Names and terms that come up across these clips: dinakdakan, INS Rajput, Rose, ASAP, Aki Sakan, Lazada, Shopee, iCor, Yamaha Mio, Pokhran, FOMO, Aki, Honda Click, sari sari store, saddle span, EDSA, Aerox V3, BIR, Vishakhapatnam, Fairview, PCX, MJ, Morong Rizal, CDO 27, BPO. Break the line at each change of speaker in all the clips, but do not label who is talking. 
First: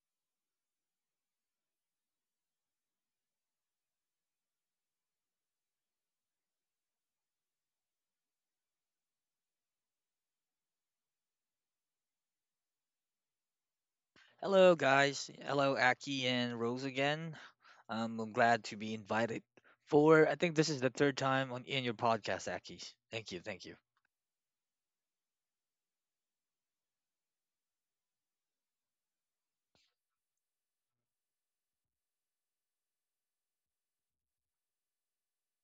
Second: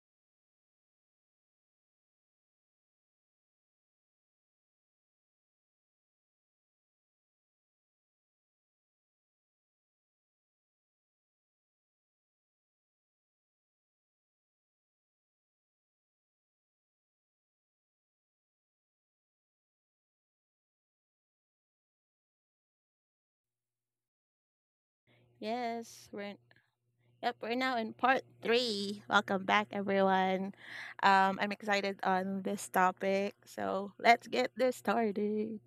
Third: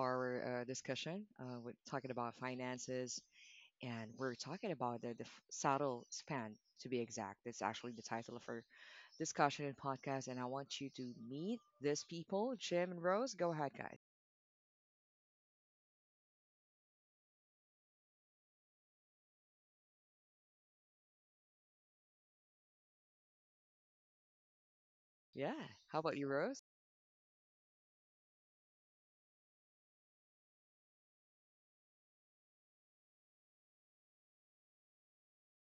our discussion. We're talking about finances, and we're talking about the saddle span, to be exact. That's actually the title of our discussion and podcast, and I want you to meet these people, Jim and Rose. Go ahead, guys.
Hello, guys. Hello, Aki and Rose again. I'm glad to be invited for, I think, this is the third time on in your podcast, Aki. Thank you. Thank you.
Yeah. How
Yes,
about you,
we're
Rose?
yep, we're now in part three. Welcome back, everyone. I'm excited on this topic, so let's get this started.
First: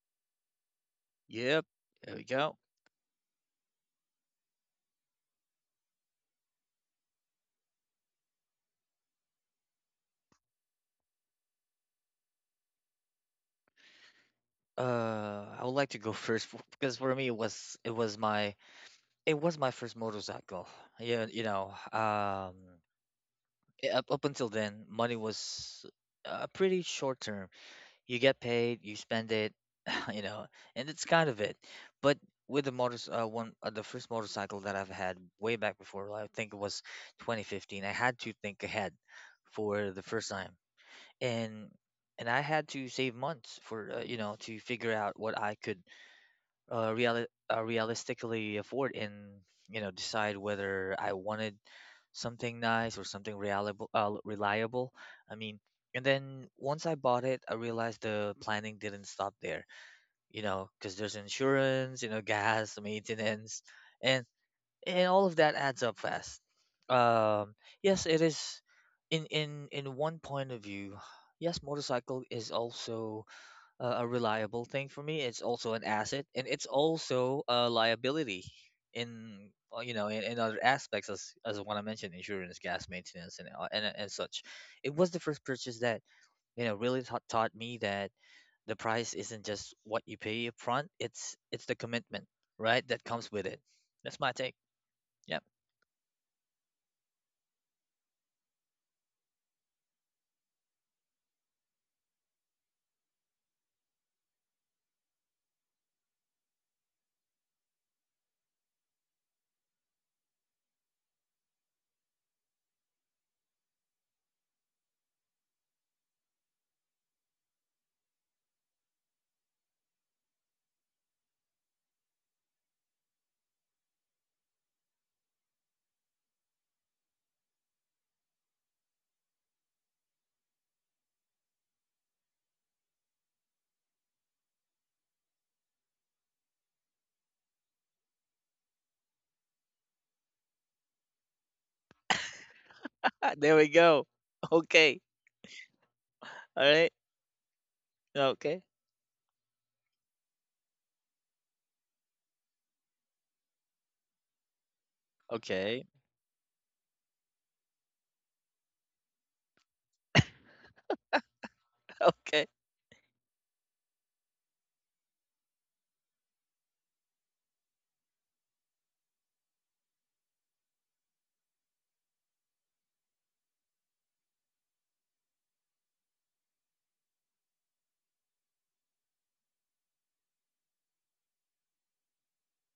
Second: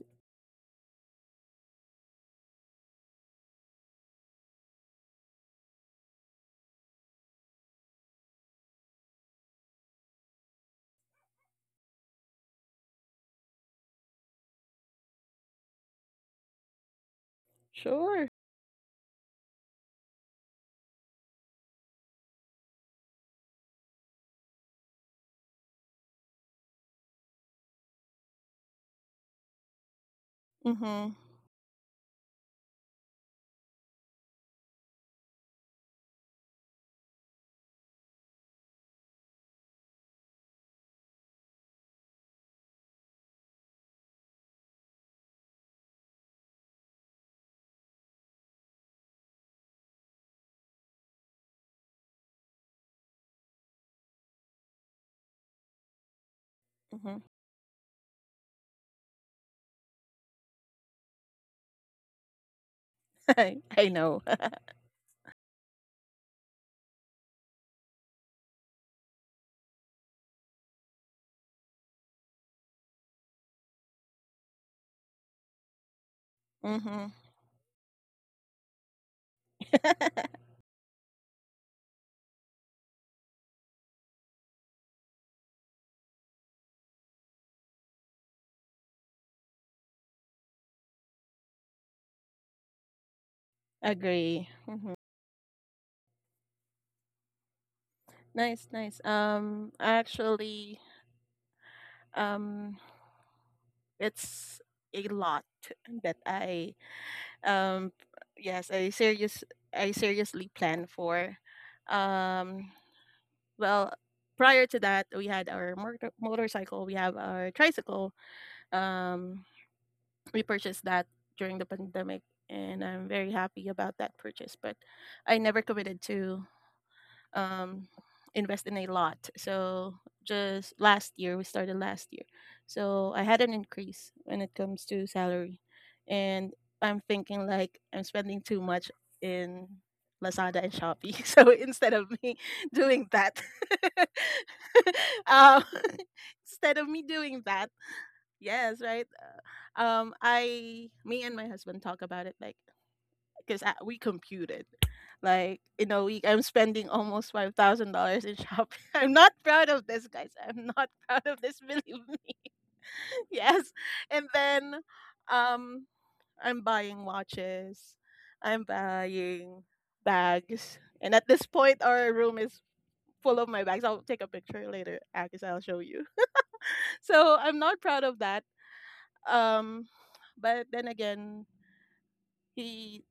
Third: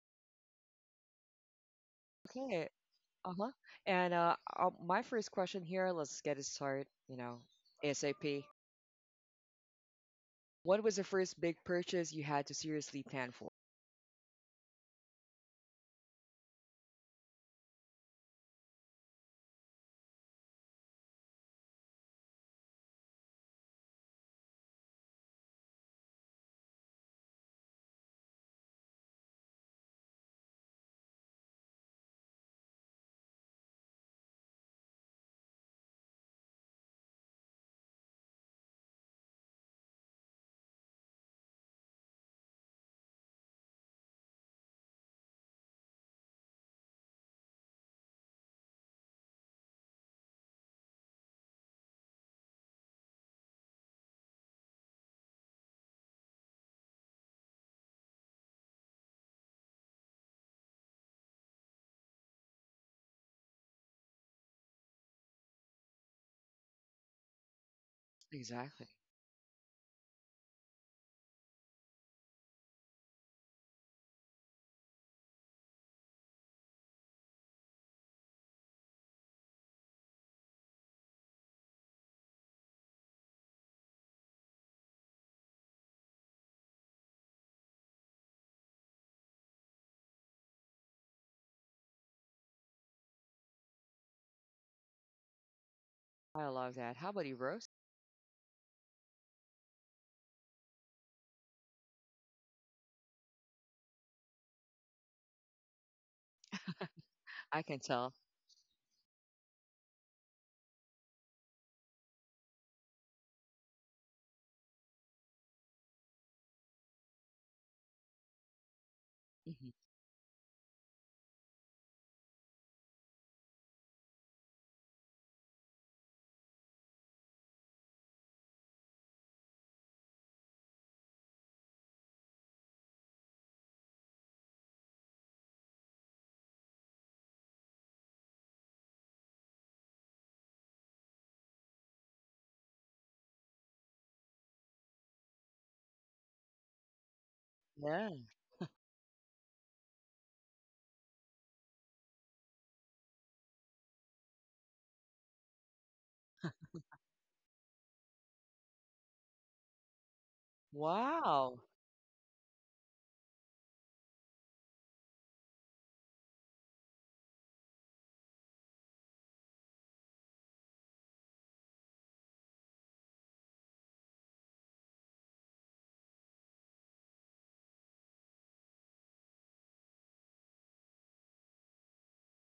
Yep, there we go.
Okay. Uh-huh. And my first question here, let's get it started, ASAP. What was the first big purchase you had to seriously plan for?
I would like to go first because for me it was it was
Sure.
my it was my first motorcycle. Yeah, you know, up until then, money was pretty short term. You get paid, you spend it, you know, and
Mm-hmm.
it's kind of it. But with the motors, one the first motorcycle that I've had way back before, I think it was 2015. I had to think ahead for the first time, and I had to save months for you know, to figure out what I could realistically afford, and you know, decide whether I wanted something nice or something reliable. Reliable, I mean. And then once
Mm-hmm.
I bought it, I realized the planning didn't stop there. You know, because there's insurance, you know, gas,
I
maintenance,
know.
and all of that adds up fast. Um, yes, it is.
Exactly.
In one point of view, yes, motorcycle is also a reliable thing for me. It's also an asset, and it's
Mm-hmm.
also a liability in you know, in other aspects as what I mentioned, insurance, gas maintenance, and and such. It was the first purchase that you know, really taught me that the price isn't just what you pay up front. It's the commitment, right, that comes with it.
Agree.
That's my take.
Mm-hmm.
Yep.
I love that. How about you, Rose?
Nice, nice. Actually, um, it's a lot that I um,
I can tell.
yes, I serious, I seriously plan for. Um, Well, prior to that, we had our motorcycle. We have our tricycle. Um,
Hmm.
we purchased that during the pandemic, and I'm very happy about that purchase. But I never committed to um, invest in a lot. So just last year, we started last year. So I had an increase when it comes to salary. And I'm thinking like I'm spending too much in Lazada and Shopee. So instead of me doing that,
Ah, there we go. Okay.
um, instead of
All
me
right.
doing that,
Yeah.
yes,
Okay.
right? Me and my husband talk about it like, because we computed. Like in
Okay.
a week, I'm spending almost $5,000 in shopping. I'm not proud of this, guys. I'm not proud of this. Believe
Wow.
me.
Okay.
Yes, and then um, I'm buying watches. I'm buying bags, and at this point, our room is full of my bags. I'll take a picture later, because I'll show you. So I'm not proud of that. Um, but then again, he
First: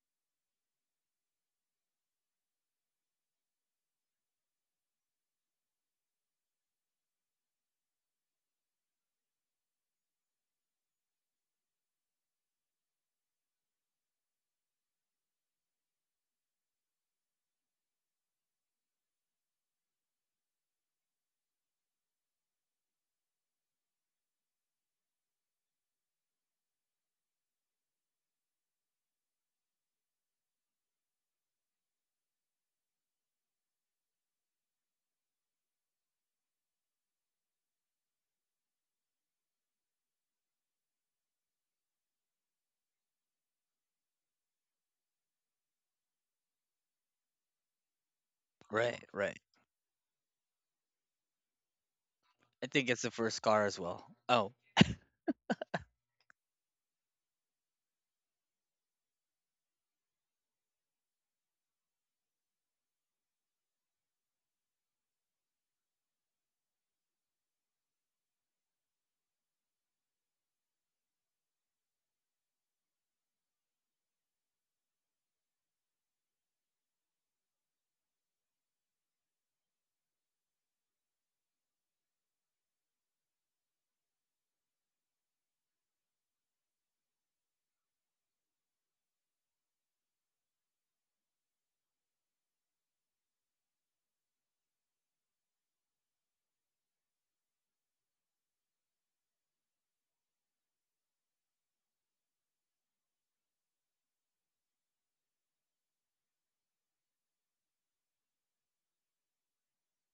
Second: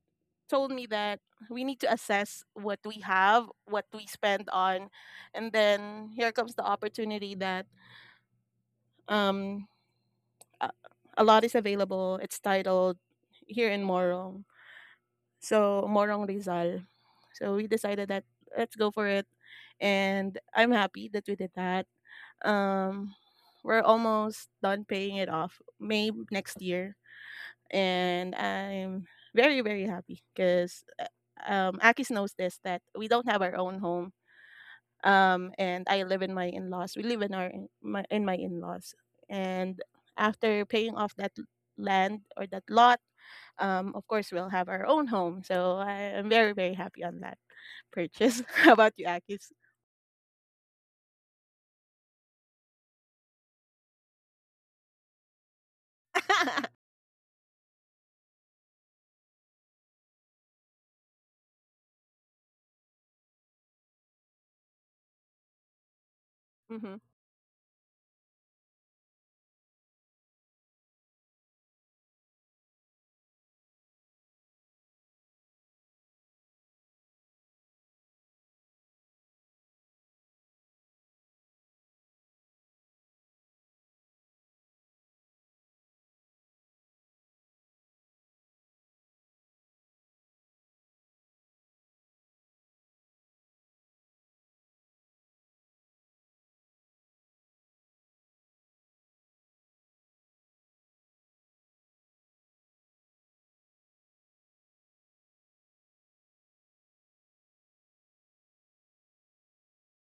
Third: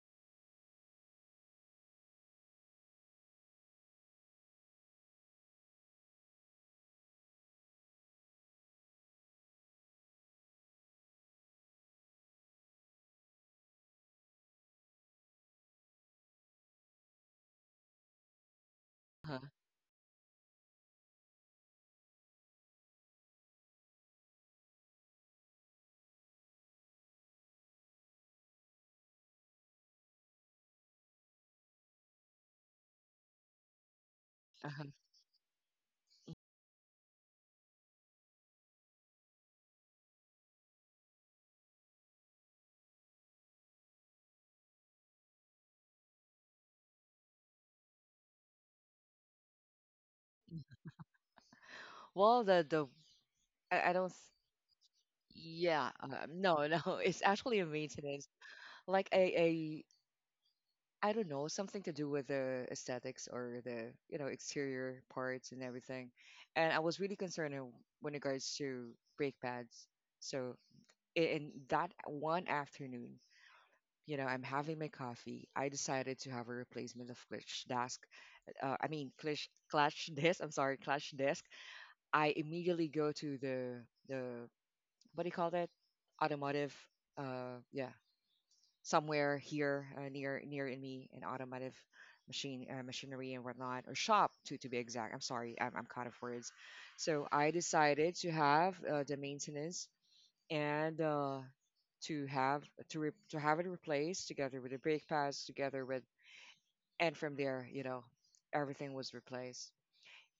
told me that we need to assess what we have, what we spend on, and then here comes the opportunity that um a, a lot is available. It's titled here in Morong, so Morong Rizal. So we decided that let's go for it,
Uh-huh.
and I'm happy that we did that. Um, we're almost done paying it off. May next year. And I'm very very happy because Akis knows this that we don't have our own home.
Uh-huh.
And I live in my in-laws. We live in my in-laws. And after paying off that land or that lot, of course we'll have our own home. So I am very very happy on that purchase. How
Right.
about you,
Right.
Akis?
Well,
I think it's
the
the first car as well.
I don't.
Oh.
Yeah. No, no. It's actually a maintenance, like a I don't know, something to do with the aesthetics or the, exterior parts and everything. And I was really
mm-hmm,
concerned when regards to brake pads. So, in that one afternoon, I'm having my coffee. I decided to have a replacement of clutch disc, I mean clash desk. I'm sorry, clash desk. I immediately go to the, the what do you call that? Automotive. Yeah, somewhere here, near in me, an automotive machine, machinery and whatnot, or shop to be exact. I'm sorry, I'm caught of words. So I decided to have, the maintenance, and to have to to have it replaced together with the brake pads, together with, and from there, everything was replaced,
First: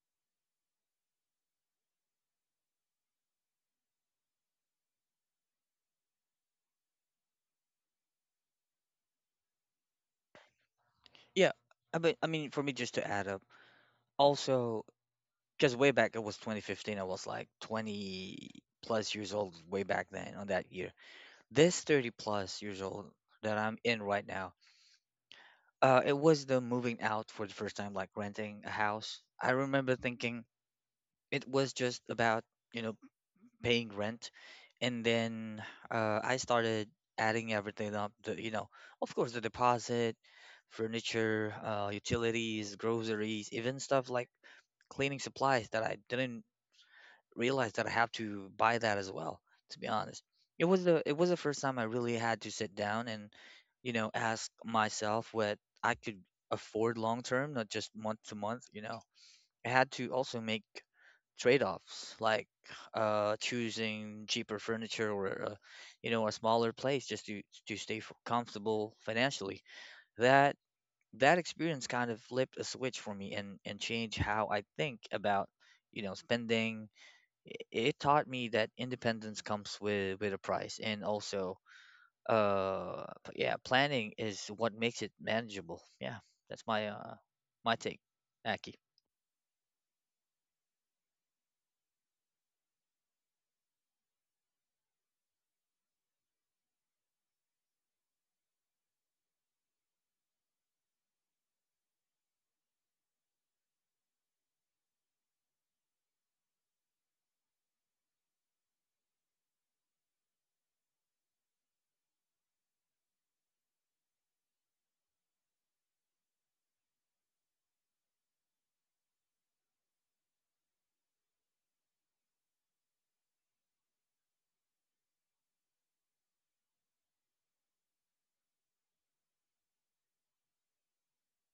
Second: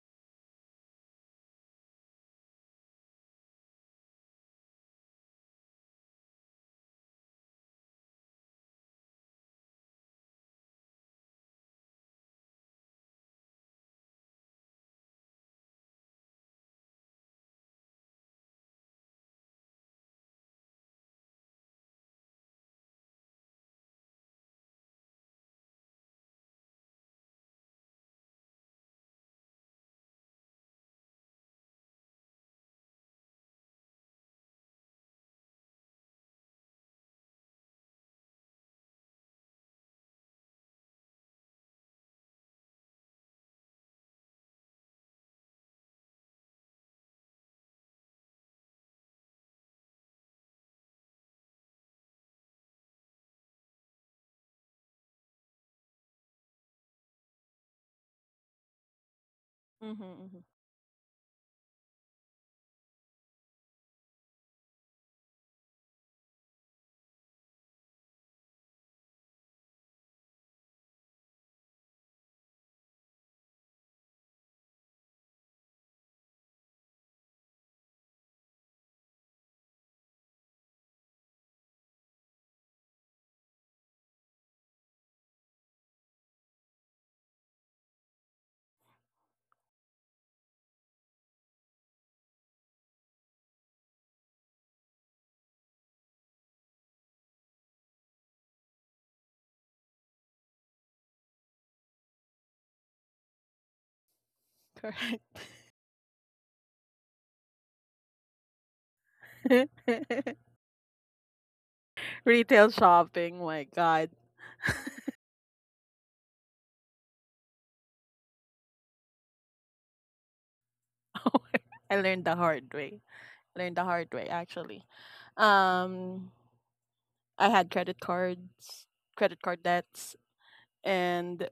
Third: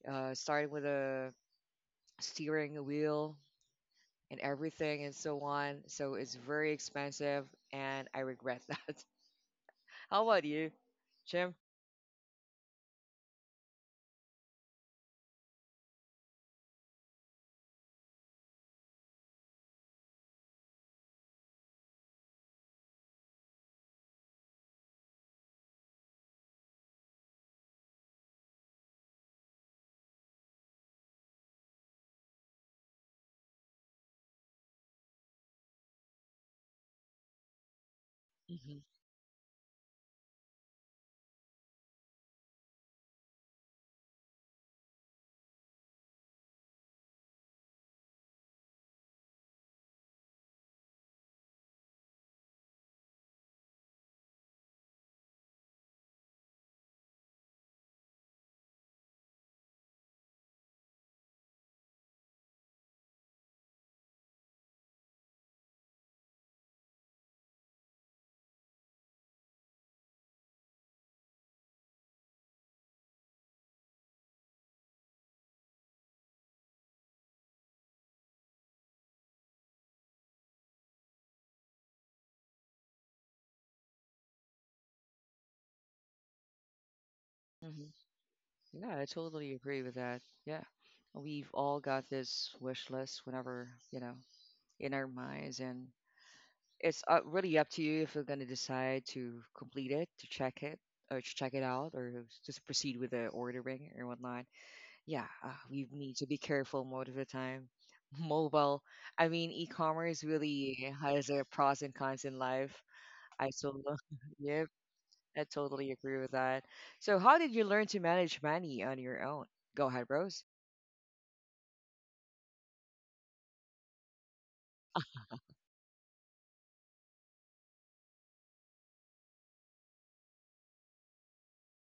starting with a steering wheel and everything and so on. So it's very expensive, and I regret that. How about you, Jim?
Yeah, for me, just to add up, also, because way back it was 2015, I was like 20 plus years old way back then on that year. This 30 plus years old that I'm in right now, it was the moving out for the first time, like renting a house. I remember thinking it was just about, you know, paying rent, and then I started adding everything up, you
Hmm.
know, of course, the deposit, furniture, utilities, groceries, even stuff like cleaning supplies that I didn't realize that I have to buy that as well, to be honest. It was the first time I really had to sit down and, you know, ask myself what I could afford long term, not just month to month, you know. I had
mm-hmm,
to
hmm.
also make trade-offs, like choosing cheaper furniture, or you know, a smaller place just to stay comfortable financially. That experience kind of flipped a switch for me, and changed how I think about you know, spending. It taught me that independence comes with a price, and also yeah, planning is what makes it manageable. Yeah, that's my
Hmm.
my take,
Yeah,
Aki.
I totally agree with that. Yeah, we've all got this wish list whenever, in our minds, and it's really up to you if you're gonna decide to complete it, to check it, or to check it out, or just proceed with the ordering or whatnot. Yeah,
Correct.
we need to be careful most of the time. Mobile, I mean, e-commerce really has a pros and cons in life.
Retail
I so
shopping, my God.
yep, I totally agree with that. So, how did you learn to manage money on your own? Go ahead, Rose.
I learned the hard way. Learned the hard way actually. Um, I had credit cards, credit card debts, and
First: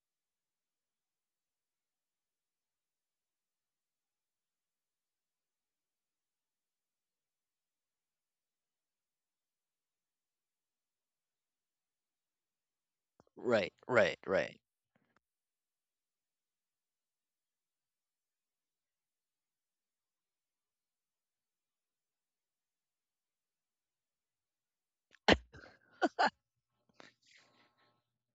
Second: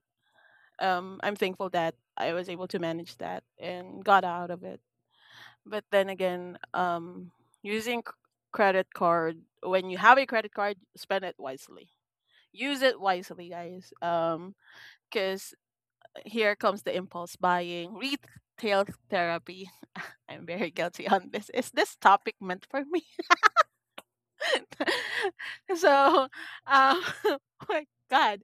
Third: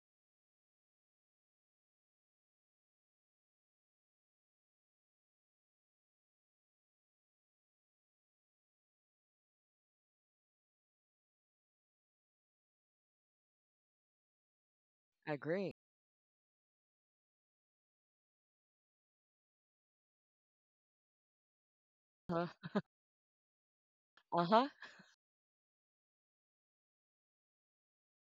I'm thankful that I was able to manage that and got out of it. But then again, using c- credit card, when you have a credit card, spend it wisely. Use it wisely,
Right,
guys.
right, right.
I
Because
agree.
here comes the impulse buying, retail therapy. I'm very guilty on this. Is this topic
Huh?
meant for me?
Uh-huh.
so, um, my God.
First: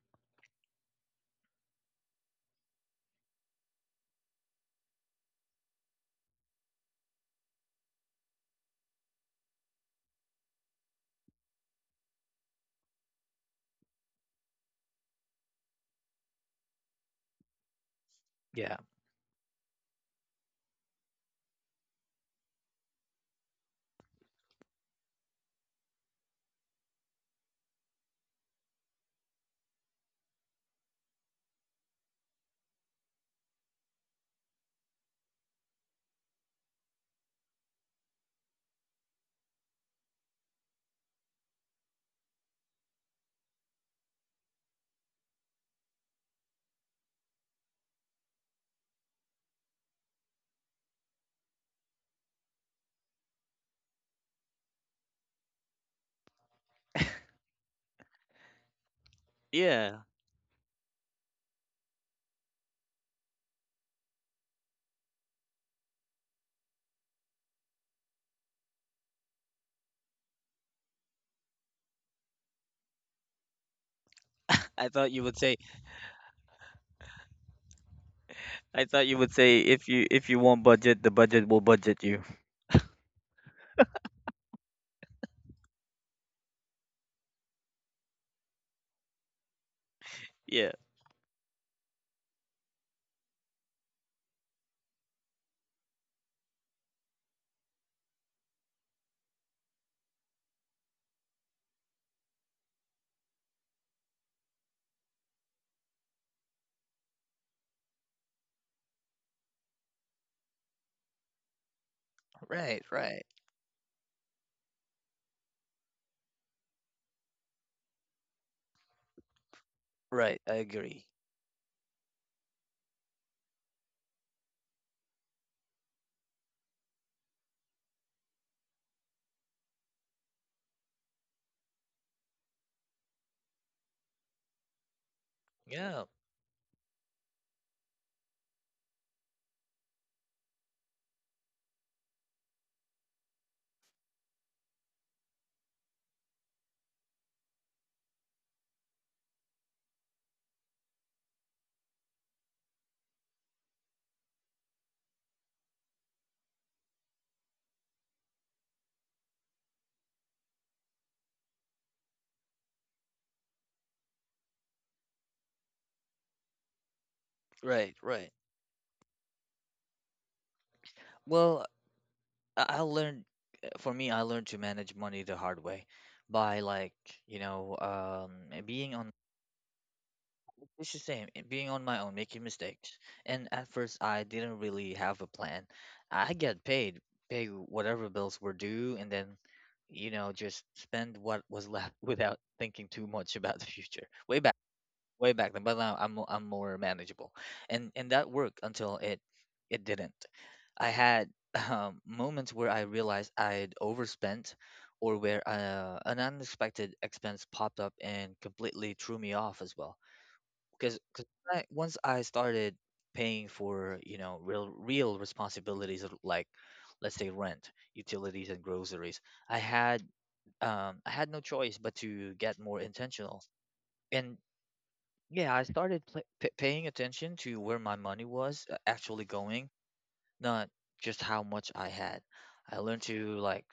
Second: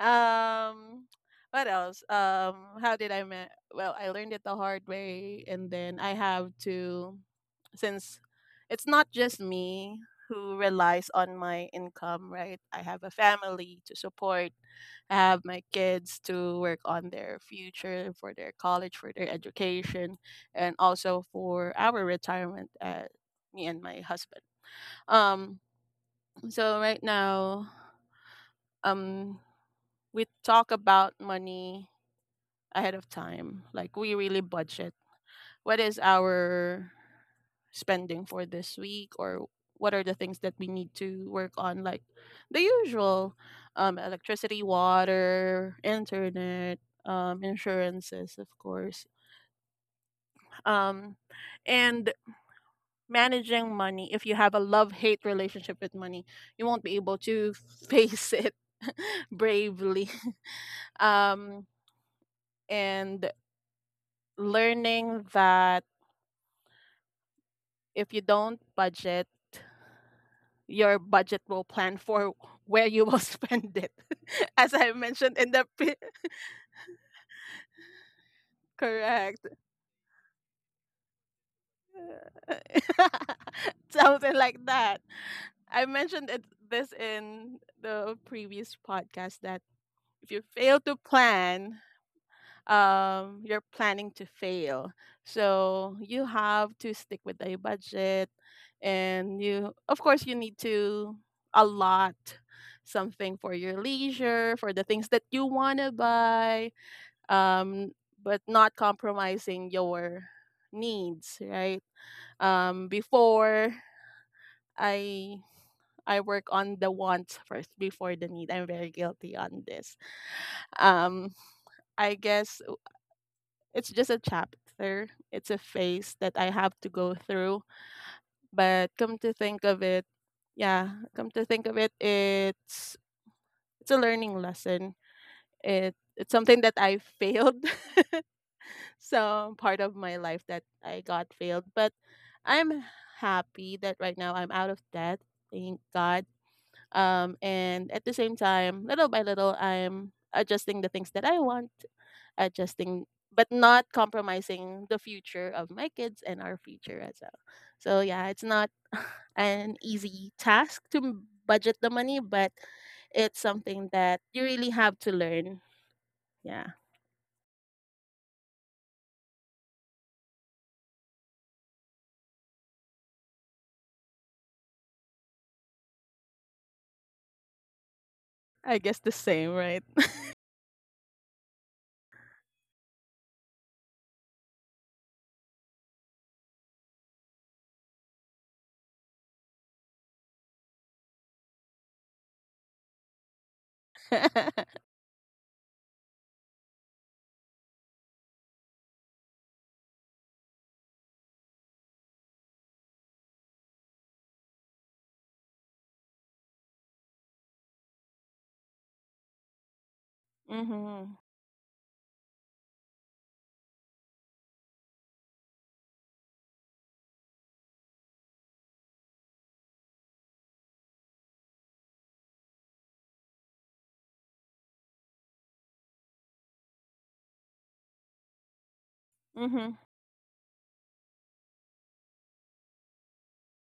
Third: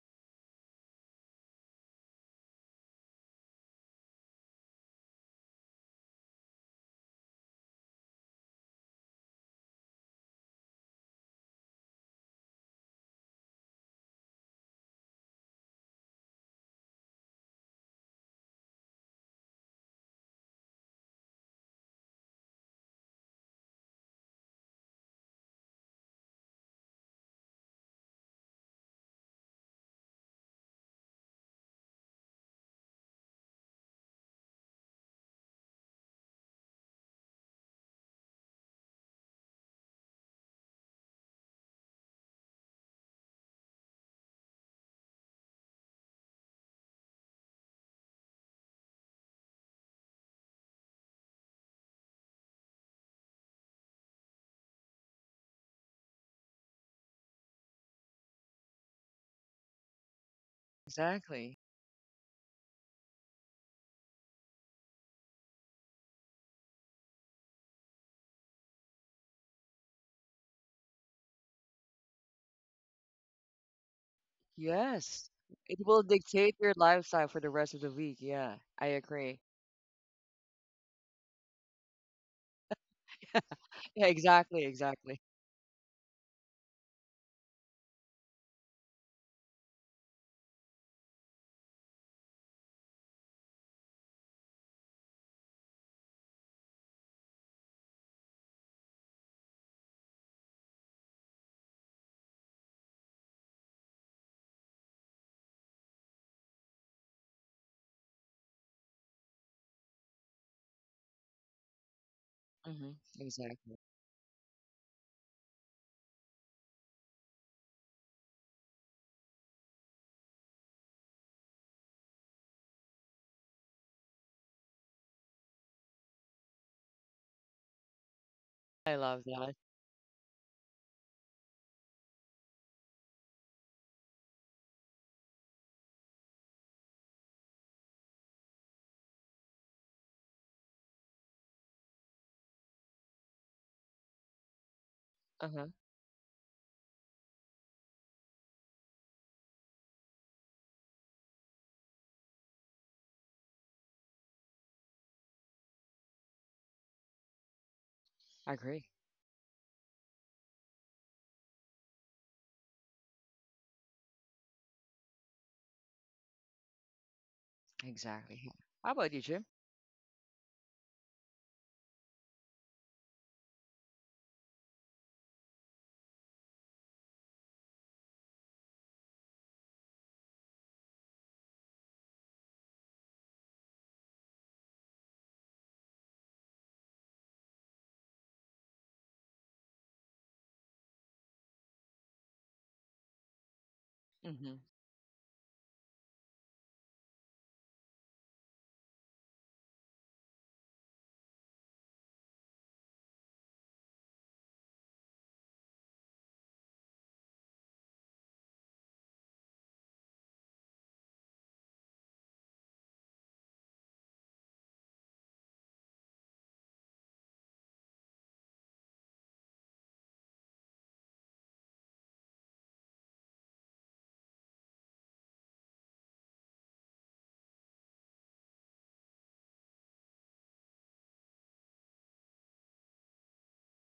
Um, what else? How did I ma- well, I learned it the hard way, and then I have to, since it's not just me who relies on my income, right? I have a family to support. I have my kids to work on their future, for their
Yeah.
college, for their education, and also for our retirement. Me and my husband. Um, so right now, um, we talk about money ahead of time. Like we really budget. What is our spending for this week, or what are the things that we need to work on? Like the usual, electricity, water, internet, insurances, of course. Um, and managing money. If you have a love-hate relationship with money, you won't be able to face it
Yeah.
bravely,
Exactly.
um, and learning that if you don't budget, your budget will plan for where you will spend it,
I
as
thought you
I
Yes.
would say
mentioned
It
in the
will dictate your lifestyle for the rest of the week. Yeah, I
I thought you would
agree.
say,
correct,
if you want budget, the budget will budget you.
Yeah, exactly,
something like
exactly.
that. I mentioned this in the previous podcast that if you
Yeah.
fail to plan, you're planning to fail, so you have to stick with a budget, and you of course you need to allot something for your leisure, for the things that you want to buy, um but not compromising your needs, right?
Right,
Hmm.
um
right,
Exactly.
before i i work on the wants first before the need. I'm very guilty on this.
right. I agree.
Um i guess it's just a chapter, it's a phase that I have to go through.
I
But
love
come to
that.
think of it, yeah, come to think of it, it's a learning lesson. It
Yeah.
it's something that I failed, some part of my life that I got failed. But I'm happy that right now I'm out of debt.
Uh-huh.
Thank God. And at the same time, little by little, I'm adjusting the things that I want, adjusting but not compromising the future of my kids and our future as well. So yeah, it's
I
not
agree.
an easy task to budget the money, but it's something that you really have to learn. Yeah.
Right, right.
Exactly. How about you, Jim?
Well, I learned for me, I learned to manage money the hard way by, like, you know,
I
being
guess
on
the same, right?
it's the same, eh, being on my own, making mistakes. And at first I didn't really have a plan. I get paid, pay whatever bills were due, and then you know, just spend what was left without thinking too much about the future.
Mm-hmm.
Way back then, but now I'm I'm more manageable. And that worked until it didn't. I had moments where I realized I'd overspent, or where an unexpected expense popped up and completely threw me off as well. Because
Mhm.
once I started paying for, you know, real responsibilities of, like, let's say, rent, utilities and groceries, I had I had no choice but to get more intentional. And yeah, I started paying attention to where my money was actually
Mhm.
going,
Mhm.
not just how much I had. I learned to, like,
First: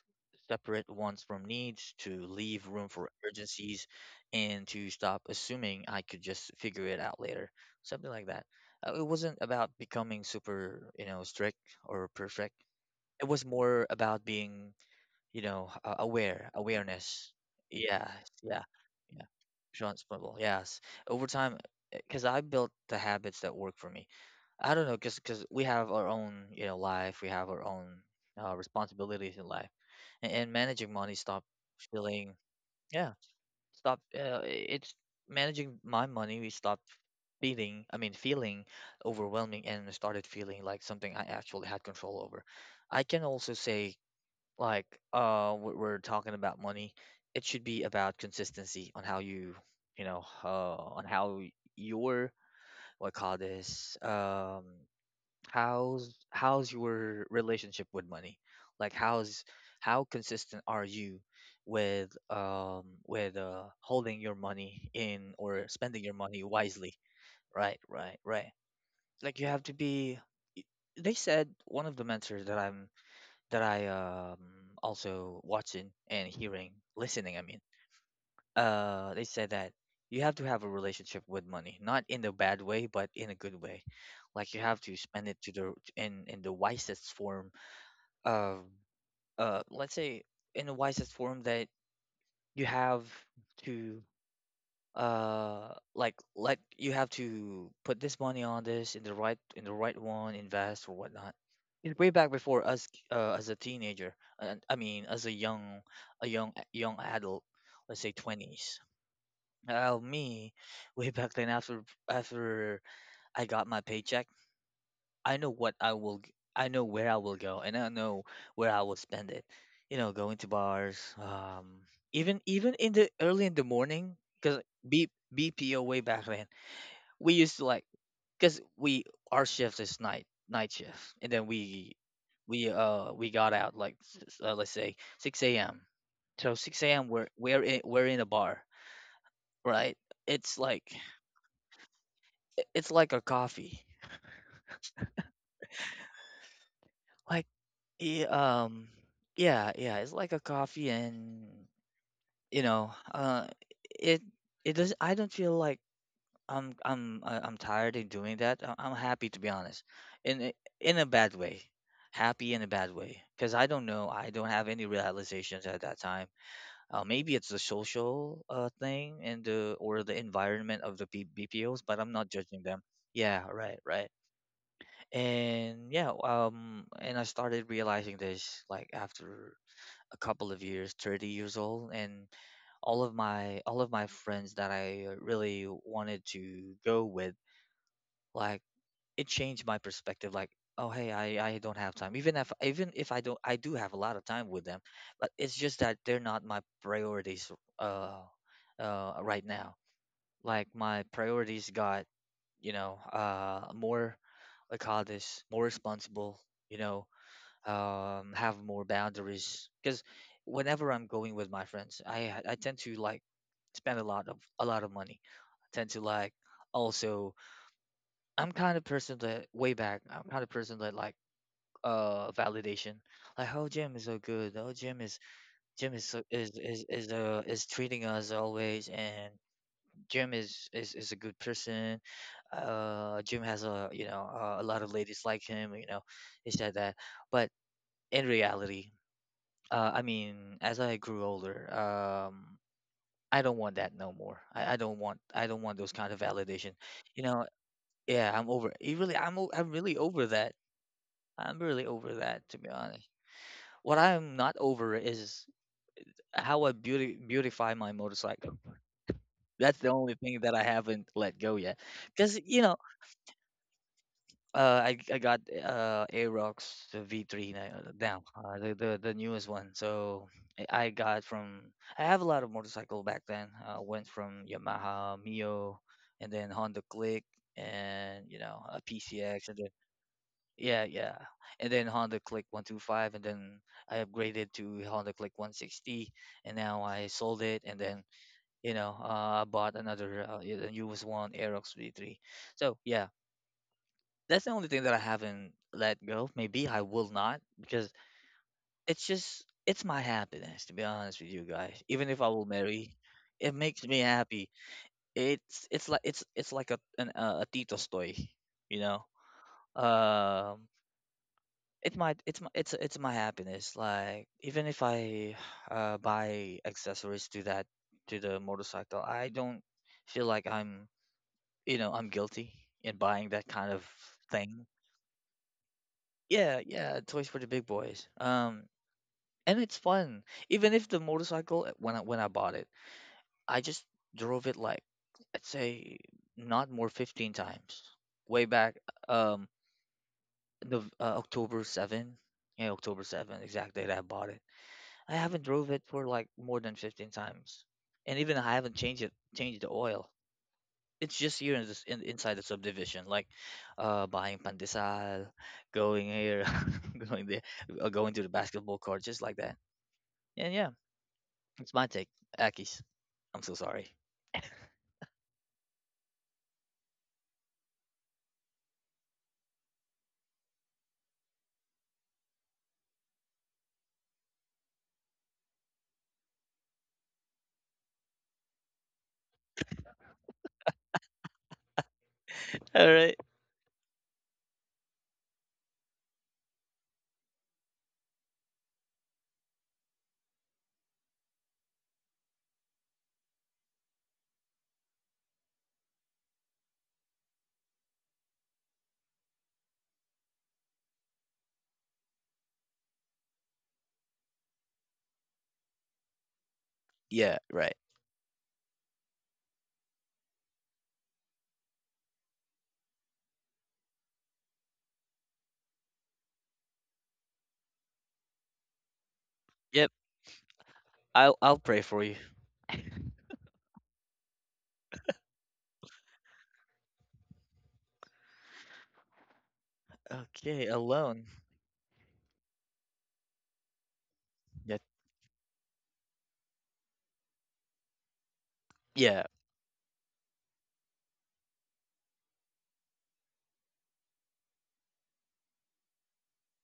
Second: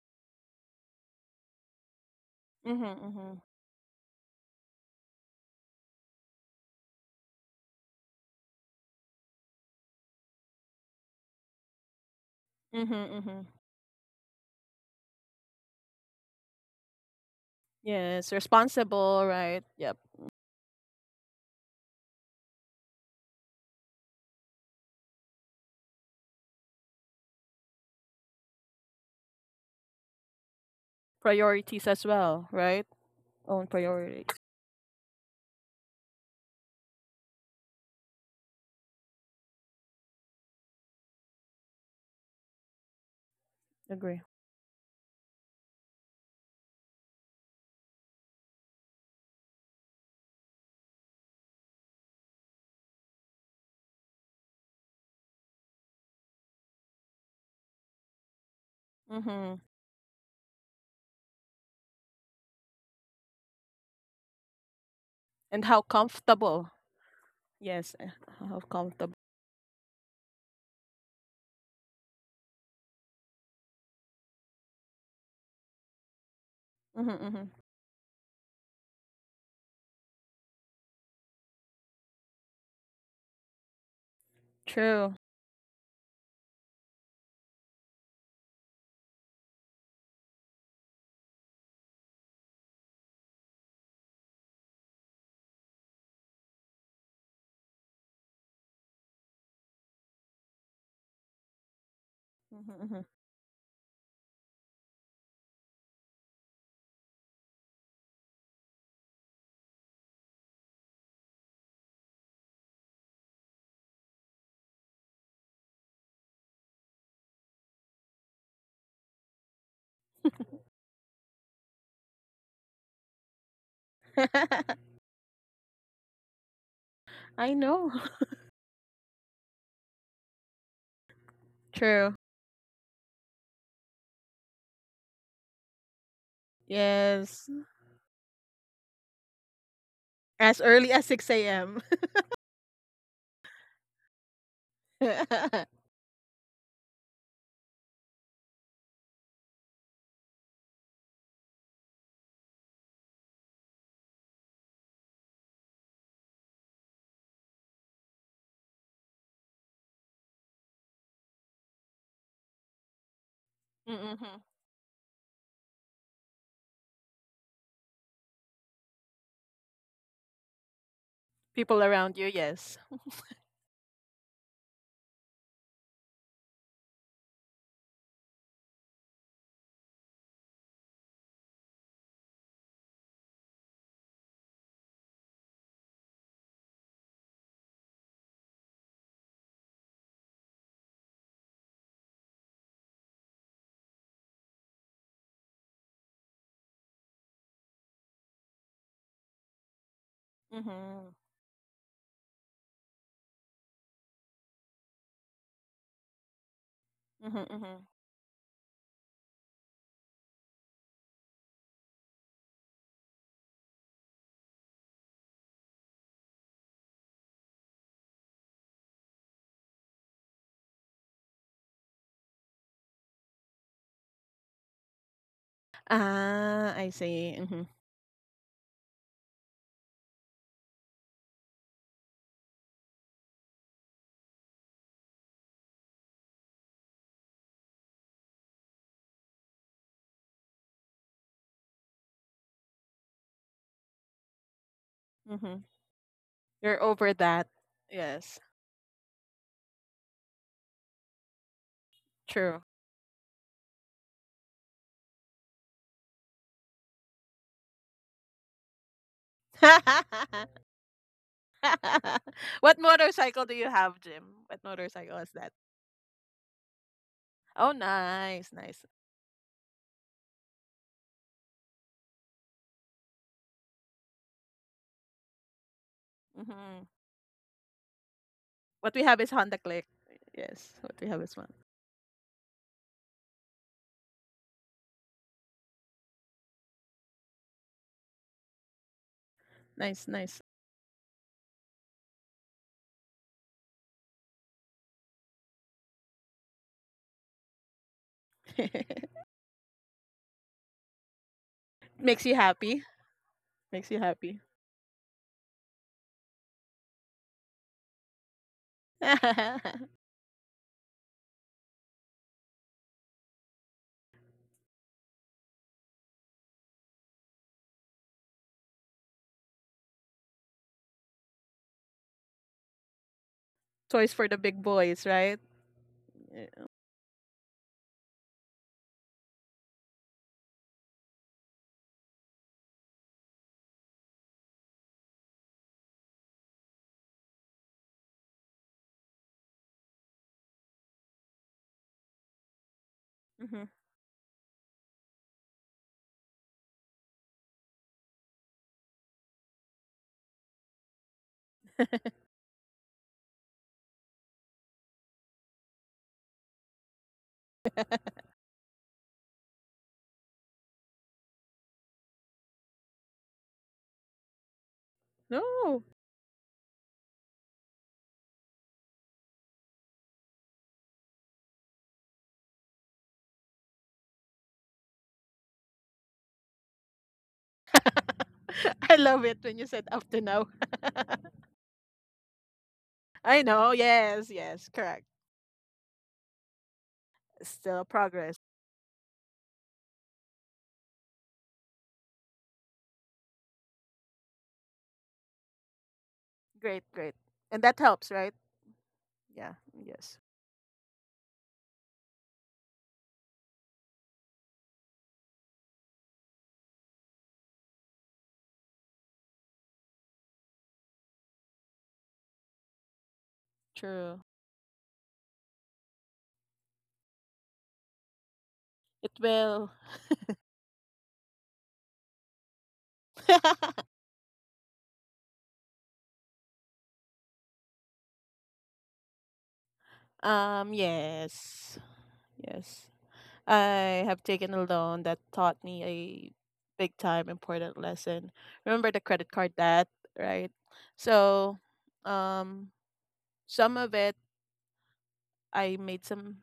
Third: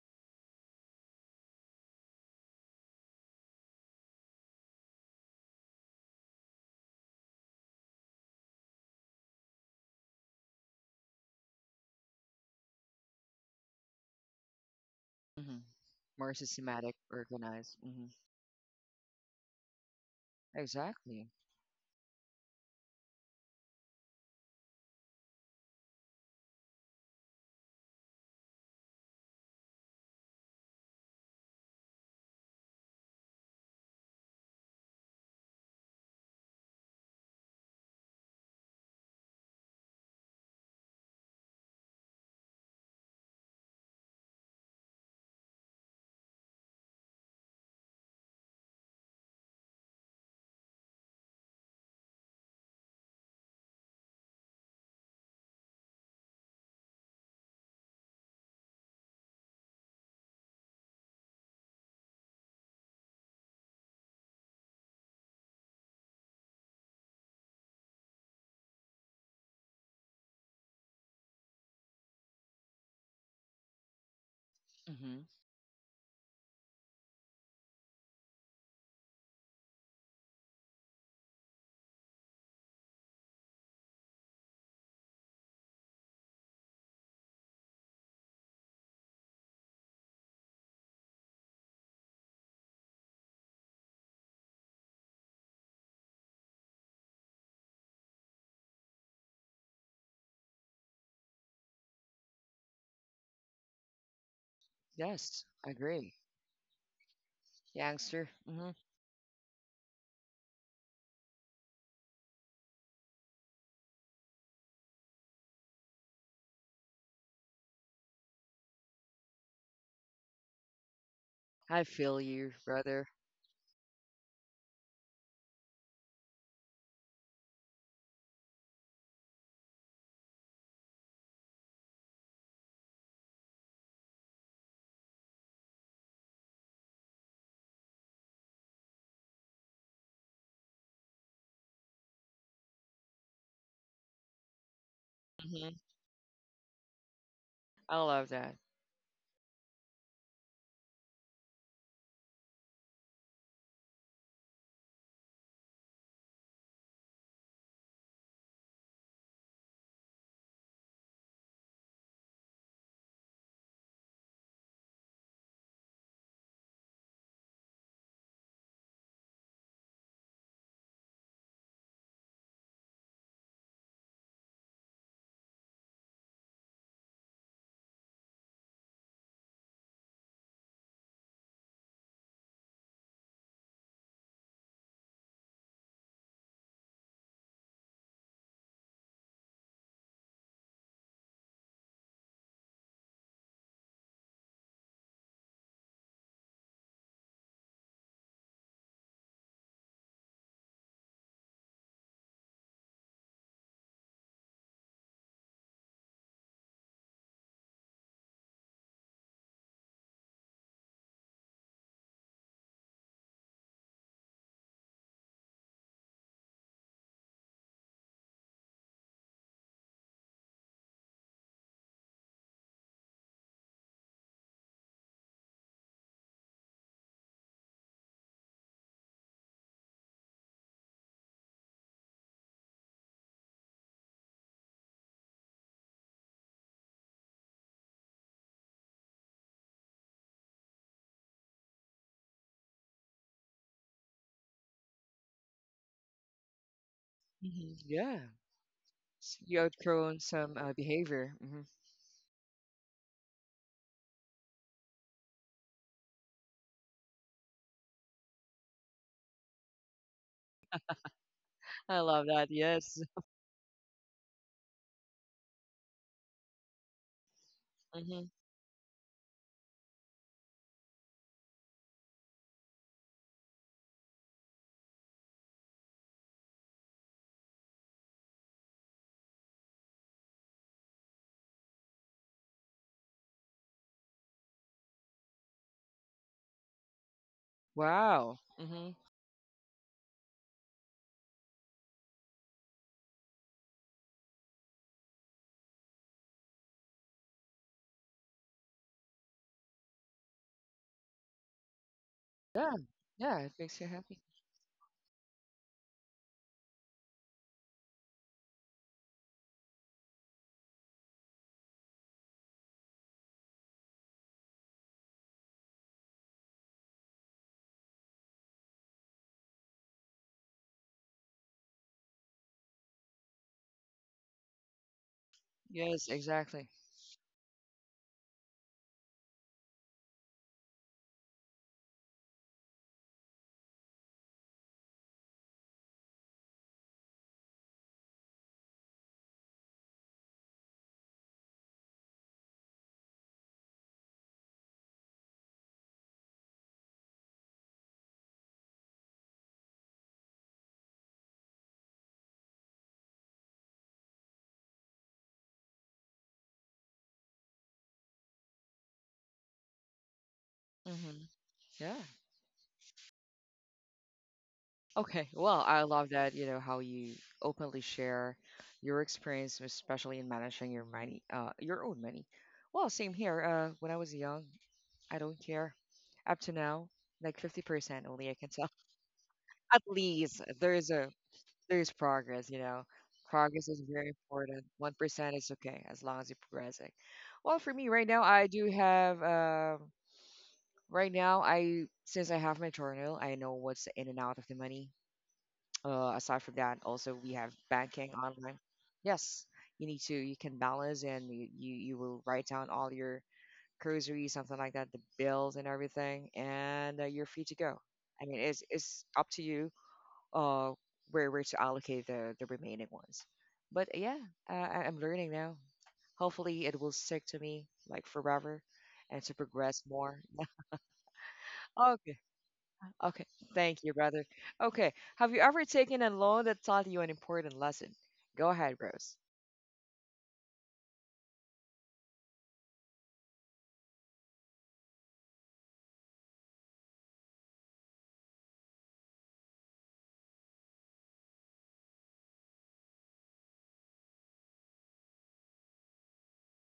separate wants from needs, to leave room for
Mhm.
urgencies, and to stop assuming I could just figure it out later. Something like that. It wasn't about becoming super, you know, strict or perfect.
Mhm.
It was
Mhm.
more about being you
Mm-hmm.
know,
More systematic,
awareness.
organized. Mm-hmm.
Yeah,
Yes,
yeah
responsible,
yeah
right? Yep.
responsible, yes, over
Exactly.
time, because I built the habits that work for me. I don't know, because we have our own, you know, life, we have our own responsibilities in life, and, managing money stopped
Priorities as
feeling,
well, right?
yeah,
Own
stop
priorities.
it's managing my money, we stopped feeling I mean feeling overwhelming, and started feeling like something I actually had control over. I can also say,
Agree.
like, we're talking about money, it should be about consistency on how you you know, on how y- your what call this how's your relationship with money, like, how's
Mhm.
how consistent are you with um with holding your money in
And
or
how
spending your money
comfortable.
wisely. Right,
Yes,
right,
I
right.
have comfortable.
Like you have to be, they said, one of the mentors that I
Mm-hmm.
also watching and hearing,
Hmm,
listening, I
hmm.
mean, they said that you have to have a relationship with money, not in a bad way, but in a good way. Like you have to
True.
spend it to the in the wisest form of let's say, in the wisest form, that you have to like you have to put this money on this in the right one, invest or whatnot. It Way back before
Hmm,
us,
hmm.
as a teenager, and I mean, as a
Yes, I
young,
agree.
young adult, let's say
Youngster. Mm-hmm.
20s. Me, way back then, after after I got my paycheck, I know what I will I know where I will go, and I know where I will spend it. You know, going to bars,
I
um,
feel you,
even in
brother.
the early in the morning, cuz B, BPO way back then, we
I
used to, like,
know.
cuz we, our shift is night shift, and then
True.
we got out, like, let's say, 6 a.m. So 6 a.m. we're
Yes.
we're in a bar, right?
As
It's
early
like,
as 6 a.m.
it's like a coffee.
Mm-hmm.
Like,
I love
yeah,
that.
yeah. It's like a coffee, and you know, it it does. I don't feel like I'm tired of doing that. I'm happy, to be honest, in a- in a bad way, happy in a bad way, because I don't know. I
Mm-hmm.
don't have any realizations at that time. Maybe it's the social thing, and the, or the environment of the
People
BPOs, but I'm
around you,
not judging
yes.
them. Yeah, right, right. And yeah, and I started realizing this, like, after a couple of years, 30 years old, and all of my friends that I really wanted to go with, like, it changed my perspective. Like, oh hey, I don't have time. Even if I don't, I do have a lot of time with them, but it's just that they're not my priorities. Uh, right now, like, my
Mm-hmm.
priorities got you know, more like, how this, more responsible. You know,
Mm-hmm, mm-hmm.
have more boundaries, because whenever I'm going with my friends, I tend to, like, spend a lot of money. I tend to, like, also, I'm kind of person that way back, I'm kind of person that, like, validation. Like, oh, Jim is so good, oh, Jim is so,
Ah, I see. Mm-hmm.
is treating us always, and Jim is, is a good person, Jim has a, you know, a lot of ladies like him, you know, he said that. But in reality, as I grew older, I don't want that no more. I don't want,
Mm-hmm.
those kind of validation.
You're over
You
that.
know,
Mm-hmm. Yeah.
yeah,
Yes.
I'm over. You really,
You
I'm really
outgrown
over
some,
that.
behavior. Mm-hmm.
I'm really over that,
True.
to be honest. What I'm not over is how I beauty beautify my motorcycle. That's the only thing that I haven't let go yet.
I love
Because
that.
you
What
know,
Yes.
motorcycle do you have, Jim? What motorcycle
I
is
got
that?
Aerox the V3
Oh,
Mm-hmm.
now,
nice,
the,
nice.
the newest one. So I got from, I have a lot of motorcycle back then. I went from Yamaha, Mio, and then
Mm-hmm.
Honda Click, and a
What we have is
PCX,
Honda
and then
Click. Yes,
yeah,
what we have
yeah,
is one.
and then Honda Click 125, and then I upgraded to Honda Click 160, and now I sold it, and then
Wow. Mm-hmm.
I bought
Nice,
another
nice.
the newest one, Aerox V3. So yeah, that's the only thing that I haven't let go. Maybe I will not, because it's just it's my happiness, to be honest with you guys. Even
Makes
if
you
I will
Yeah.
happy.
marry,
Yeah. It
it
makes you
Makes
makes
you
me
happy.
happy.
happy. It's like it's like a Tito's toy, you know. Um, it might it's my happiness. Like, even if I buy accessories to the motorcycle, I don't feel like I'm you know I'm guilty in buying that kind of
Toys for the big
thing.
boys, right?
Yes,
Yeah.
exactly.
Yeah, yeah, toys for the big boys. And it's fun. Even if the motorcycle, when I bought it, I just drove it like, let's say, not more 15 times. Way back, um, the October 7, yeah, October 7,
Mm-hmm.
exact date I bought it. I haven't drove it for like more than 15 times, and even I haven't changed the oil. It's just you in, this- in inside the subdivision, like buying pandesal, going here, going there, going to the basketball court, just like that. And yeah,
Mm-hmm.
it's
Yeah.
my take, Aki's. I'm so sorry.
Okay, well, I
No.
love that, how you openly share your experience, especially in managing your money, your own money. Well, same here. When I was young, I don't care. Up to now, like 50% only, I can tell.
I love it when
At
you said up to
least
now.
there is progress.
All right.
I
Progress is
know.
very
Yes,
important.
yes, correct.
1% is okay as long as you're progressing. Well, for me
Still
right now, I
progress.
do have right now, I since I have my journal, I know what's in and out of the money, aside from that,
Great,
also
great.
we have
And that
banking
helps, right?
online. Yes,
Yeah,
you need to
yes.
you can balance and you will write down all your groceries, something like that, the bills and everything, and you're free
Yeah,
to go.
right.
I mean, it's up to you, uh where to allocate the remaining ones. But yeah,
True.
I'm learning now. Hopefully, it will stick to me like forever, and
It
to progress
will.
Yep,
more.
I'll pray for
Okay.
you.
Okay, thank you, brother. Okay, have you ever taken a loan that taught you an important lesson? Go ahead, Rose.
Okay, alone.
Yes. Yes. I have taken a
Yeah,
loan that taught me a big time important lesson. Remember the
yeah,
credit card debt, right? So, um, some of it, I made some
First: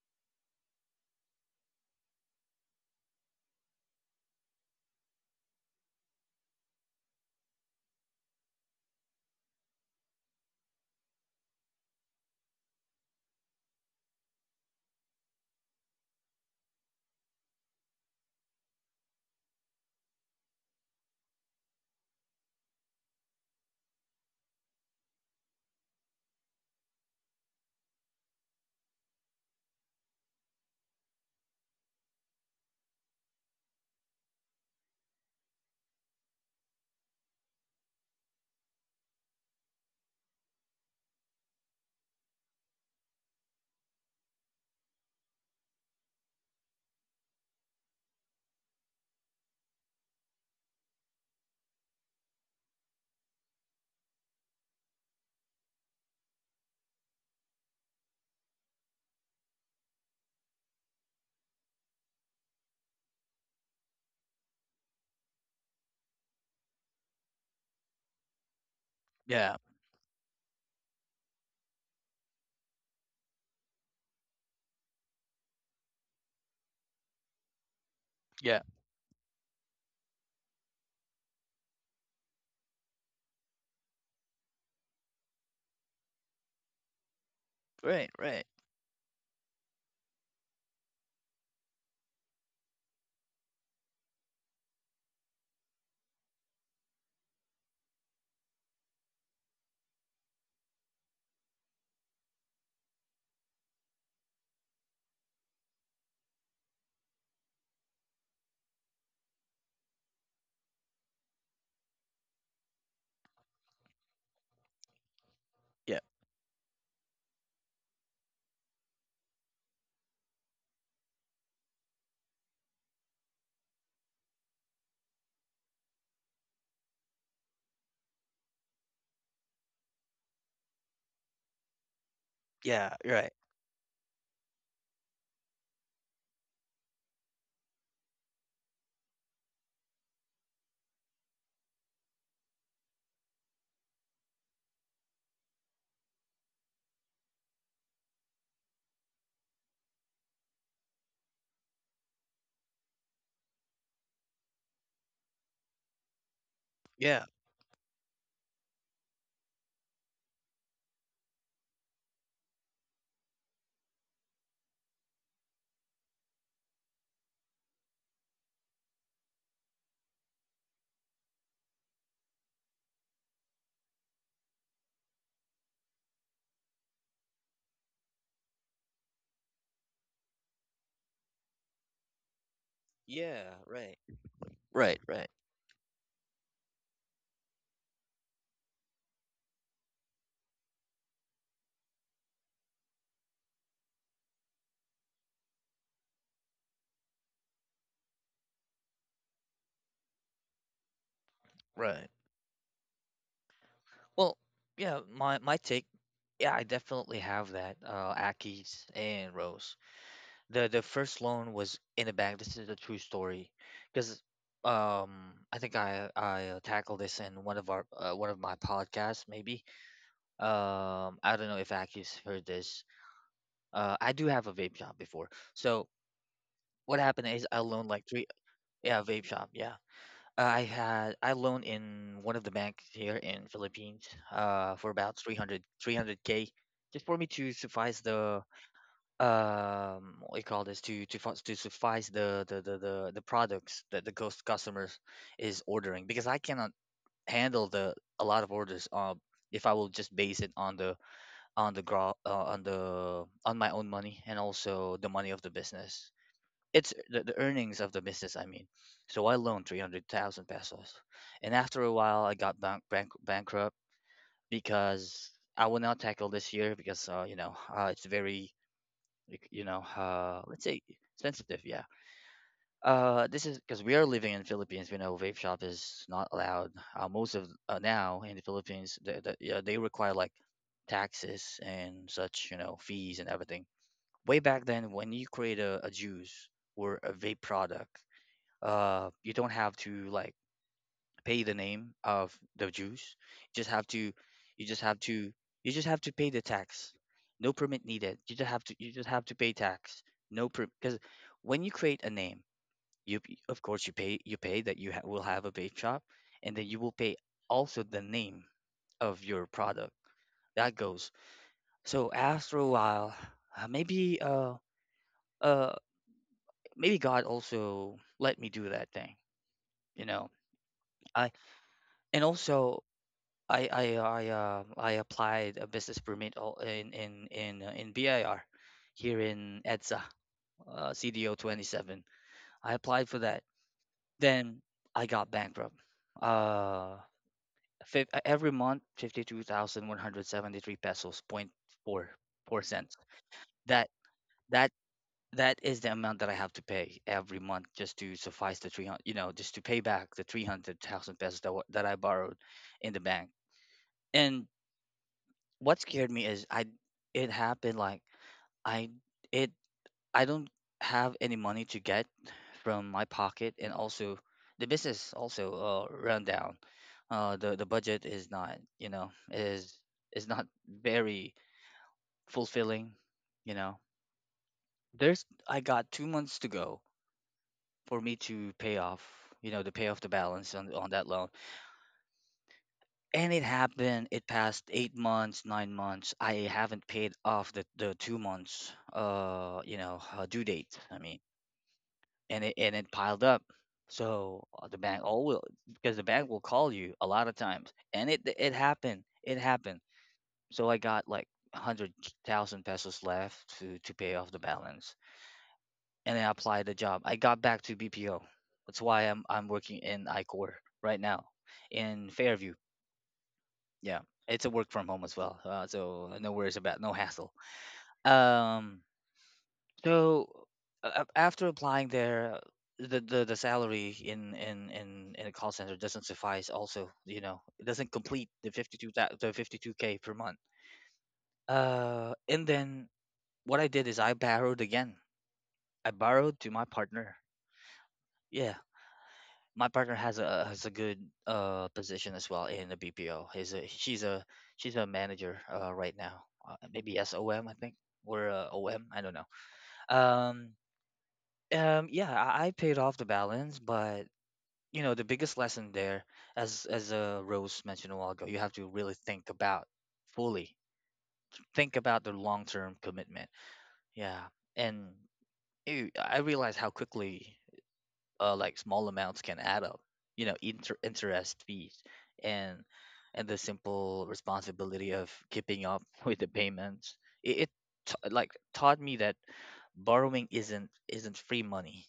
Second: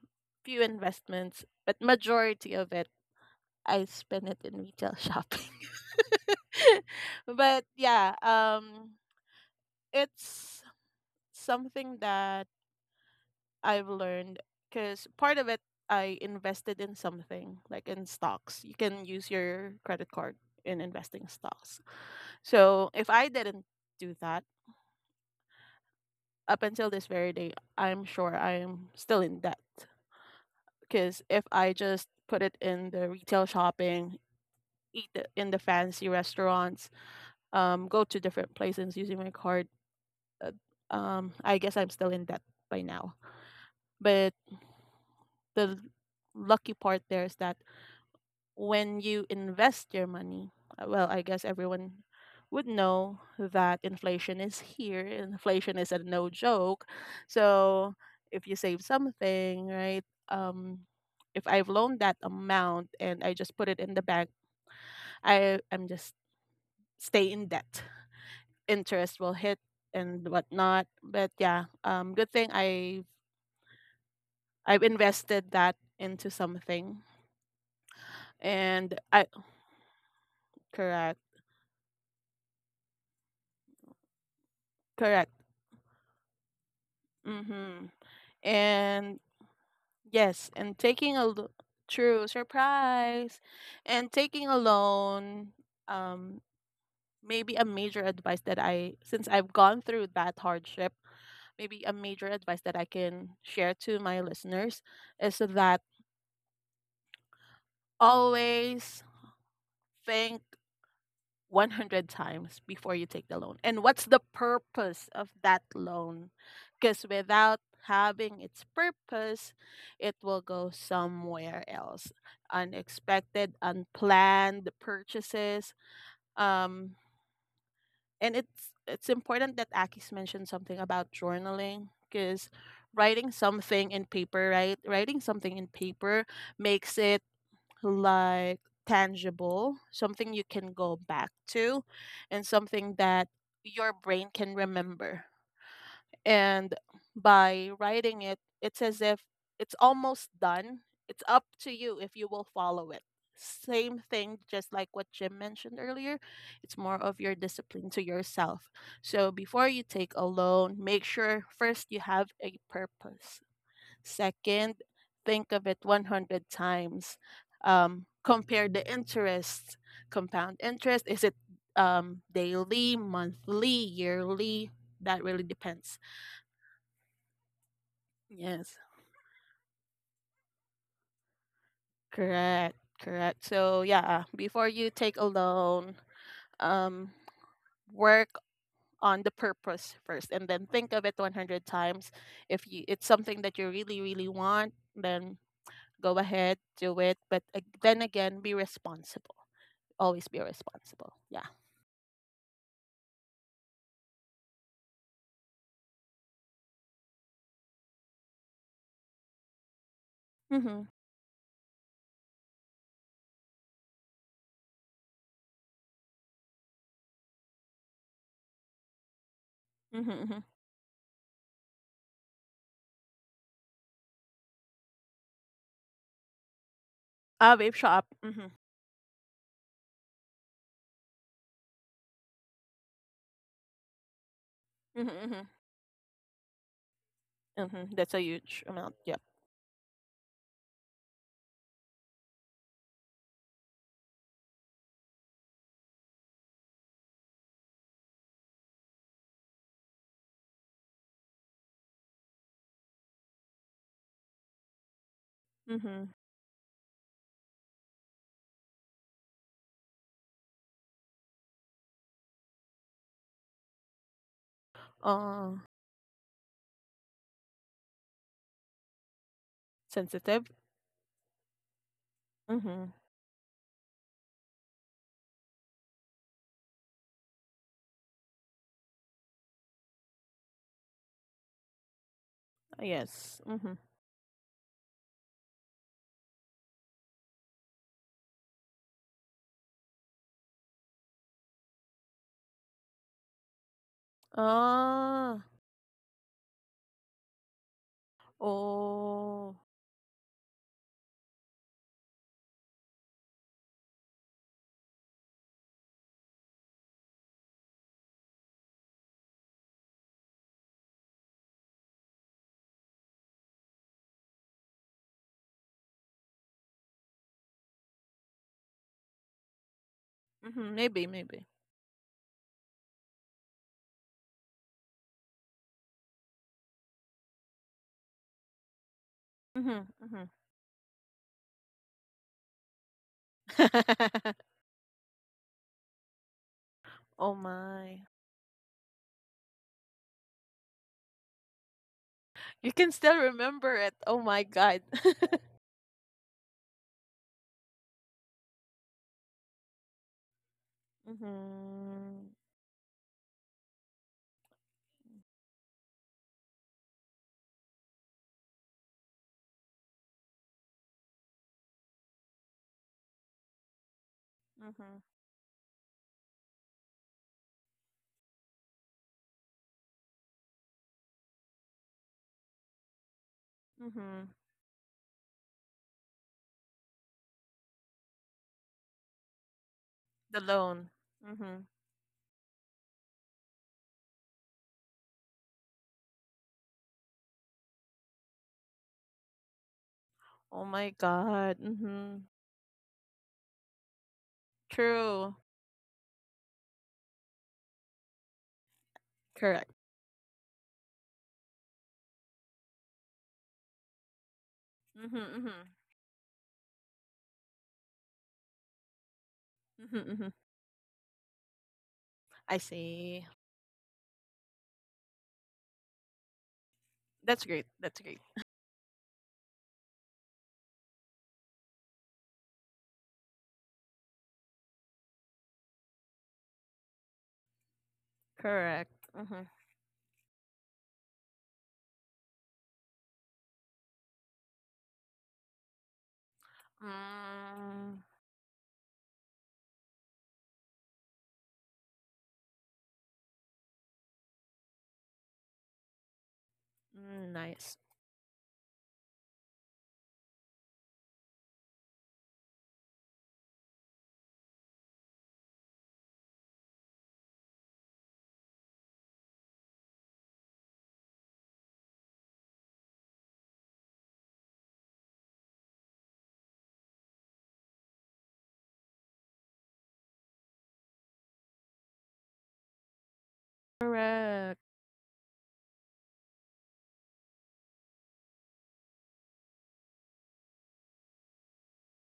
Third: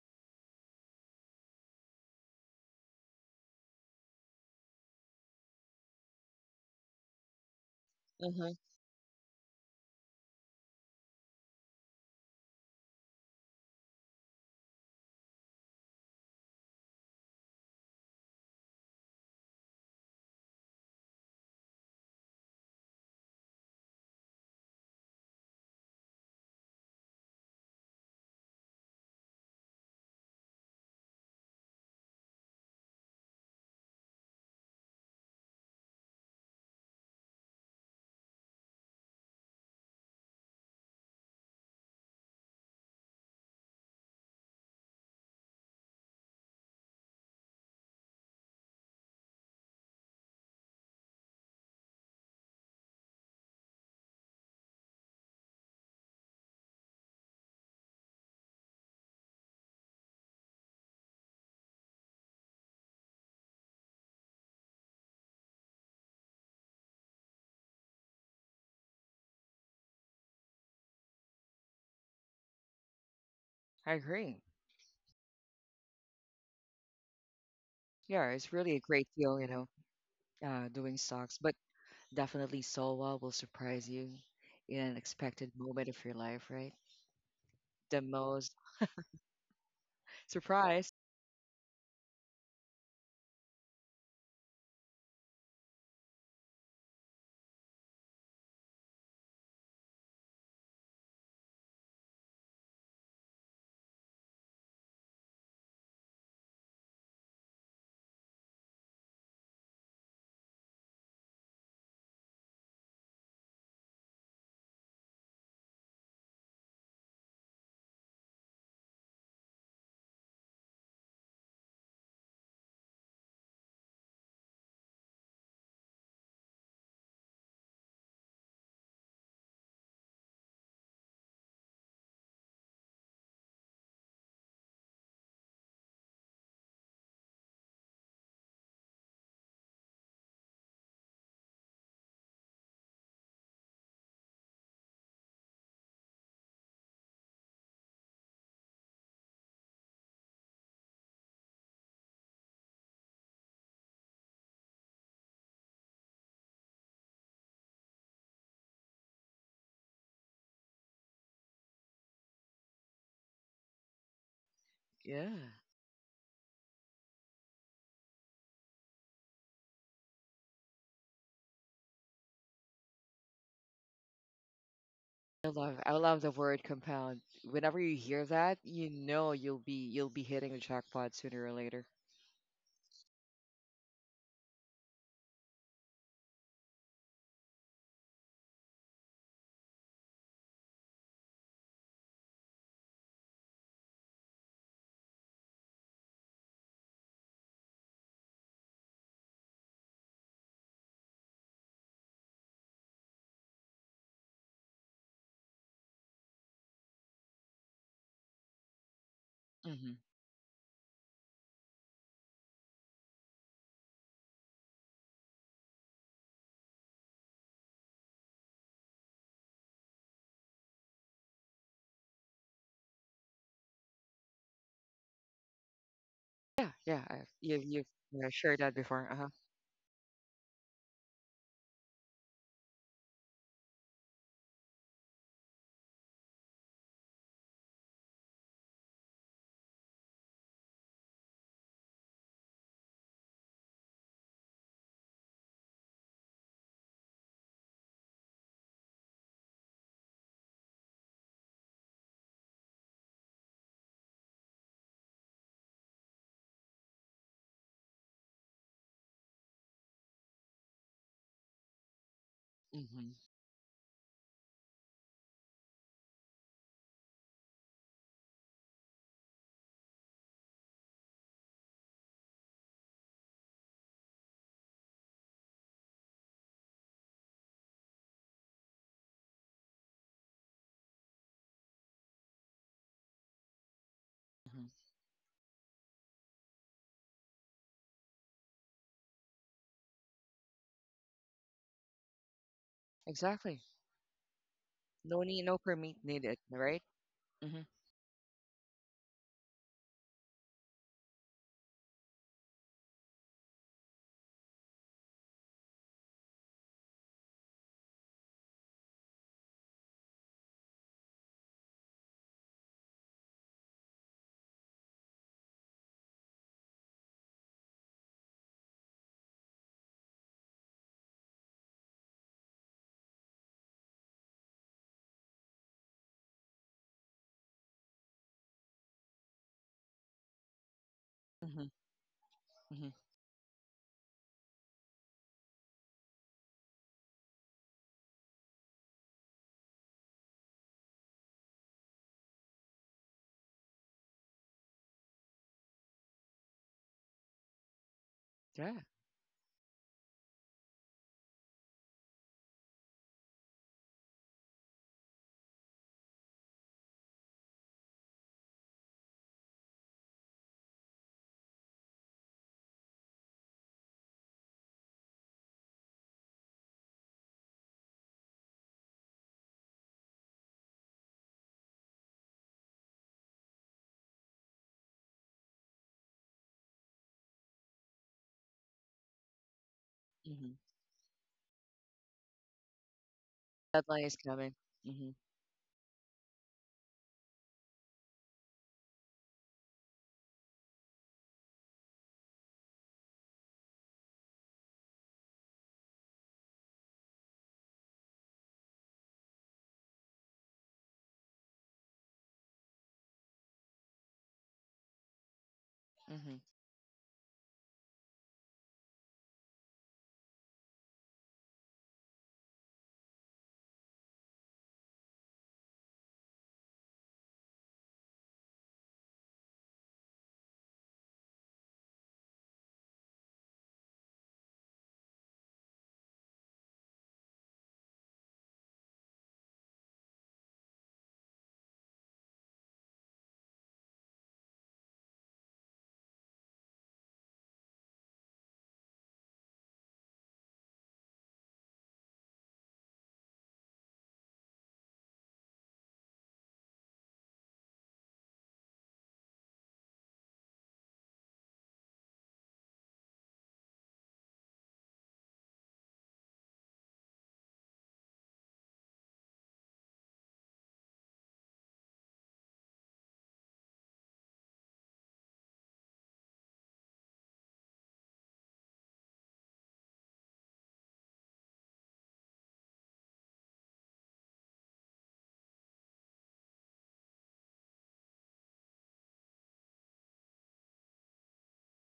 few investments, but majority of it I spent it in retail shopping. but yeah,
Mm-hmm.
it's something that I've learned because part of it I invested in something like in stocks. You can use your credit card in investing stocks. So if I didn't do that up until this very day, I'm sure I'm still in debt because if I just put it in the retail shopping, in the fancy restaurants, go to different places using my card, uh, I guess I'm still in debt by now. But the lucky part there is that when you invest your money, well, I guess everyone would know that inflation is here. Inflation is a no joke. So if you save something, right? Um, if I've loaned that amount and I just put it in the bank, I am just stay in debt. Interest will hit
yeah,
and whatnot. But yeah, um, good thing I
I agree.
I've invested that into something,
Yeah, it's
yeah.
really a great
and
deal,
I
doing stocks,
correct,
but definitely Solwa will surprise you in an
correct.
unexpected moment of your life, right? The
Mm-hmm.
Right, right.
most
And yes, and
surprise.
taking a true surprise. And taking a loan, um maybe a major advice that I, since I've gone through that hardship, maybe a major advice that I can share to my listeners is that always think 100 times before you take the loan. And what's the purpose of that
Yeah,
loan? Because without having its purpose, it will go somewhere else. Unexpected, unplanned purchases. Um, and it's important that Akis mentioned something about journaling, because
yeah,
writing
right.
something in paper, right? Writing something in paper makes it like tangible, something you can go back to, and something that your brain can remember. And by writing it, it's as if it's almost done. It's up to you if you will follow it. Same thing, just like what Jim mentioned earlier, it's more of your
Yeah,
discipline to yourself. So before you take a loan, make sure first you have a purpose. Second,
Yeah.
think of it 100 times. Compare the interest, compound interest. Is it daily, monthly, yearly? That really
I love
depends.
I love the word compound. Whenever you hear that,
Yes,
you know you'll be hitting the jackpot sooner or later.
correct, correct.
yeah,
So,
right,
yeah, before you
right,
take a
right,
loan, um, work on the purpose first and then think of it 100 times. If you, it's something that you really, really want, then go ahead, do it. But then again, be responsible. Always be responsible. Yeah.
right. Well, yeah, my take, yeah, I definitely have that. Aki's and Rose.
Hmm.
The
Mm-hmm.
the first loan was in a bank. This is a true story, because I think I tackled this in one of my podcasts maybe.
Mm-hmm. Mm-hmm.
I don't know if Aki's heard this. I do have a vape shop before. So
Yeah,
what
yeah.
happened is
Ah,
You
I
vape
you've
loaned
shop.
like three.
Mm-hmm.
shared that
Yeah,
before.
vape
Uh-huh.
shop. Yeah. I loaned in one of the banks here in Philippines, for
Mm-hmm.
about
Mm-hmm.
three hundred three hundred k, just for me to
Mm-hmm.
suffice
That's a
the,
huge amount. Yep.
what you call this, to suffice the products that the ghost customers is ordering, because I cannot handle the a lot of orders, if I will just base it on the, on my own money, and also the money of the
Mm-hmm.
business, the earnings of the business, I mean. So I loaned 300,000 pesos, and after a while, I got
Hmm.
bankrupt, because
Uh,
I will not tackle this year because, it's very, like,
sensitive.
let's say, sensitive, yeah.
Mm-hmm.
This is because we are living in Philippines. We know vape shop is not allowed. Most of now in the Philippines, yeah, they require like taxes and such, you know, fees
Yes.
and
Mm-hmm.
everything. Way back
Hmm.
then, when you create a juice or a vape product, you don't have to like pay the name of the juice. You
Exactly.
just have to you just have
No
Ah.
to
need, no
you just
permit
have to pay
needed,
the
right?
tax. No
Mm-hmm.
permit needed, you just have to
Oh.
pay tax. No per Because when you create a name, of course you pay that, you will have a vape shop, and then you will pay also the name of your product, that goes. So after a while, uh, maybe uh uh maybe God also let me do that thing you know
Mm-hmm. Maybe. Maybe.
I and also I applied a business permit, all in BIR here in EDSA,
Mm-hmm.
CDO
Mm-hmm.
27. I
Mm-hmm.
applied for that.
Mm-hmm.
Then I got bankrupt. Uh,
Oh my.
every month, 52,173 pesos, point four
You
four
can still
cents.
remember it.
That
Oh my god.
that that is the amount that I have to pay every month, just to suffice the
Yeah.
300, just to pay back the 300,000 pesos that, that I
mm-hmm.
borrowed in the bank. And what scared me is, I it happened like I it I don't have any money to get from my pocket, and also the
Mm-hmm.
business also run down. The budget is not, you know, is not very fulfilling, you know.
Mm-hmm.
There's I got 2 months to go for me to pay off, you know, to pay off the
The
Mm-hmm.
balance
loan.
on that loan.
Mm-hmm.
And it
Deadline
happened.
is
It
coming.
passed eight
Mm-hmm.
months, 9 months. I haven't paid off the 2 months,
Oh
due
my
date, I mean,
god. Mm-hmm.
and it piled up. So, the bank
True.
all will because the bank will call you a lot of times, and it happened. It happened. So I got like 100,000 pesos left to pay off the
Mm-hmm,
balance,
mm-hmm,
and I
Mm-hmm.
applied the job. I got back to BPO. That's why I'm working
mm-hmm, mm-hmm.
in iCor right now in
I
Fairview.
see.
Yeah, it's a work from home as well, so no worries about no
That's
hassle.
great. That's great.
Um, so after applying there, the salary in a call center doesn't suffice. Also, you know, it doesn't complete the
Correct. Mm-hmm.
52K per month. And then what I did is I borrowed again. I borrowed to my partner.
Mm,
Yeah, my partner has a good position as well in the BPO. He's a she's a She's a manager right now. Maybe
mm,
SOM, I
nice.
think, or OM, I don't know. Um um yeah, I paid off the balance, but the biggest lesson there, as Rose mentioned a while ago, you have to really think about fully think about the long term commitment. Yeah, and I realized how quickly, like, small amounts can add up. You know, interest fees and and the simple
Correct.
responsibility of keeping up with the payments. It taught me that borrowing isn't free money.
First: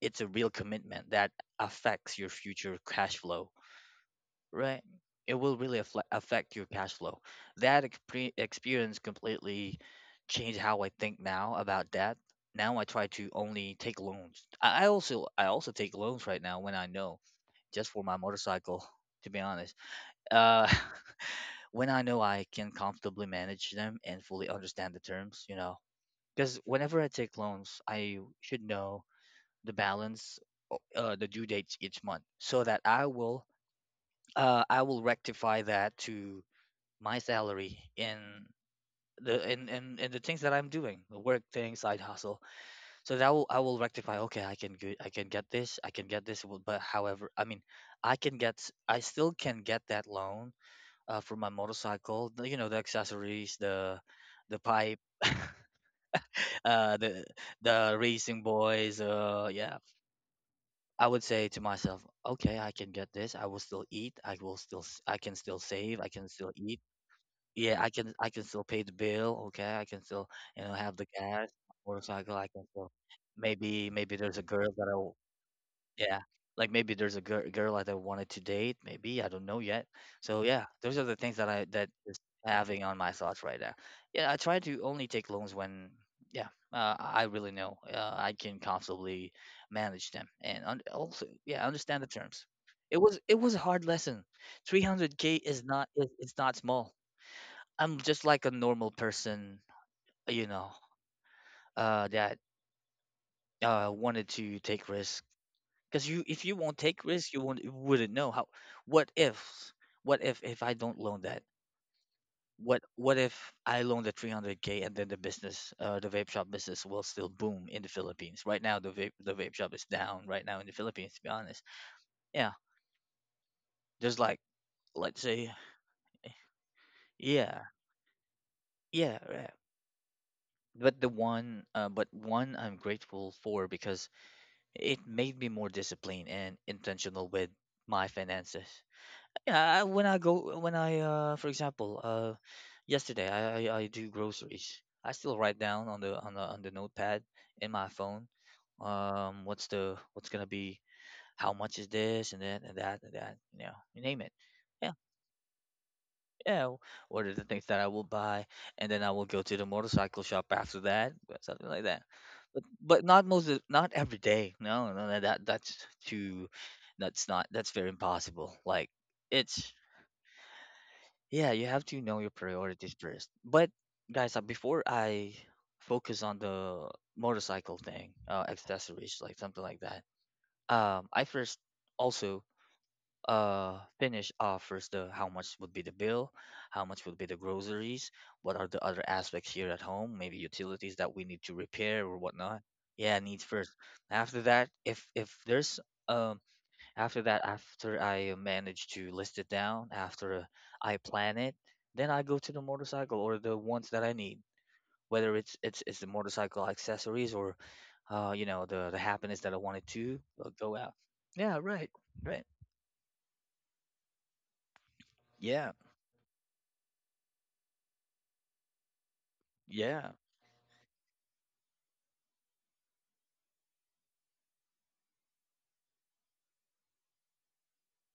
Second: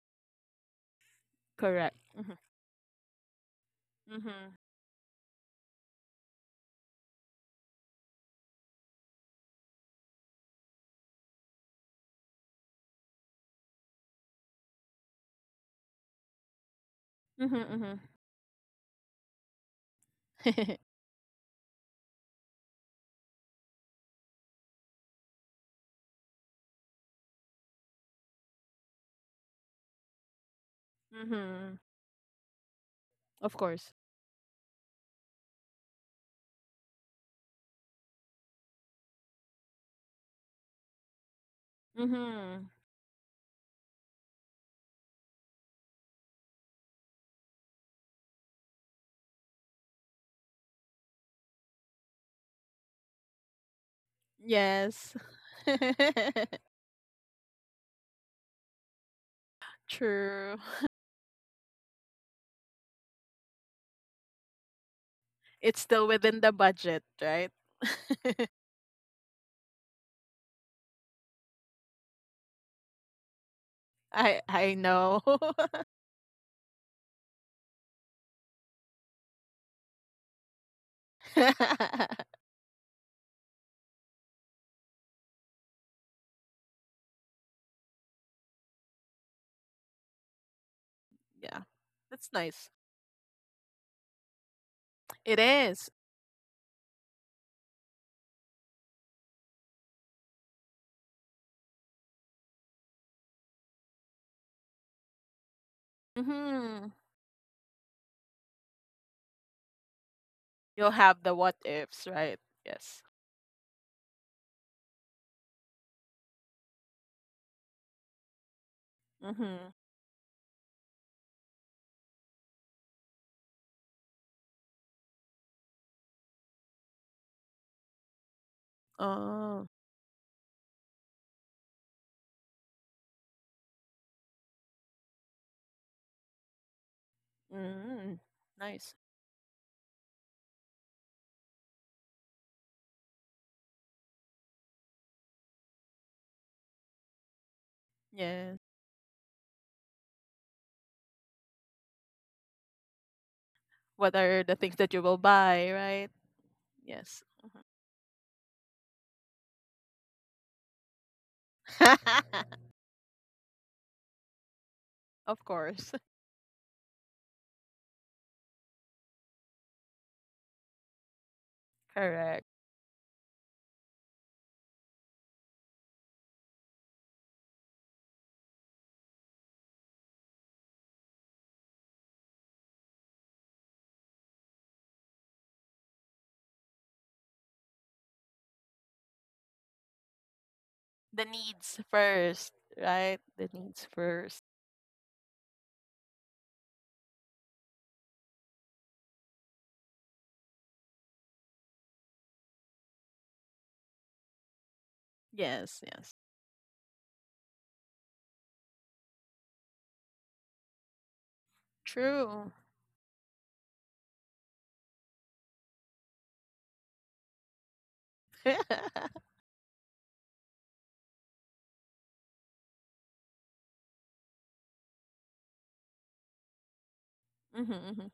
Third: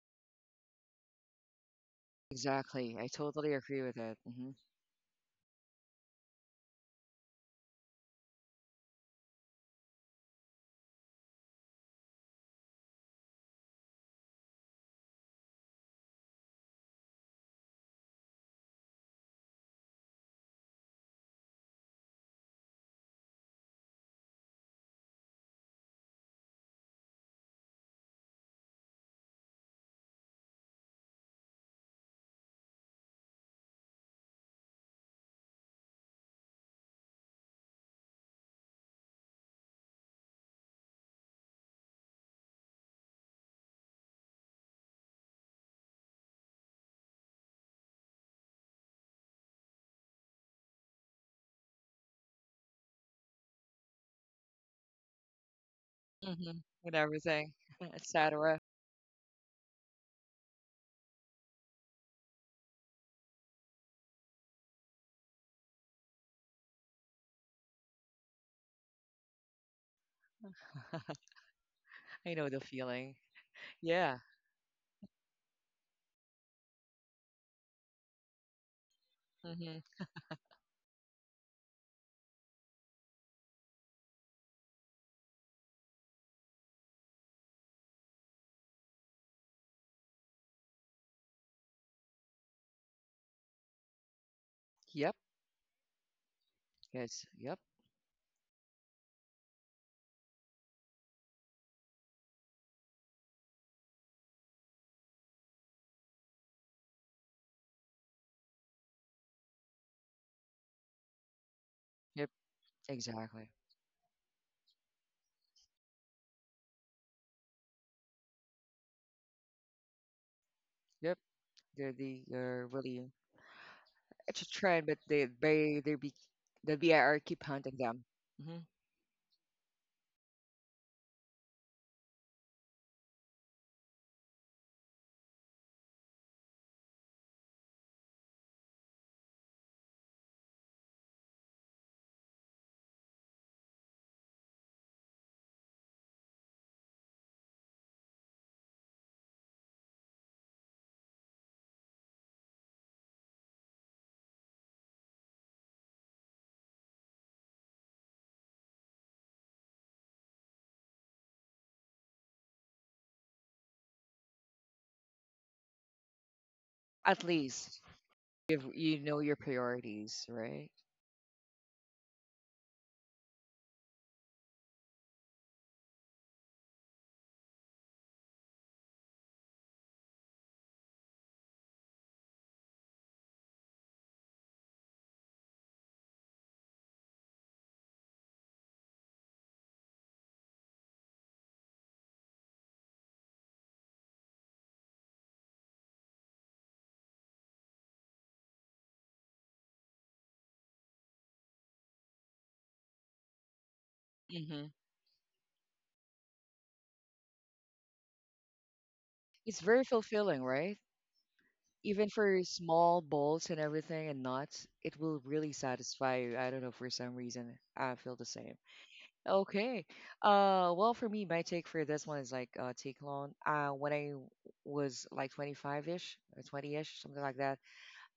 It's a real commitment that
Correct.
affects your
Mm-hmm,
future
Exactly. I
cash flow,
totally agree with that. Mm-hmm.
mm-hmm,
right? It will really affect your cash flow. That experience completely changed how I think now about debt. Now I try to only take loans. I also take loans right now when I know, just
mm-hmm,
for my motorcycle. To be honest, uh,
mm-hmm.
when I know I can comfortably manage them and fully understand the terms, because whenever I take loans, I should know the balance, the due dates
mm-hmm.
each month, so that I will
Of course.
rectify that to my salary in the things that I'm doing, the work thing, side hustle.
Mm-hmm.
So that will I will rectify. Okay, I can go, I can get this, I can get this. But however, I mean, I still can get that loan, for my motorcycle. You know, the accessories, the pipe,
Yes.
Mm-hmm. And
uh, the
everything,
the racing
etc.
boys. Yeah,
True.
I would say to myself, okay, I can get this. I will still eat. I can still
It's
save.
still
I can
within the
still eat.
budget, right?
Yeah, I can still pay the bill, okay? I can still, have the gas,
I
motorcycle,
know
I
the
can still,
feeling.
maybe
Yeah.
there's
I
a girl
I
that
know.
yeah, like maybe there's a girl that I wanted to date, maybe, I don't know yet.
Mm-hmm.
So yeah, those are the things that I that
Yeah.
is having on my thoughts right now. Yeah, I try to only take loans when, yeah, I really know, I can comfortably manage them and, un also, yeah, understand the
That's
terms.
nice.
It was a hard lesson.
Yep.
It
300K is
is.
not is it's not small.
Yes. Yep.
I'm just like a normal person, you know, that wanted to take risks. If you won't
Mm-hmm.
take risks, you wouldn't know how. What if? What if I
You'll
don't
have
loan
the
that?
what ifs,
Yep.
right? Yes.
What
Exactly.
if I loan the 300k, and then the business, the vape shop business will still boom in the Philippines. Right now, the vape
Mm-hmm.
shop is down right now in the Philippines.
Yep.
To be honest,
They're the,
yeah,
really
just like,
it's a trend, but
let's
they
say,
they they be the BIR keep
yeah,
hunting them. Mm-hmm.
yeah, yeah.
Oh.
But one I'm grateful for, because it made me more disciplined and intentional with my
Mm.
finances.
Nice.
Yeah, I, when I go, when I, for example, yesterday I do groceries. I still write down on the notepad in my phone.
Yeah.
What's gonna be? How much is this and that and that and that? You know, you name
What
it.
are the things
Yeah.
that you will buy, right?
Yeah, what
Yes.
are the things that I will buy, and then I will go to the motorcycle shop after that, or something like that. But but not most of, not every day. No, no, no, that
Of
that's
course.
too,
At
that's not that's
least
very impossible.
if
Like
you know your
it's
priorities, right?
yeah, you have to know your
Correct.
priorities first. But guys, before I focus on the motorcycle thing, accessories like something like that, I first also finish off first the how much would be the bill, how much would be the groceries, what are the other aspects here at home, maybe utilities that we
The
need to
needs
repair or
first,
whatnot. Yeah
right?
needs
The
first.
needs
After
first.
that, if there's um after that, after I manage to list it down, after I plan it, then I go to the motorcycle or the ones that I need,
Mhm.
whether it's it's
Yes,
it's the
yes.
motorcycle accessories or you know the happiness that I
It's very
wanted to
fulfilling,
go
right?
out. Yeah, right,
Even for
right.
True.
small bowls and everything and nuts, it will really
Yeah,
satisfy you. I don't know, for some reason, I feel the same.
mm-hmm.
Okay.
yeah.
Well, for me, my take for this one is like, take long. When I was like 25-ish or 20-ish, something like that,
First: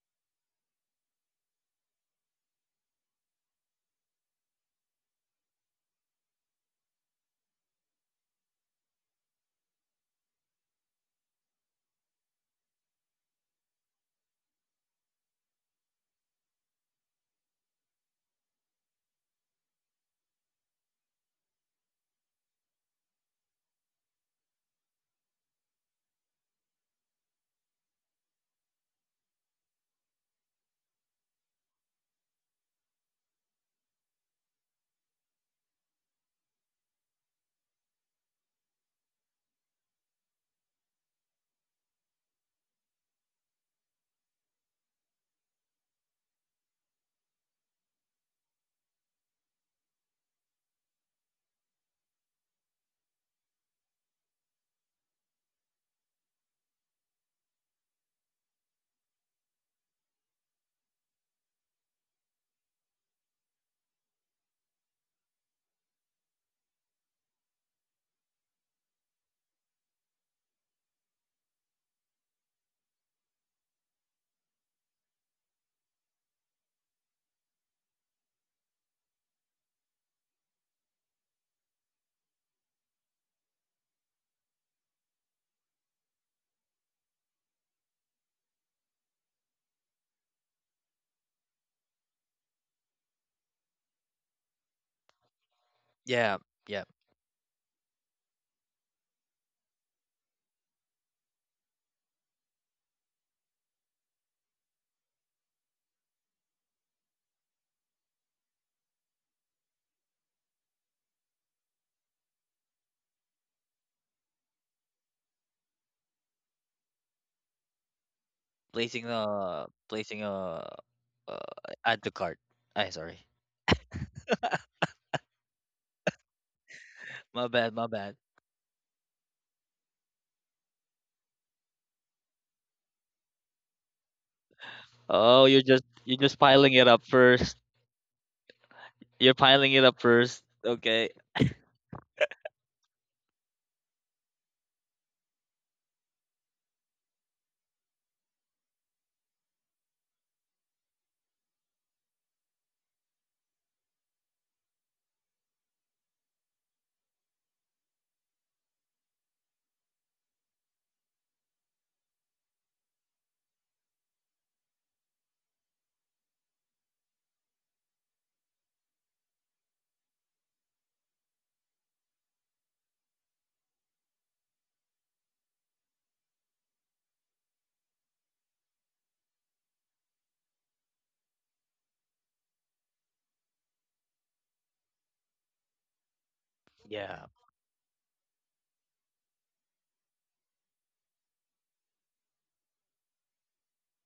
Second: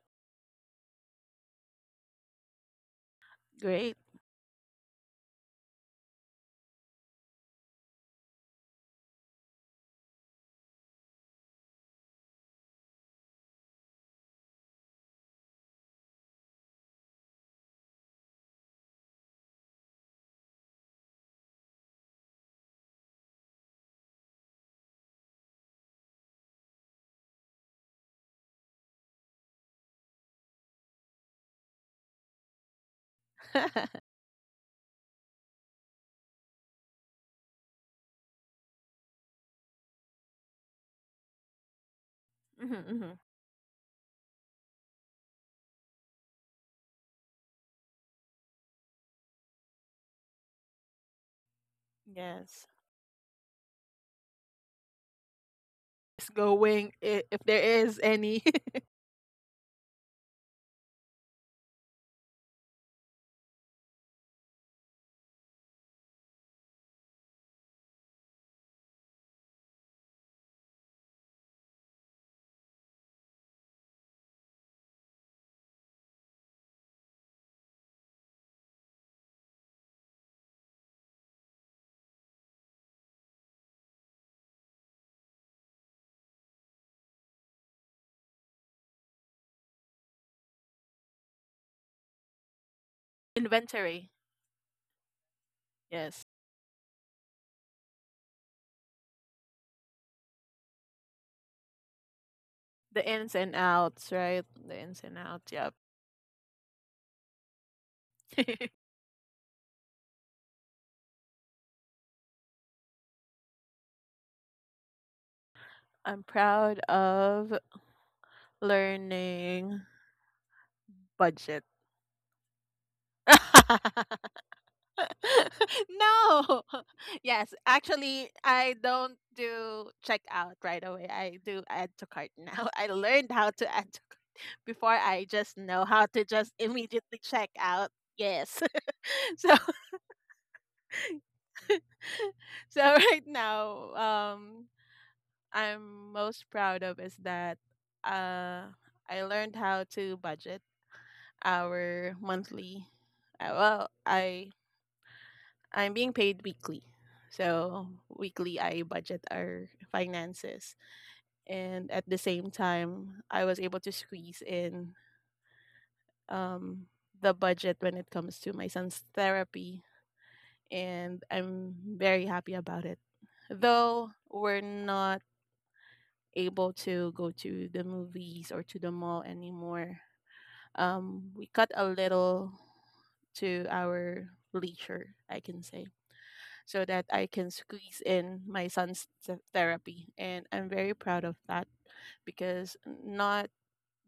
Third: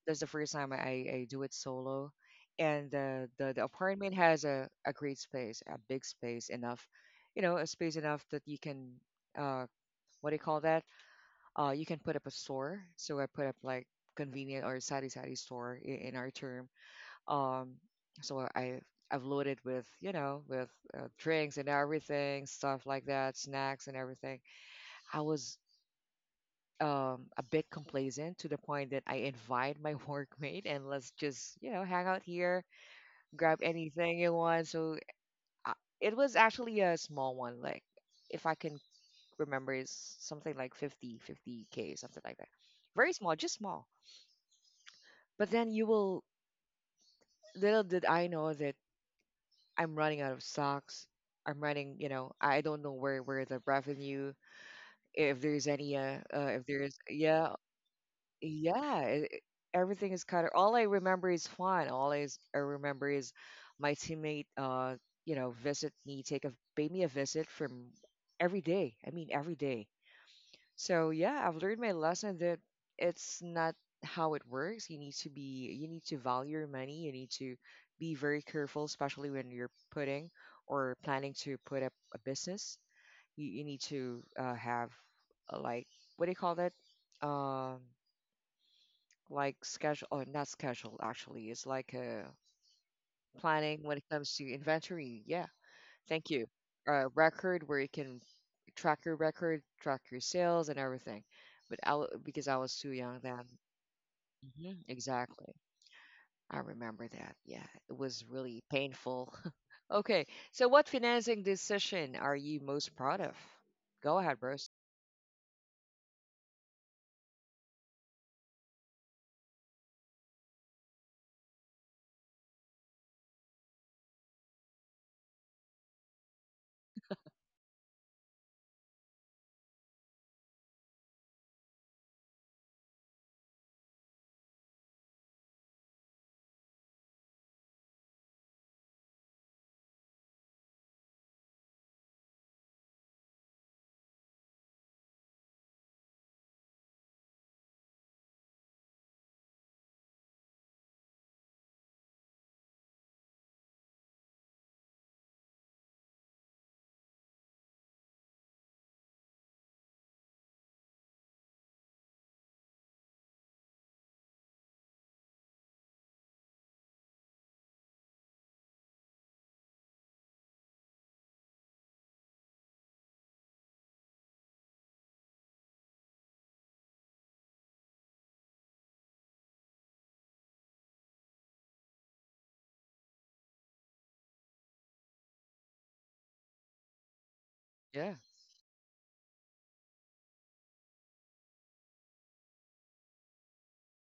that's the first time I do it solo. And the
Great.
apartment has a great space, a big space enough, a space enough that you can, uh, what do you call that? You can put up a store. So I put up like convenient or sari sari store in our term. Um, so I've loaded with, with, drinks and everything, stuff like that, snacks and everything. I was, a bit complacent to the point that I invite my workmate and let's just hang out here, grab
mm-hmm,
anything you want. So, uh, it was actually a small one, like if I can remember, is something like 50K, something like that.
hmm.
Very small, just small. But then you will, Little did I know that I'm running out of stocks. I'm running,
Yes.
I don't know where the revenue, if there's any,
It's
if
going,
there's,
if
yeah,
there is any
yeah, everything is kind of. All I remember is fun. I remember is my teammate, visit me, pay me a visit from every day. I mean, every day. So yeah, I've learned my lesson that it's not how it works. You need to value your money. You need to be very careful, especially when you're putting or planning to put up a business. You need to, have, like, what do you call that? Um, like schedule, or not schedule actually. It's like a planning when
inventory.
it comes to inventory. Yeah,
Yes.
thank
Yeah,
you.
yeah.
A record where you can track your record, track your sales, and everything. But because I was too
The
young
ins
then.
and outs, right? The
Hmm,
ins and outs.
exactly.
Yep.
I remember that. Yeah, it was really painful. Okay, so what financing decision are you most proud of? Go ahead, Bruce.
I'm proud of
Placing a
learning
uh,
budget.
add to cart. I sorry.
No. Yes,
My bad, my bad.
actually I don't do checkout right away. I do add to cart now. I learned how to add to cart before. I
Oh,
just
you're just
know how to just
piling it up
immediately check
first.
out. Yes.
You're
so
piling it up first. Okay.
so right now I'm most proud of is that uh I learned how to budget our monthly well, I'm being paid weekly, so weekly I budget our finances, and at the same time I was able to squeeze in um, the budget when it comes to my son's therapy, and I'm very happy about it. Though we're not able to go to the movies or to the mall anymore, we cut a little to our leisure, I can say, so that I
Yeah.
can squeeze
Yeah.
in my son's therapy. And I'm very proud of that, because not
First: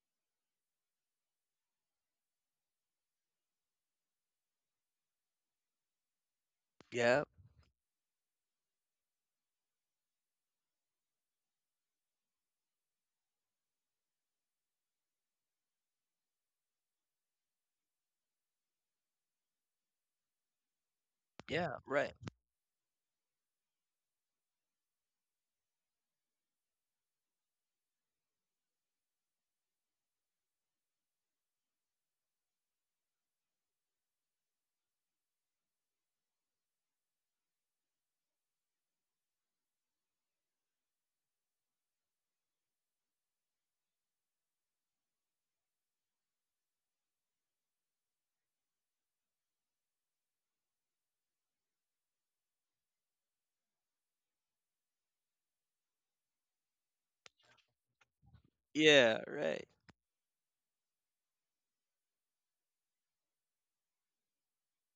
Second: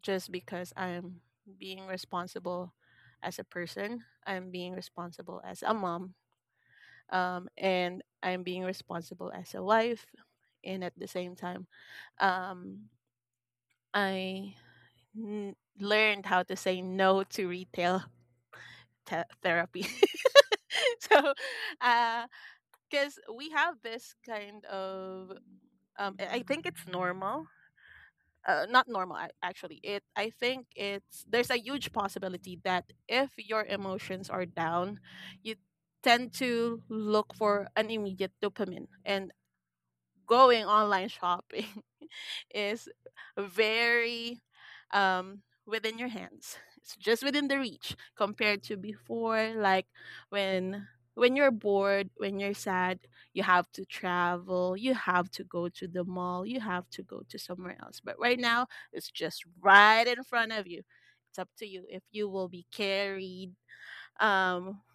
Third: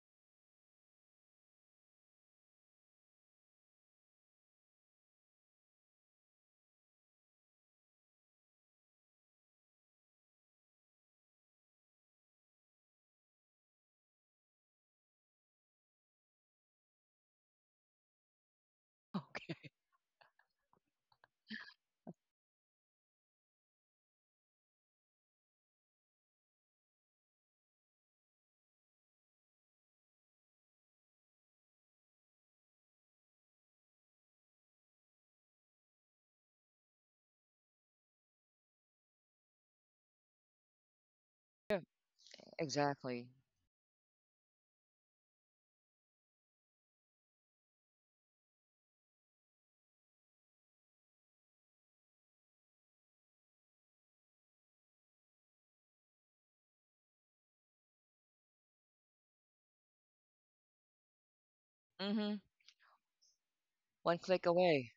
just because I'm being responsible as a person, I'm being responsible as a mom,
Yeah.
and I'm being responsible as a wife. And at the same time, um, I learned how to say no to retail
Okay.
therapy. So,
Yeah, right.
because we have this kind of, I think it's normal. Not normal, actually, it I think it's there's a huge possibility that if your emotions are down, you tend to look for an immediate dopamine and going online shopping
Yeah,
is
exactly.
very within your hands. It's just within the reach compared to before, like when you're bored, when you're sad, you have to travel, you have to go to the mall, you have to go to somewhere else. But right now, it's
Yeah,
just
right.
right in front of you. It's up to you if you
Mm-hmm.
will be carried.
One click
um,
away.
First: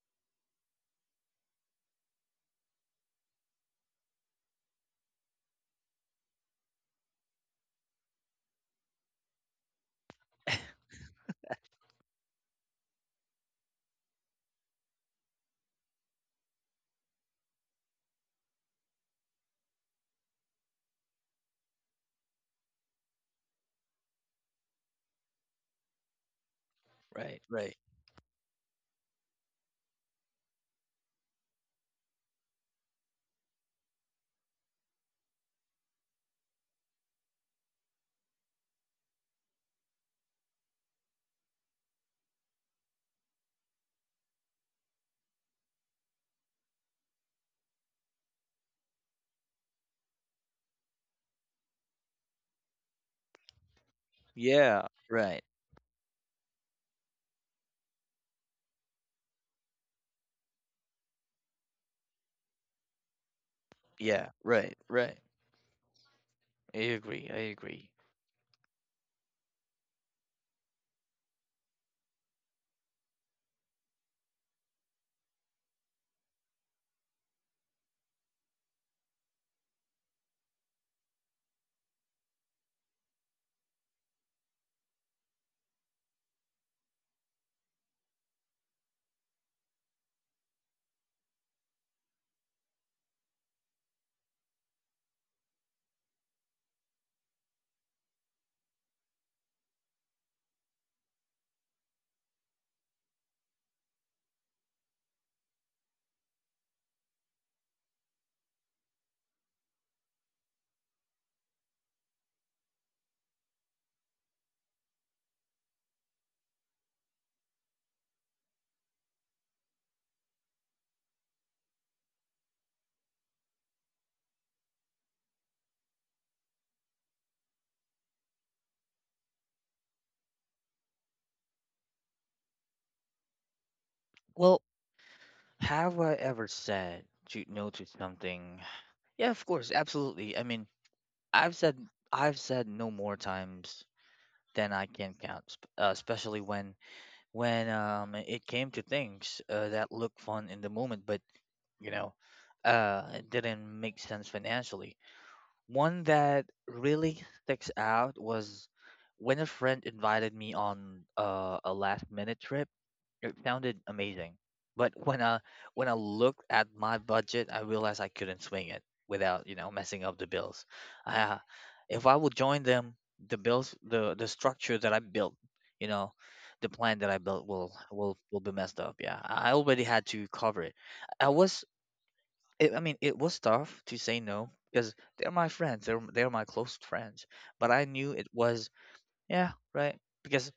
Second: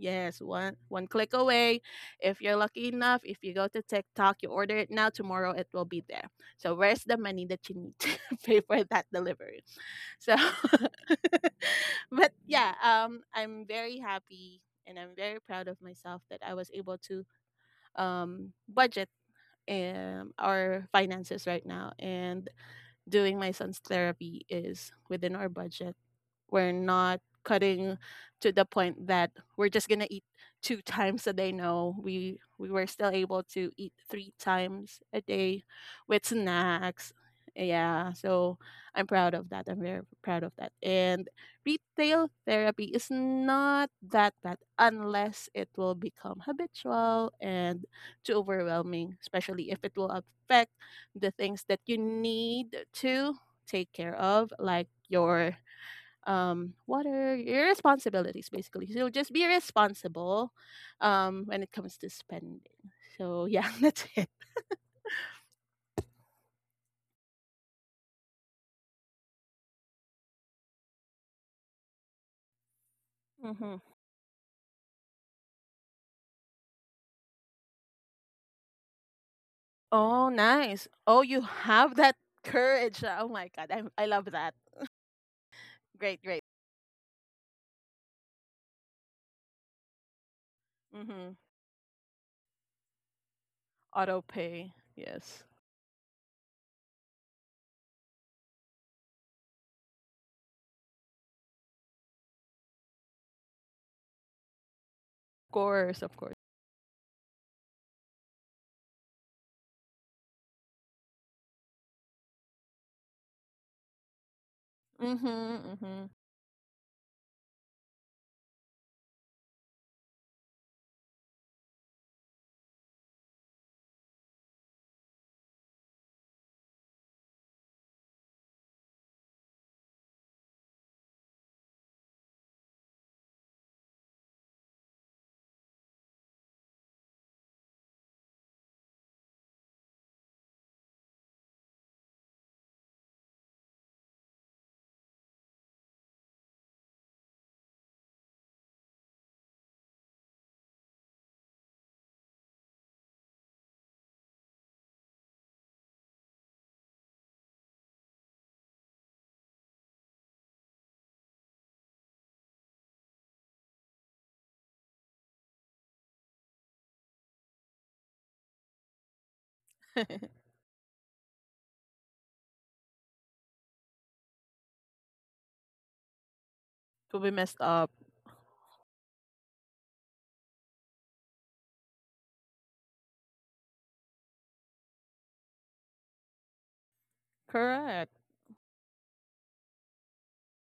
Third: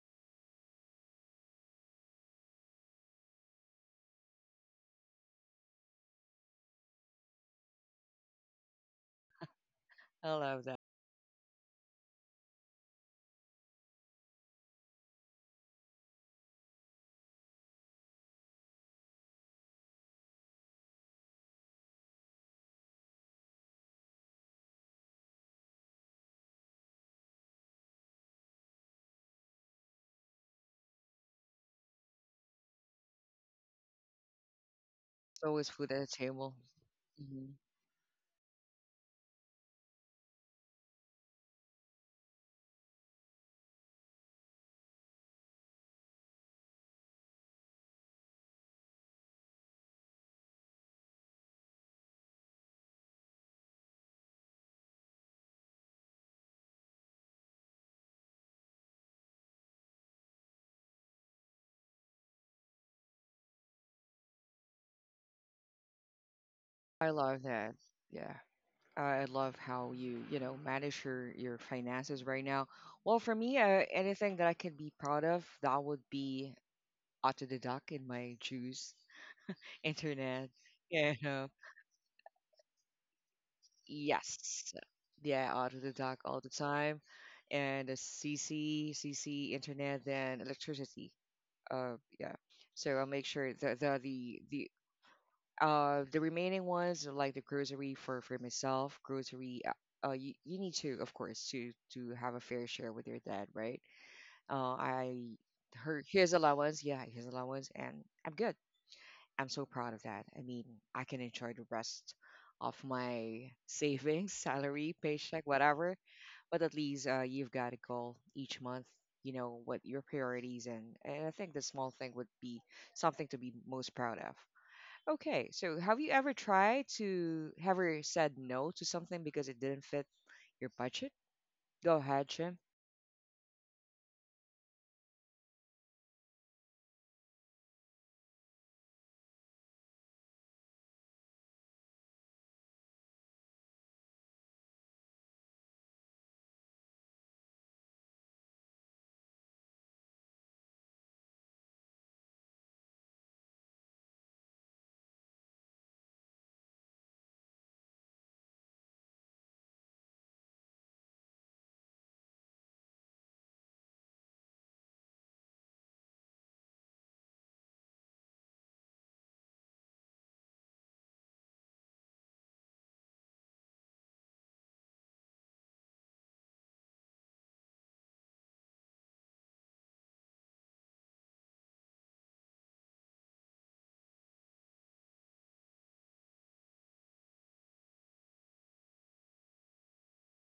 Yes, one click away. If you're lucky enough, if you go to TikTok, you order it now, tomorrow it will be there. So where's the money that you need to pay for that delivery?
I
So
love that.
but yeah, I'm very happy and I'm very proud of myself that I was able to budget our finances right now, and doing my son's therapy is within our budget. We're
Right,
not
right.
cutting to the point that we're just gonna eat two times a day. No, we were still able to eat three times
It's
a
always food
day
at the table.
with snacks.
Hmm.
Yeah, so I'm proud of that. I'm very proud of that. And retail therapy is not that bad unless it will become habitual and too overwhelming, especially if it will affect the things that you need to take care of,
Yeah,
like
right.
your what are your responsibilities, basically. So just be responsible when it comes to spending. So yeah, that's
Yeah,
it.
right, right. I
I
agree. I
love that.
agree.
Yeah. I love how you, manage your finances right now. Well, for me,
Hmm.
anything that I can be proud of, that would be auto deduct in my juice,
Oh,
internet,
nice.
you
Oh, you
know.
have that courage, oh my god, I love that.
Yes. Yeah, auto deduct
Great,
all
great.
the time. And a CC internet, then electricity.
Mm-hmm.
Yeah. So I'll make sure that the
Auto
the the
pay, yes.
Uh, the remaining ones are like the grocery for myself, grocery. You need to, of course, to have a fair share with your dad, right? I
Of course,
her
of course.
his allowance, yeah, his allowance, and I'm good. I'm so proud of that. I mean, I can enjoy the rest of my savings, salary,
Mm-hmm,
paycheck, whatever.
mm-hmm.
But at least, you've got a goal each month. You know what your priorities, and I think the small thing would be something to be most proud of. Okay, so have you ever tried to ever said no to something because it didn't fit your budget? Go ahead, Jim.
Well, have I ever said to no to something? Yeah, of course, absolutely. I mean, I've said I've said no more times then I can count. Especially when it came to things that looked fun in the moment, but you know, it didn't make sense financially. One that really sticks out was when a friend invited me on a last minute trip. It sounded amazing, but when I looked at my budget, I realized I couldn't swing it without you know messing up the bills. I, if I would join them, the bills, the structure that I built, you know, the plan that
Could
I
be
built
messed
will
up.
will will be messed up. Yeah, I already had to cover it. I was, I mean, it was tough to say no because they're my friends, they're my close friends, but I
Correct.
knew it was, yeah, right, because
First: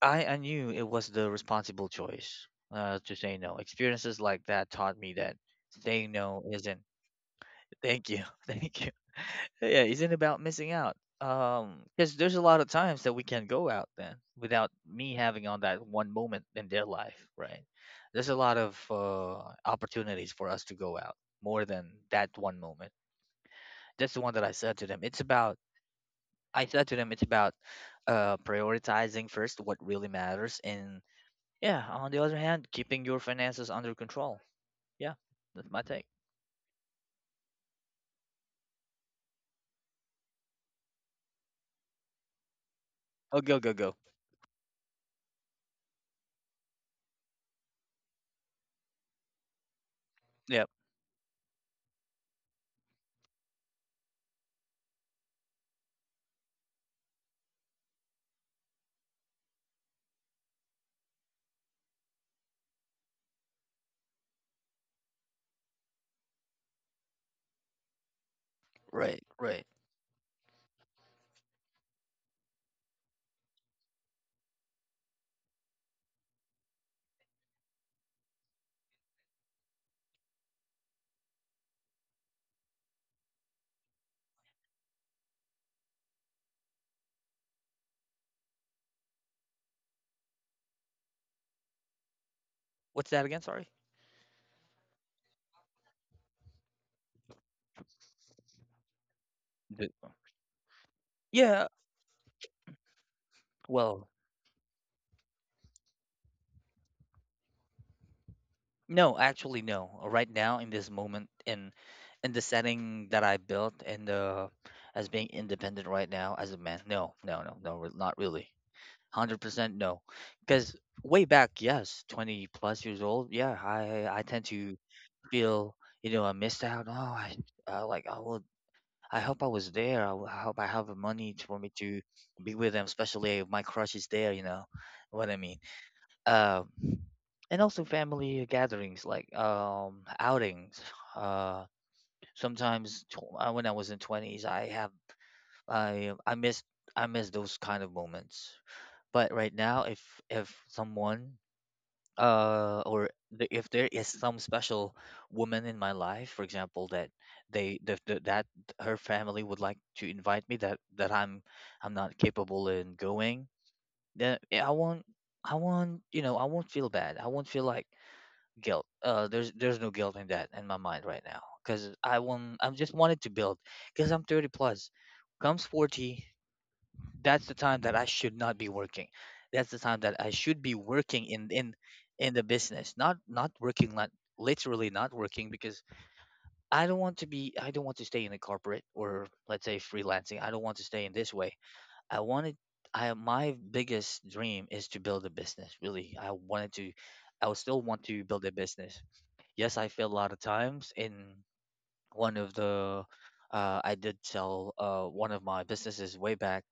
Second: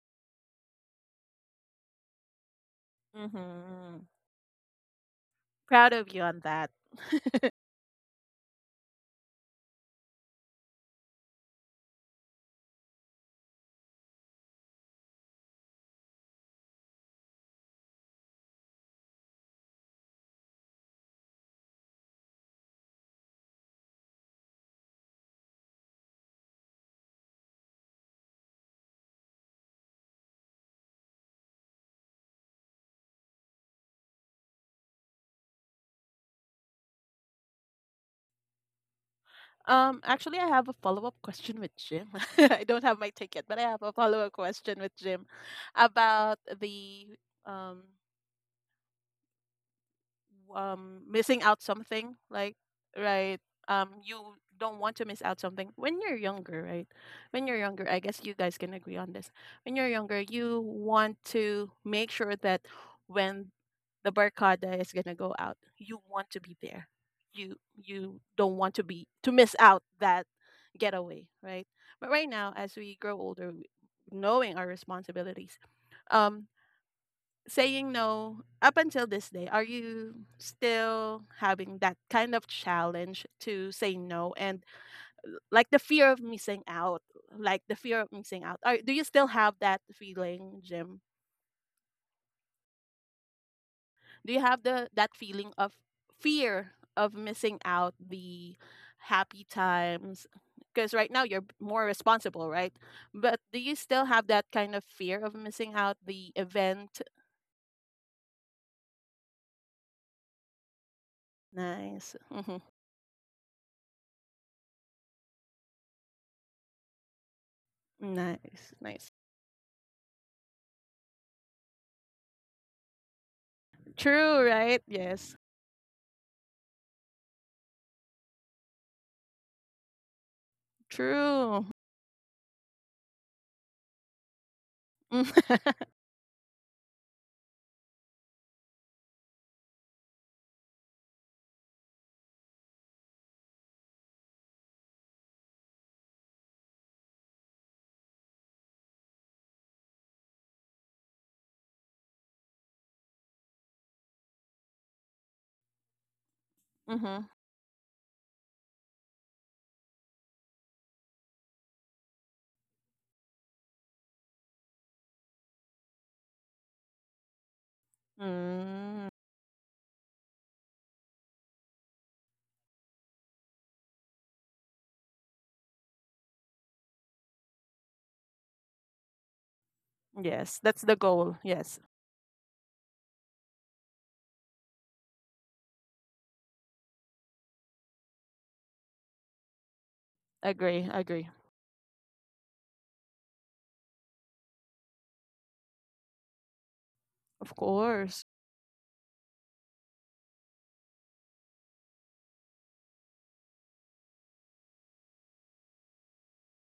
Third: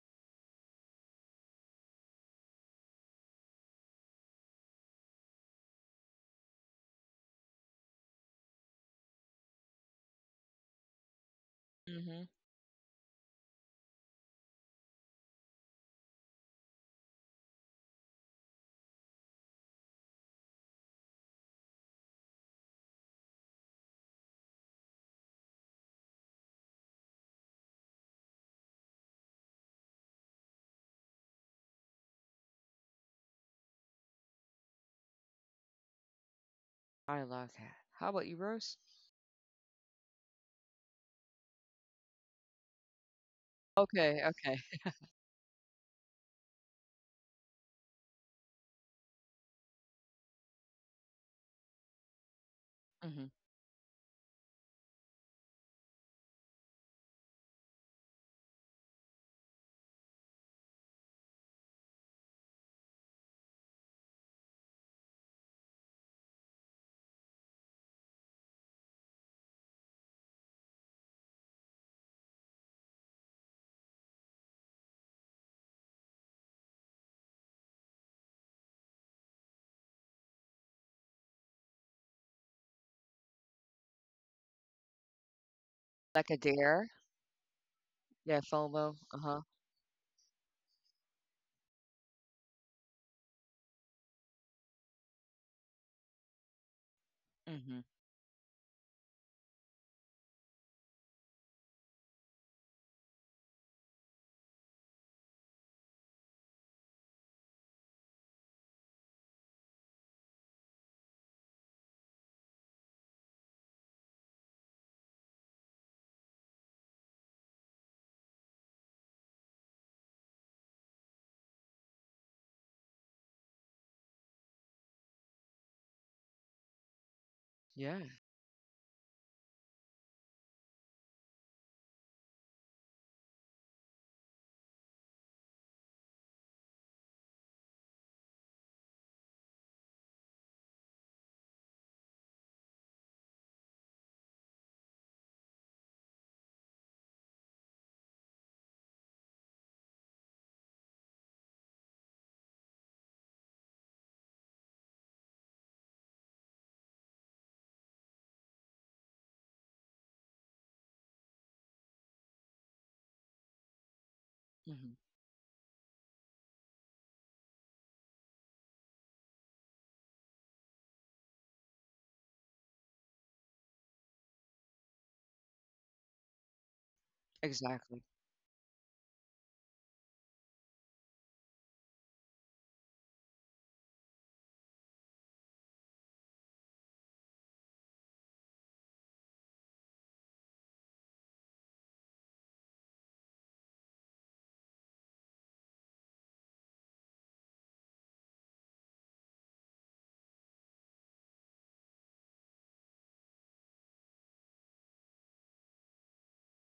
I knew it was the responsible choice to say
Mm-hmm.
no.
Mm-hmm.
Experiences like that taught me that
Proud
saying
of you on
no
that.
isn't, thank you, thank you. Yeah, isn't about missing out. Because
Hmm.
there's a lot of times that we can go out then without me having on that one moment in their life, right? There's a lot of opportunities for us to go out more than that one moment. That's the one that I said to them. It's about I said to them, it's about prioritizing first what really matters and, yeah, on the other hand, keeping your finances under control. Yeah, that's my take.
I love that. How about you, Rose?
Actually, I have a follow up question with Jim. I don't have my
Oh,
ticket, but
go,
I
go,
have a
go.
follow
Okay,
up
okay.
question with Jim about the um
Yeah.
missing out something, like,
Hmm.
right, you don't want to miss out something when you're younger, right? When you're younger, I guess you guys can agree on this. When you're younger, you want to make sure that when the barcada is going to go out, you want to be there. You don't want to be
Right,
to miss
right.
out that getaway, right? But right now, as we grow older, knowing our responsibilities, um saying no up until this day, are you still having that kind of challenge to say no and like the
Like
fear
a
of missing
dare.
out, like the fear of
Yeah,
missing out, are,
FOMO.
do you
Uh-huh.
still have that feeling, Jim?
What's that again? Sorry.
Do you have the that feeling of fear of missing
Hmm.
out the happy
The-
times, because right now you're
Yeah,
more responsible, right? But do you
well,
still have that kind of fear of missing out the event?
no, actually, no. Right now, in this moment, in
Nice.
in the
Hmm.
setting that I built, and the as being independent right now as a man, no, no, no, no, not really.
Nice, nice.
100% no. Because way back, yes, 20 plus years old, yeah, I
True,
tend to
right? Yes.
feel, you know, I missed out. Oh, I, I
Yeah.
like, I, well, I hope I was there. I hope I have the money to, for
True.
me to be with them, especially if my crush is there. You know what I mean.
Mm-hmm.
Um, and also family gatherings like outings. Uh, Sometimes tw when I was in twenties, I I miss I miss those kind of moments. But right now, if someone or if there is some special woman in my life for example that that her family would like to invite me, that I'm not capable in going, then yeah,
Hmm.
I won't, you know, I won't feel bad, I won't feel like guilt.
Mm.
There's no guilt in that in my mind right now because I won't, I'm just wanted to build because I'm 30 plus, comes 40, that's the time that
Exactly.
I should not be working. That's the time that I should
Yes,
be
that's the
working
goal.
in in
Yes.
in the business, not not working not literally not working because I don't want to stay in a corporate or let's say freelancing. I don't want to
Agree,
stay in
agree.
this way. I wanted I My biggest dream is to build a business. Really, I wanted to. I would
Of
still want to
course.
build a business. Yes, I failed a lot of times in one of the I did sell one of my businesses way back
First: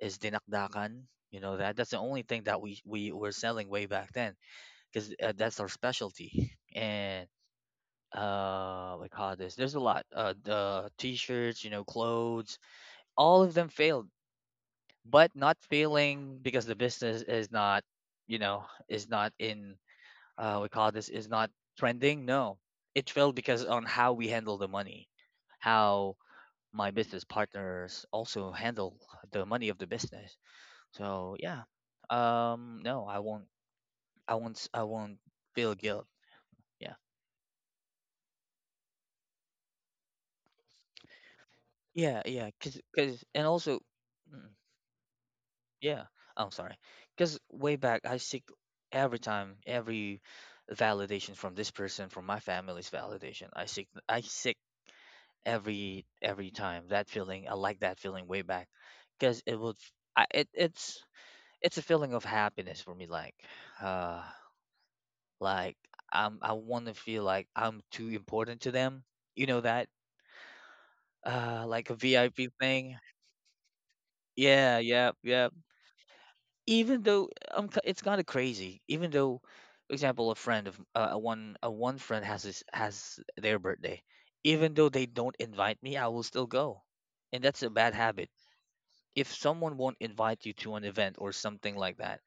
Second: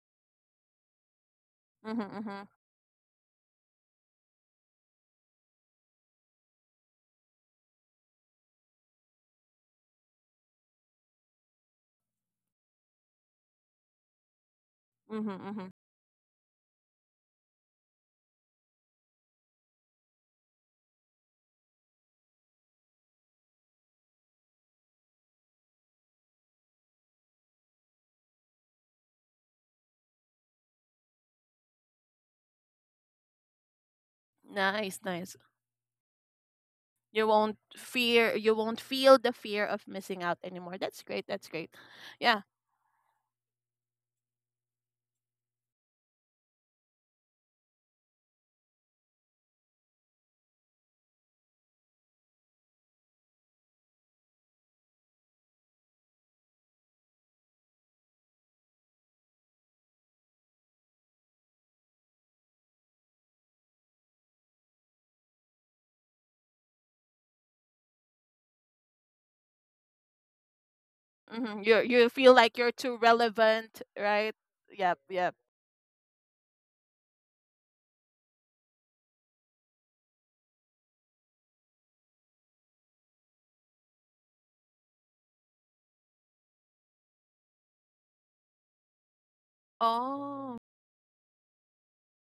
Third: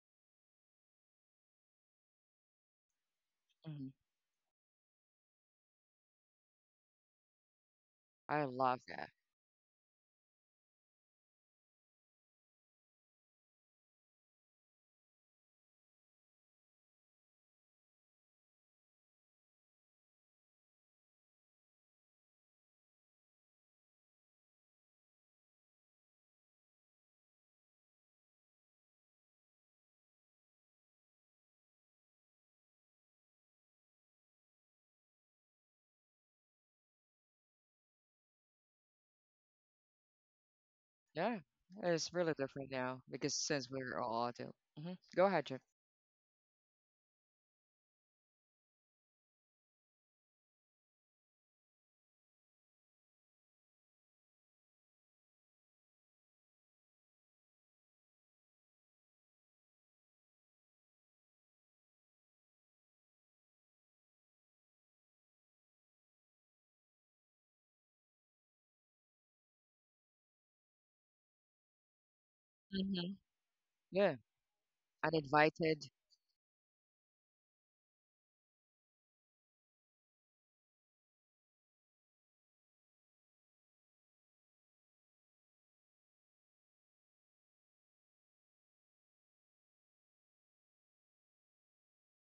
is dinakdakan. You know that that's the
Mm-hmm,
only
mm-hmm,
thing that we were selling way
Hmm.
back then because that's our specialty. And
I love
we
that.
call this. There's a lot. The t-shirts, you know, clothes. All of them failed,
mm-hmm,
but not
mm-hmm.
failing because the business is not, you know, is not in. We call this is not trending. No, it failed because on how we handle the money, how my business partners also handle the money of the business. So yeah, no, I
Nice,
won't
nice.
feel guilt. Yeah,
You won't feel the fear of missing out anymore. That's great.
Yeah,
That's great.
it's
yeah,
really
Yeah.
yeah.
different now because
And
since
also,
we're all
mm,
adult. Hmm. Go ahead, Jim.
yeah, I'm sorry. Cause way back, I seek every validation from this person, from my family's validation. I seek every time that feeling. I like that feeling way back, cause it would, it's. It's a feeling of happiness for me, like, uh, like I want to feel like I'm too important to them. You know that
Mm-hmm.
like
You
a
you feel
VIP
like you're
thing.
too
Hmm.
relevant,
Yeah.
right?
Yeah,
Yep,
yeah,
yep.
yeah.
Uninvited.
Even though it's kind of crazy. Even though for example a friend of a one friend has has their birthday. Even though they don't invite me, I will still go. And that's a bad habit. If someone won't invite you
Oh.
to an event or something like that,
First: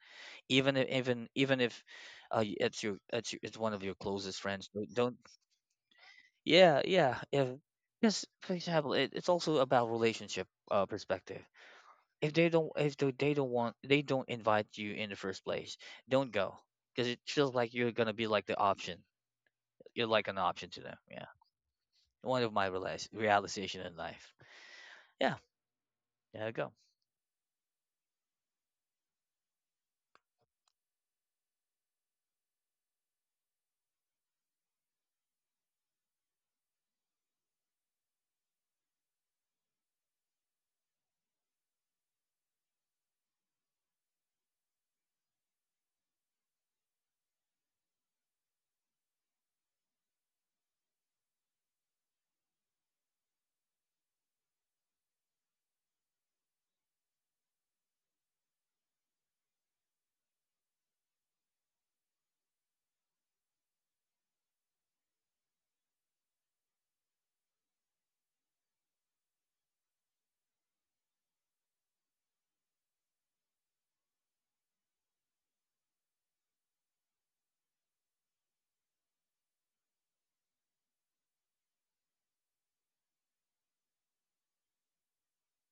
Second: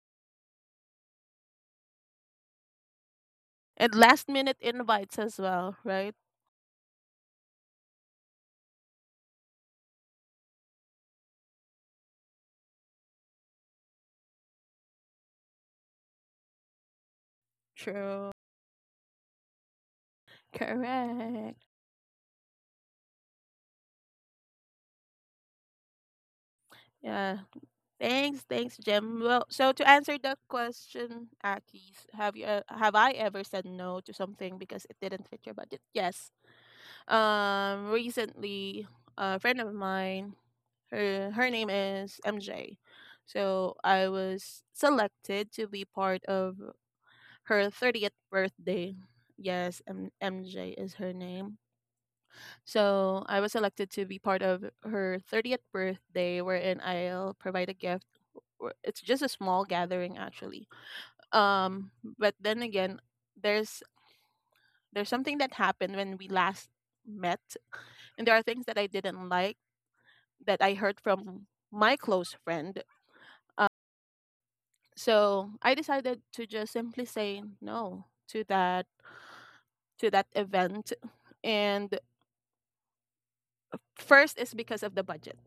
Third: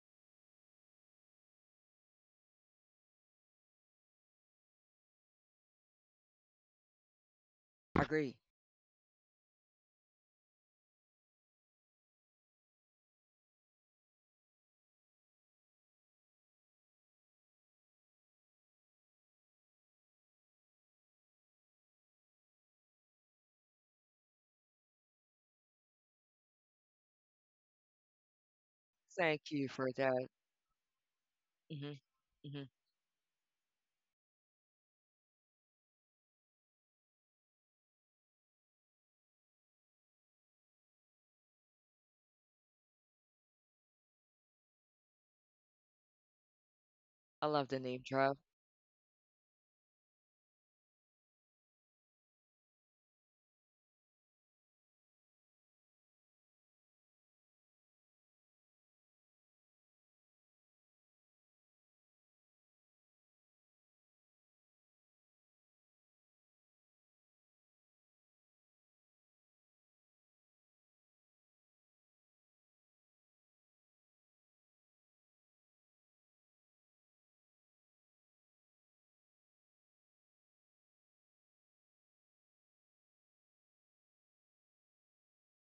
even if, even even if it's your it's one of your
And last
closest
minute
friends, don't, don't.
invites as well, right?
Yeah, yeah. If because
Agree.
for example, it, it's also about relationship perspective. If they don't want, they don't invite you in the first place, don't go, because it feels like you're gonna be
True.
like the option. You're like an option to them. Yeah,
Correct.
one of my realization in life. Yeah, there you go.
Yeah. Thanks, thanks, Jim. Well,
Thank
so
you
to
for
answer the
that.
question,
Hmm.
Akis,
Hmm.
have I ever said no to something because it didn't fit your budget? Yes. Recently, a friend of mine, her name is MJ, so I was selected to be part of
I
her
love the name
30th
drop.
birthday. Yes, MJ is her name. So I was selected to be part of her 30th birthday, wherein I'll provide a gift. It's just a small gathering, actually. um but then again, there's there's something that happened when we last met, and there are things that I didn't like that I heard from my close friend. So I decided to just simply say no to that, to that event. And first is because of the budget.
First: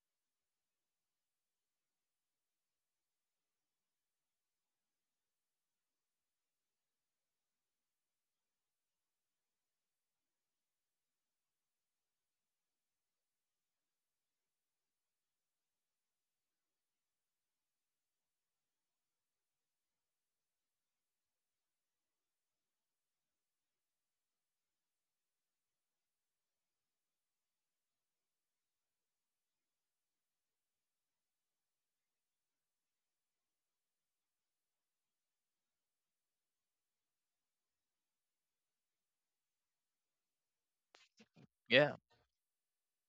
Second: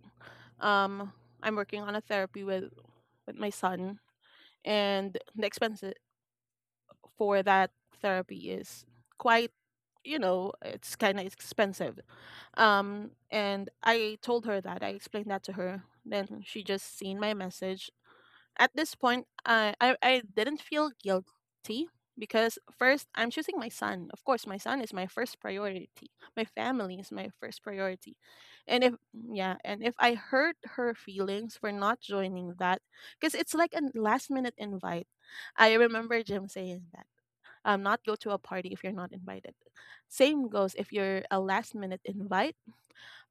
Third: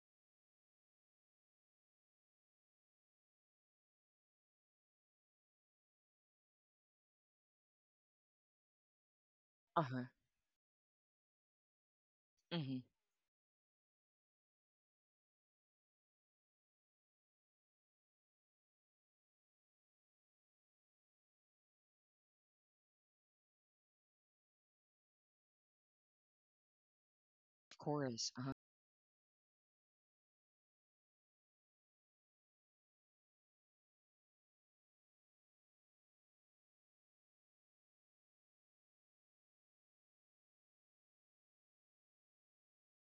um I'm working on a therapy with my son, and the expenses for that therapy is quite,
Uh-huh.
you know, it's kind of expensive.
Hmm.
And I told her that, I explained that to her, then she just seen my message. At this point, I didn't feel guilty, because first, I'm choosing my son. Of course, my son is my first priority. My family is my first
Of
priority.
course. Uh-huh.
And if Yeah, and if I hurt her feelings for not joining that, because it's like a last minute invite. I remember Jim saying that, not go to a party if you're not invited. Same goes if you're a last minute
Yeah,
invite.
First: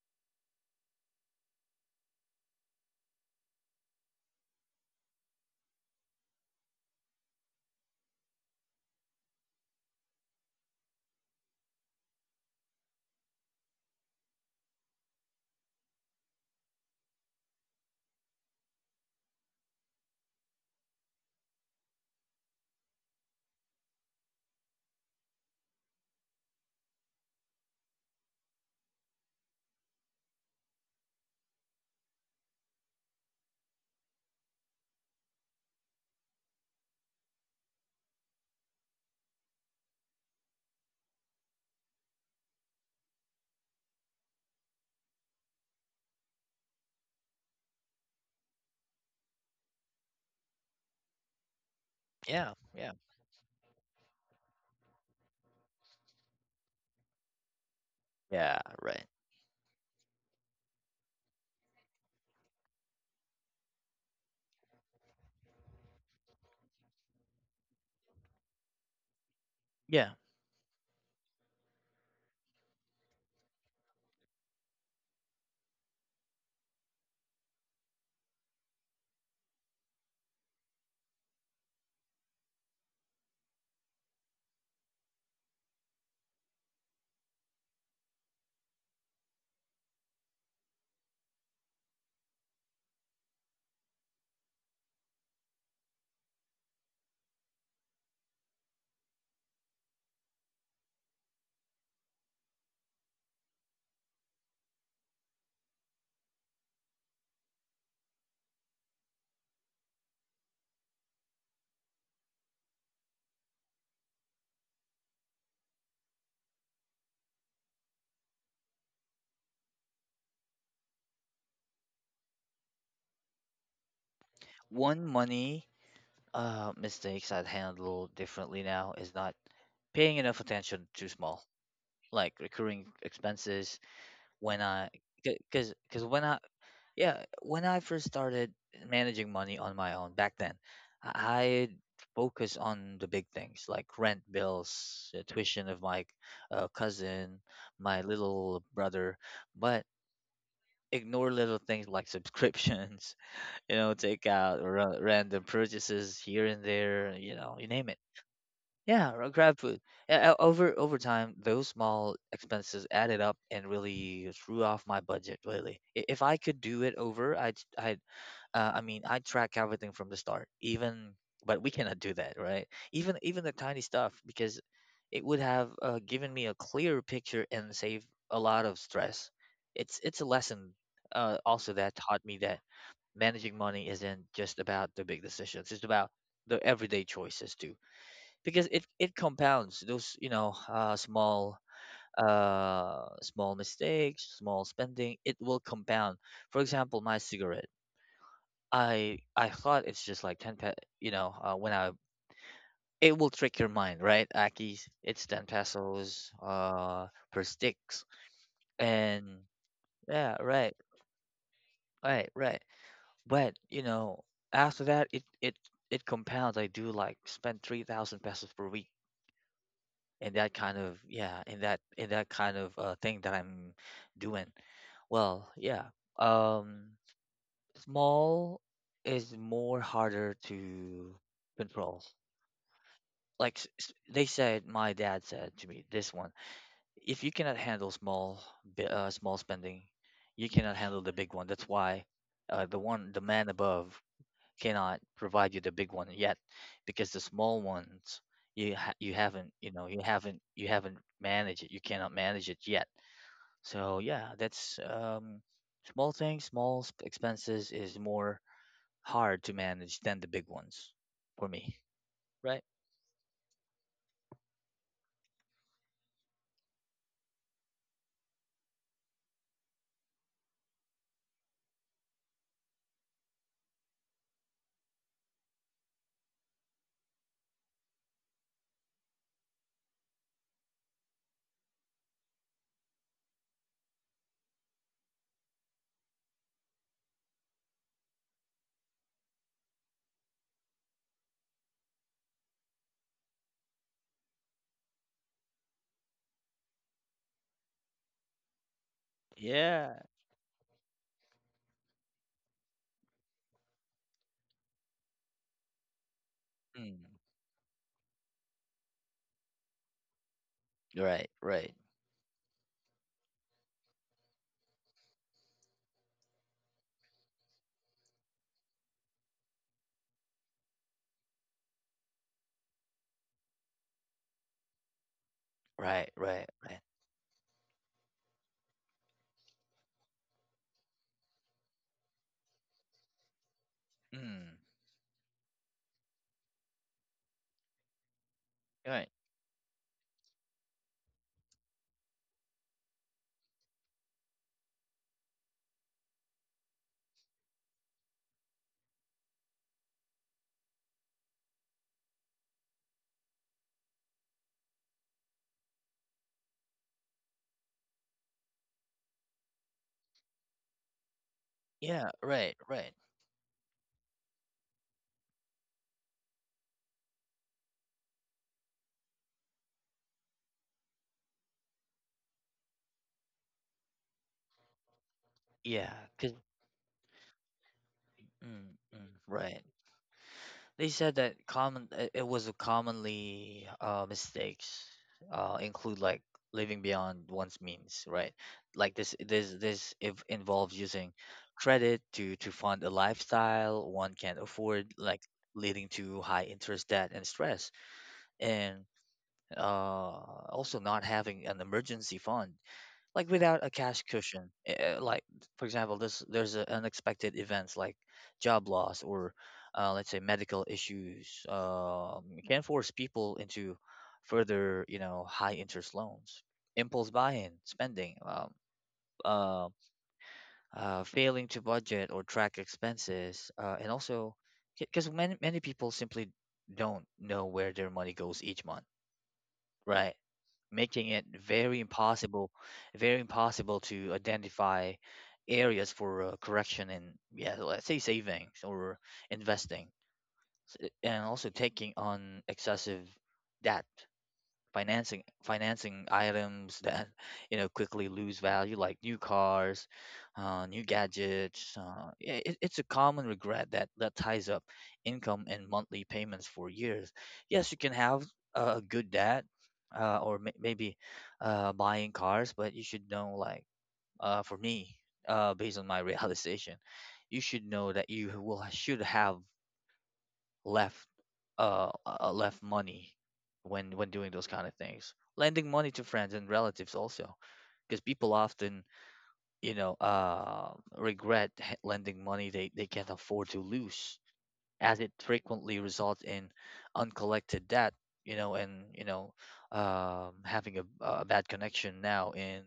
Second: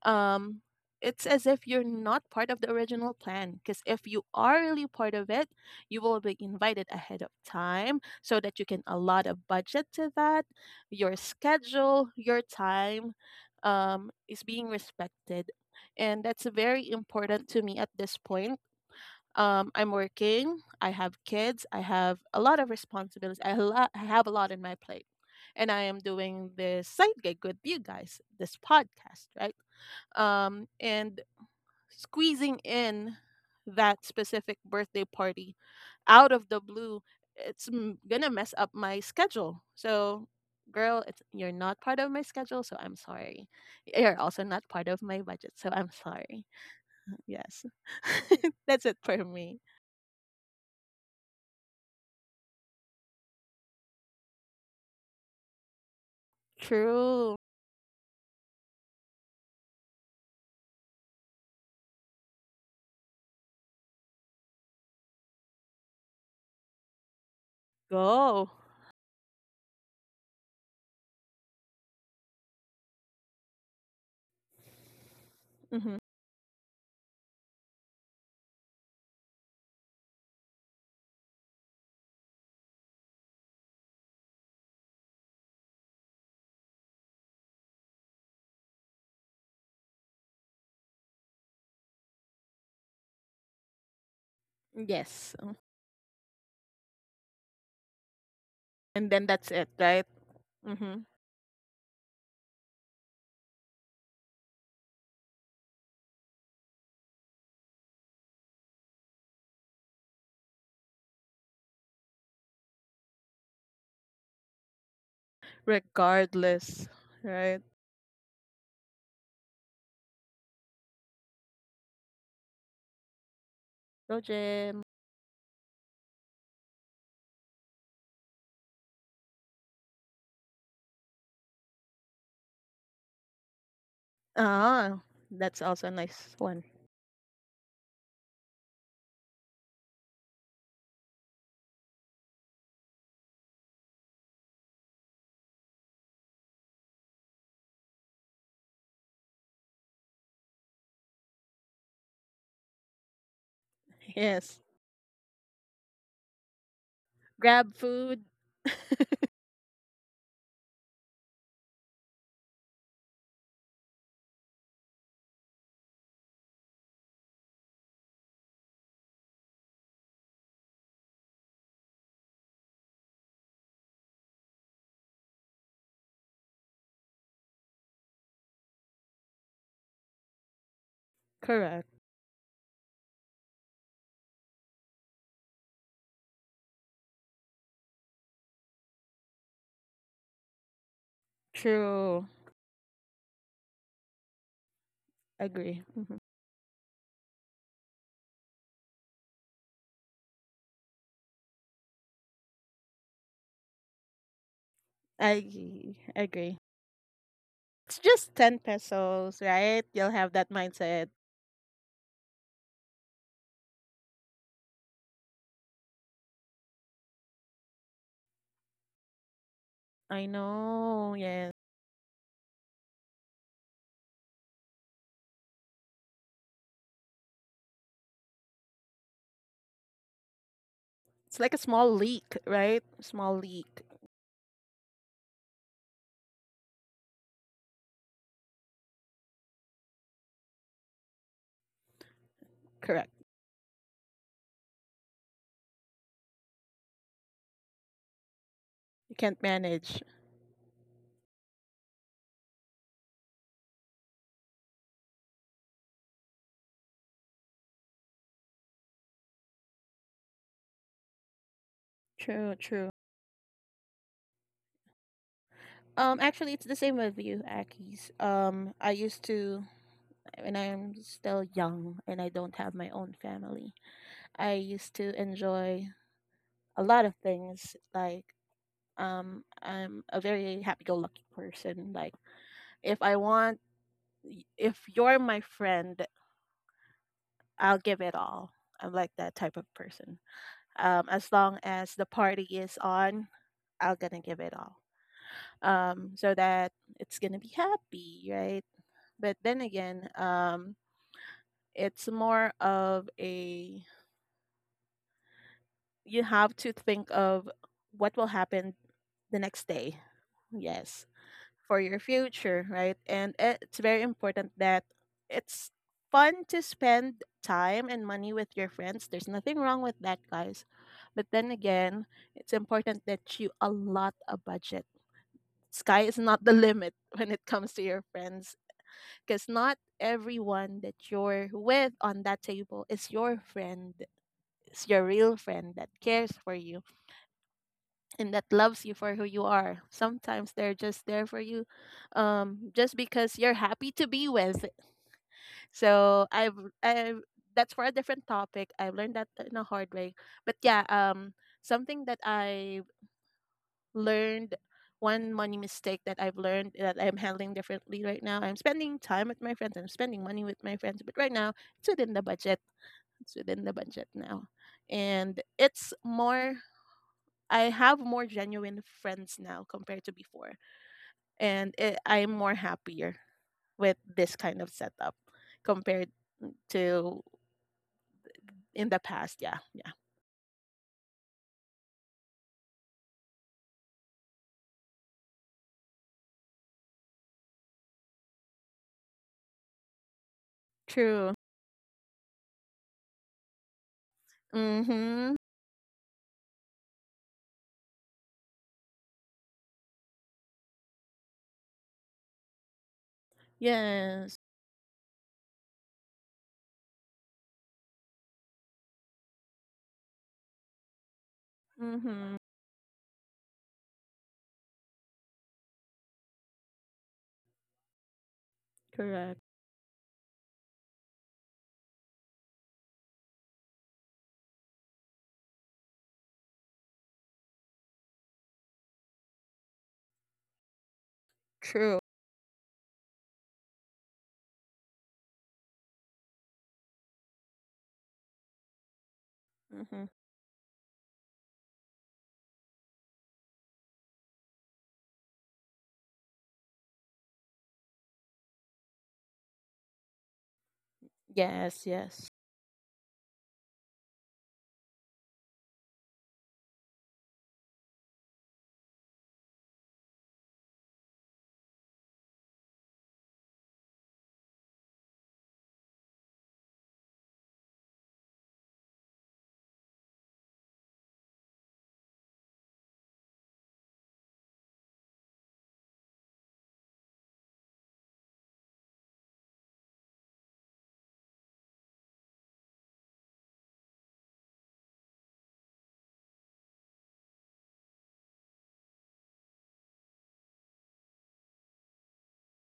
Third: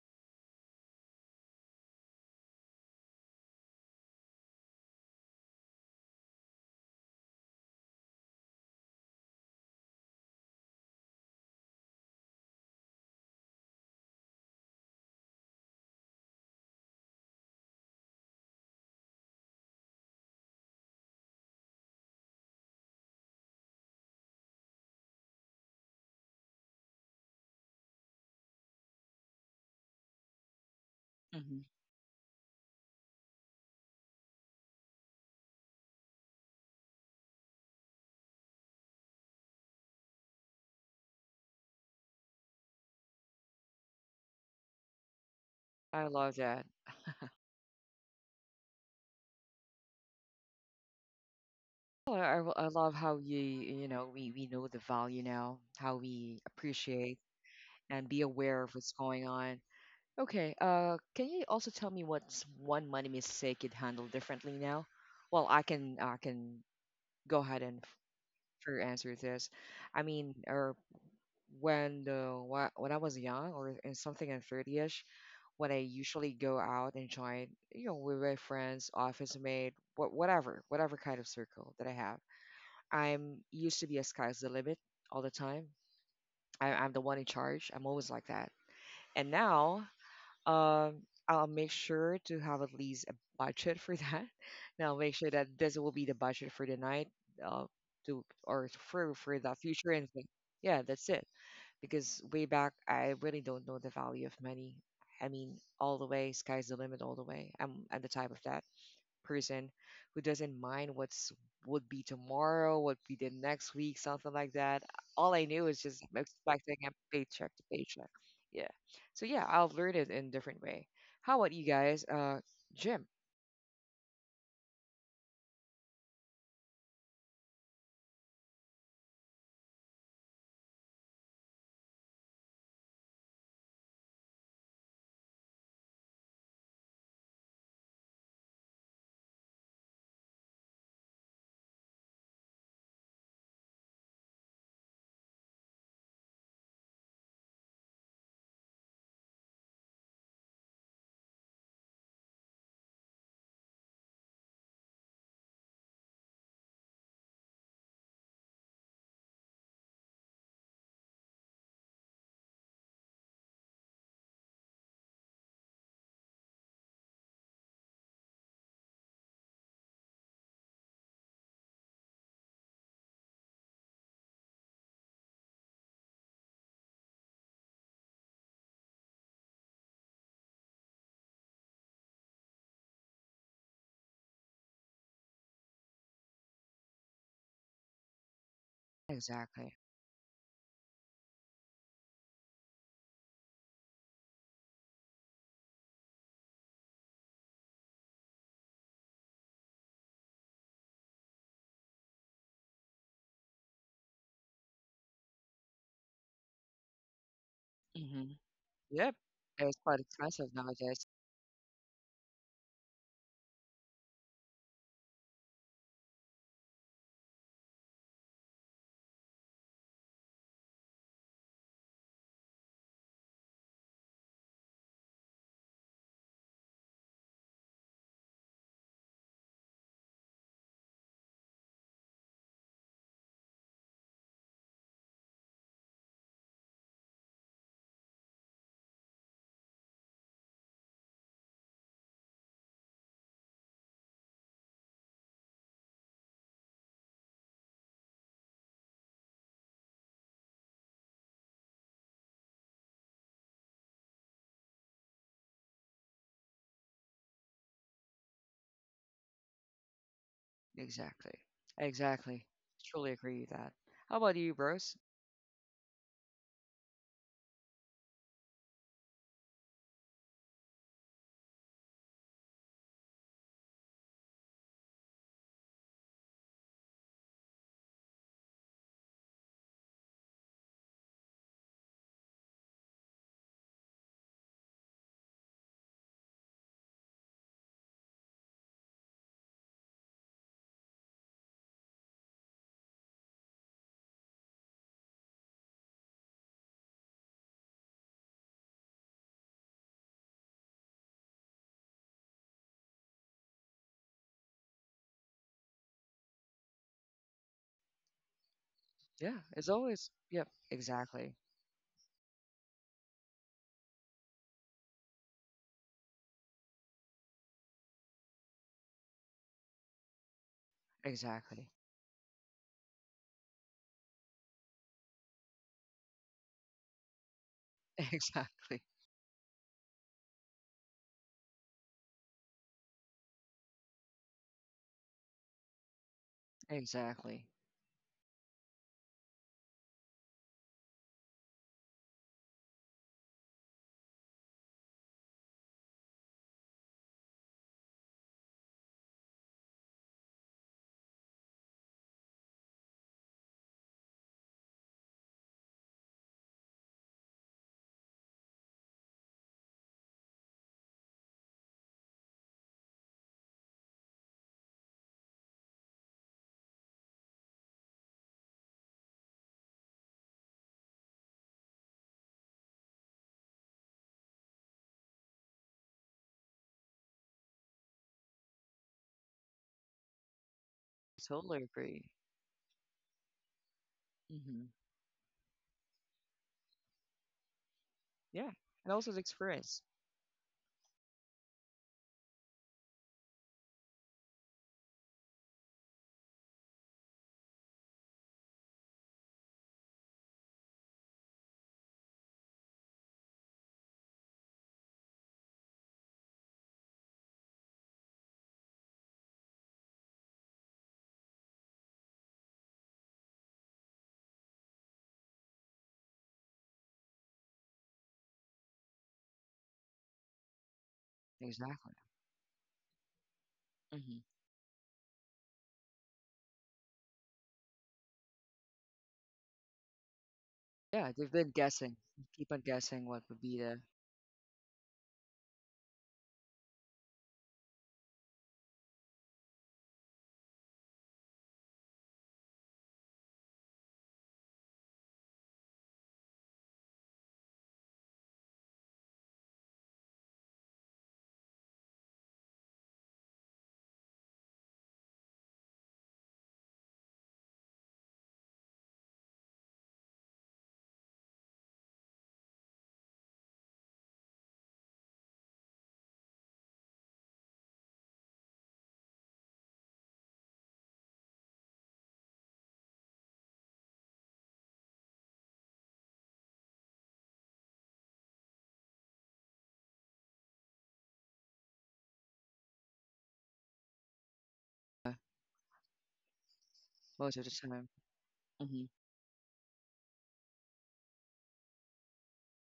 Um, it's as if you're not part of the original plan, because if you are really part of it, you will be invited ahead of time so that you can allot a budget to that. Your schedule, your time is being respected. And that's very important to me at this point. I'm working. I have kids. I have a lot of responsibilities. I have a lot in my plate. And I am doing this side gig with you guys, this podcast, right? And
Hmm.
squeezing in that specific birthday party out of the blue, it's gonna mess up my schedule. So, girl, it's, you're not part of my schedule, so I'm sorry. You're also not part of my budget, so I'm
I love
sorry.
that.
Yes, that's it for me.
Well, I, I lo-
yeah,
I
yeah,
love how you, we know the value now, how we appreciate
True.
and be
yeah.
aware of what's
Right.
going on. Okay, can you also tell me what's one money mistake you'd handle differently now? Well, I can go ahead and
Go.
for answer this. I
Yeah.
mean, or when I was young or in something in 30ish, when I
Hmm.
usually go out and join, you know, with my friends, office mate, whatever kind of circle that I have. I'm used to be a sky's the limit all the time. I'm the one in charge. I'm always like that. And now, um, I'll make sure to have at least a budget for that. Now, make sure
Yes.
that this will be the budget for the night, uh, to or
And
for
then
for
that's
the
it,
future
right?
and think, yeah,
Hmm.
that's it because way back I really don't know the value of money. I mean, all the way, sky's the limit all the way. I'm the type of that person who doesn't mind what's would be tomorrow, what be the next week, something like that. All I knew is just expecting
Regardless,
a paycheck
right?
to paycheck. Yeah. So yeah, I've learned it in different way. How about you guys? Uh, gym.
Go, Jim.
One money mistakes I'd handle differently now is not paying enough attention to small like recurring expenses when I,
Ah, that's
because
also a
because when
nice
I,
one.
yeah, when I first started managing money on my own back then, I focus on the big things like rent, bills, tuition of my cousin, my little brother, but ignore little things like subscriptions, you know, take
Yes.
out random purchases here and there, you know, you
Grab
name it.
food.
Yeah, or grab food. Over time, those small expenses added up and really threw off my budget. Really, if I could do it over, I'd, I'd track everything from the start. Even, but we cannot do that, right? Even the tiny stuff, because it would have given me a clearer picture and save a lot of stress. It's a lesson also
Correct.
that taught me that managing money isn't just about the big decisions. It's about the everyday choices too, because it
Exactly.
compounds those, you know, small
True.
small mistakes, small spending, it will
Agree. Hmm.
compound. For example, my cigarette, I thought it's just like 10 you know, when I, it will trick your mind, right, Aki? It's 10
I
pesos
agree.
per
It's
sticks.
just
Hmm.
10
Yep.
pesos,
And
right?
It's quite
You'll have
yeah,
that
expensive
right,
mindset.
nowadays.
right, right. But you know, after that, it it compounds. I do like spend 3,000 pesos per week
I
in that kind of,
know. Yeah.
yeah, in that kind of thing that I'm doing. Well, yeah, um small is more harder to
It's like a small
control,
leak, right? Small
like
leak.
they said, my dad said to me this one, if you cannot handle small, small spending, you cannot handle the big one. That's why the
Correct.
one, the man above, cannot provide you the big one yet, because the small ones,
You
you
can't
haven't, you
manage.
know, you haven't managed it, you cannot manage it yet. So yeah, that's small things, small expenses is more hard to manage than the big ones,
Exactly.
for me.
True,
Exactly.
Right.
true.
Truly agree with that. How about you, bros?
Actually, it's the same with you, Akis. I used to, when I'm still young and I don't have my own family, I used to enjoy a lot of things. Like, I'm a very happy-go-lucky person. Like, if I want, if you're my friend, I'll give it all. I'm like that type of person. As long as the party is on, I'm gonna give it all. So that it's gonna be happy, right? But then
Yeah.
again, it's more of a, you have to think
Mm.
of what will happen
Yeah,
the
it's
next day.
always, yep,
Yes,
Right,
exactly,
right,
for your future, right? And it's very important that it's fun to spend time and money with your friends. There's nothing wrong with that, guys. But then
exactly,
again, it's important that you allot a budget. Sky
right,
is not
right,
the
right.
limit when it comes to your friends,
exactly,
because not everyone that you're with on that table
Mm.
is your real friend that cares for you
exactly.
and that loves you
Right.
for who you are. Sometimes they're just there for you, just because you're happy to be with. So I've, that's for a different topic, I've learned that in a hard way. But yeah, something that I learned, one money mistake that I've learned that I'm handling differently right now. I'm spending time with my friends. I'm spending money with my friends, but right now it's
Yeah,
within the
right,
budget.
right,
It's within the budget now, and it's more. I have more genuine friends now compared to before, and I'm more happier with this kind of setup
yeah,
compared
cuz
to
mm,
in the
mm,
past. Yeah,
right.
yeah,
They said that
Totally
common,
agree.
it was a commonly
Hmm.
mistakes include like living beyond one's means, right?
Yeah, and
Like
also
this
the
this
experience.
this if involves using
true.
credit to fund a lifestyle one can't afford, like
Mhm.
leading to high interest debt and stress, and uh, also not having an emergency fund like without a cash
Yes.
cushion like for example this there's unexpected events like job loss or let's say medical issues,
Mhm.
it can force people into further you know high interest loans impulse buying spending
Correct.
uh, failing to
Exactly.
budget or track expenses and
Hmm.
also because many people simply don't know where their money goes each month, right, making
Yeah,
it
they've been guessing,
True.
keep on guessing
very
what would be the
impossible to identify areas for correction and yeah, let's say savings or investing.
Mhm.
And also taking on excessive debt, financing items that you know quickly lose value like new cars, new gadgets.
Yes,
uh,
yes.
yeah, it, it's a common regret that ties up income and monthly payments for years. Yes, you can have a good debt, or maybe buying cars, but you should know like, for me, based on my realization, you should know that you will should have left left money when doing those kind of things. Lending money to friends and relatives also, because people often you know regret lending money they can't afford to lose, as it frequently results in
most of the
uncollected
time.
debt, you know.
Hmm.
And you know, having a bad connection now in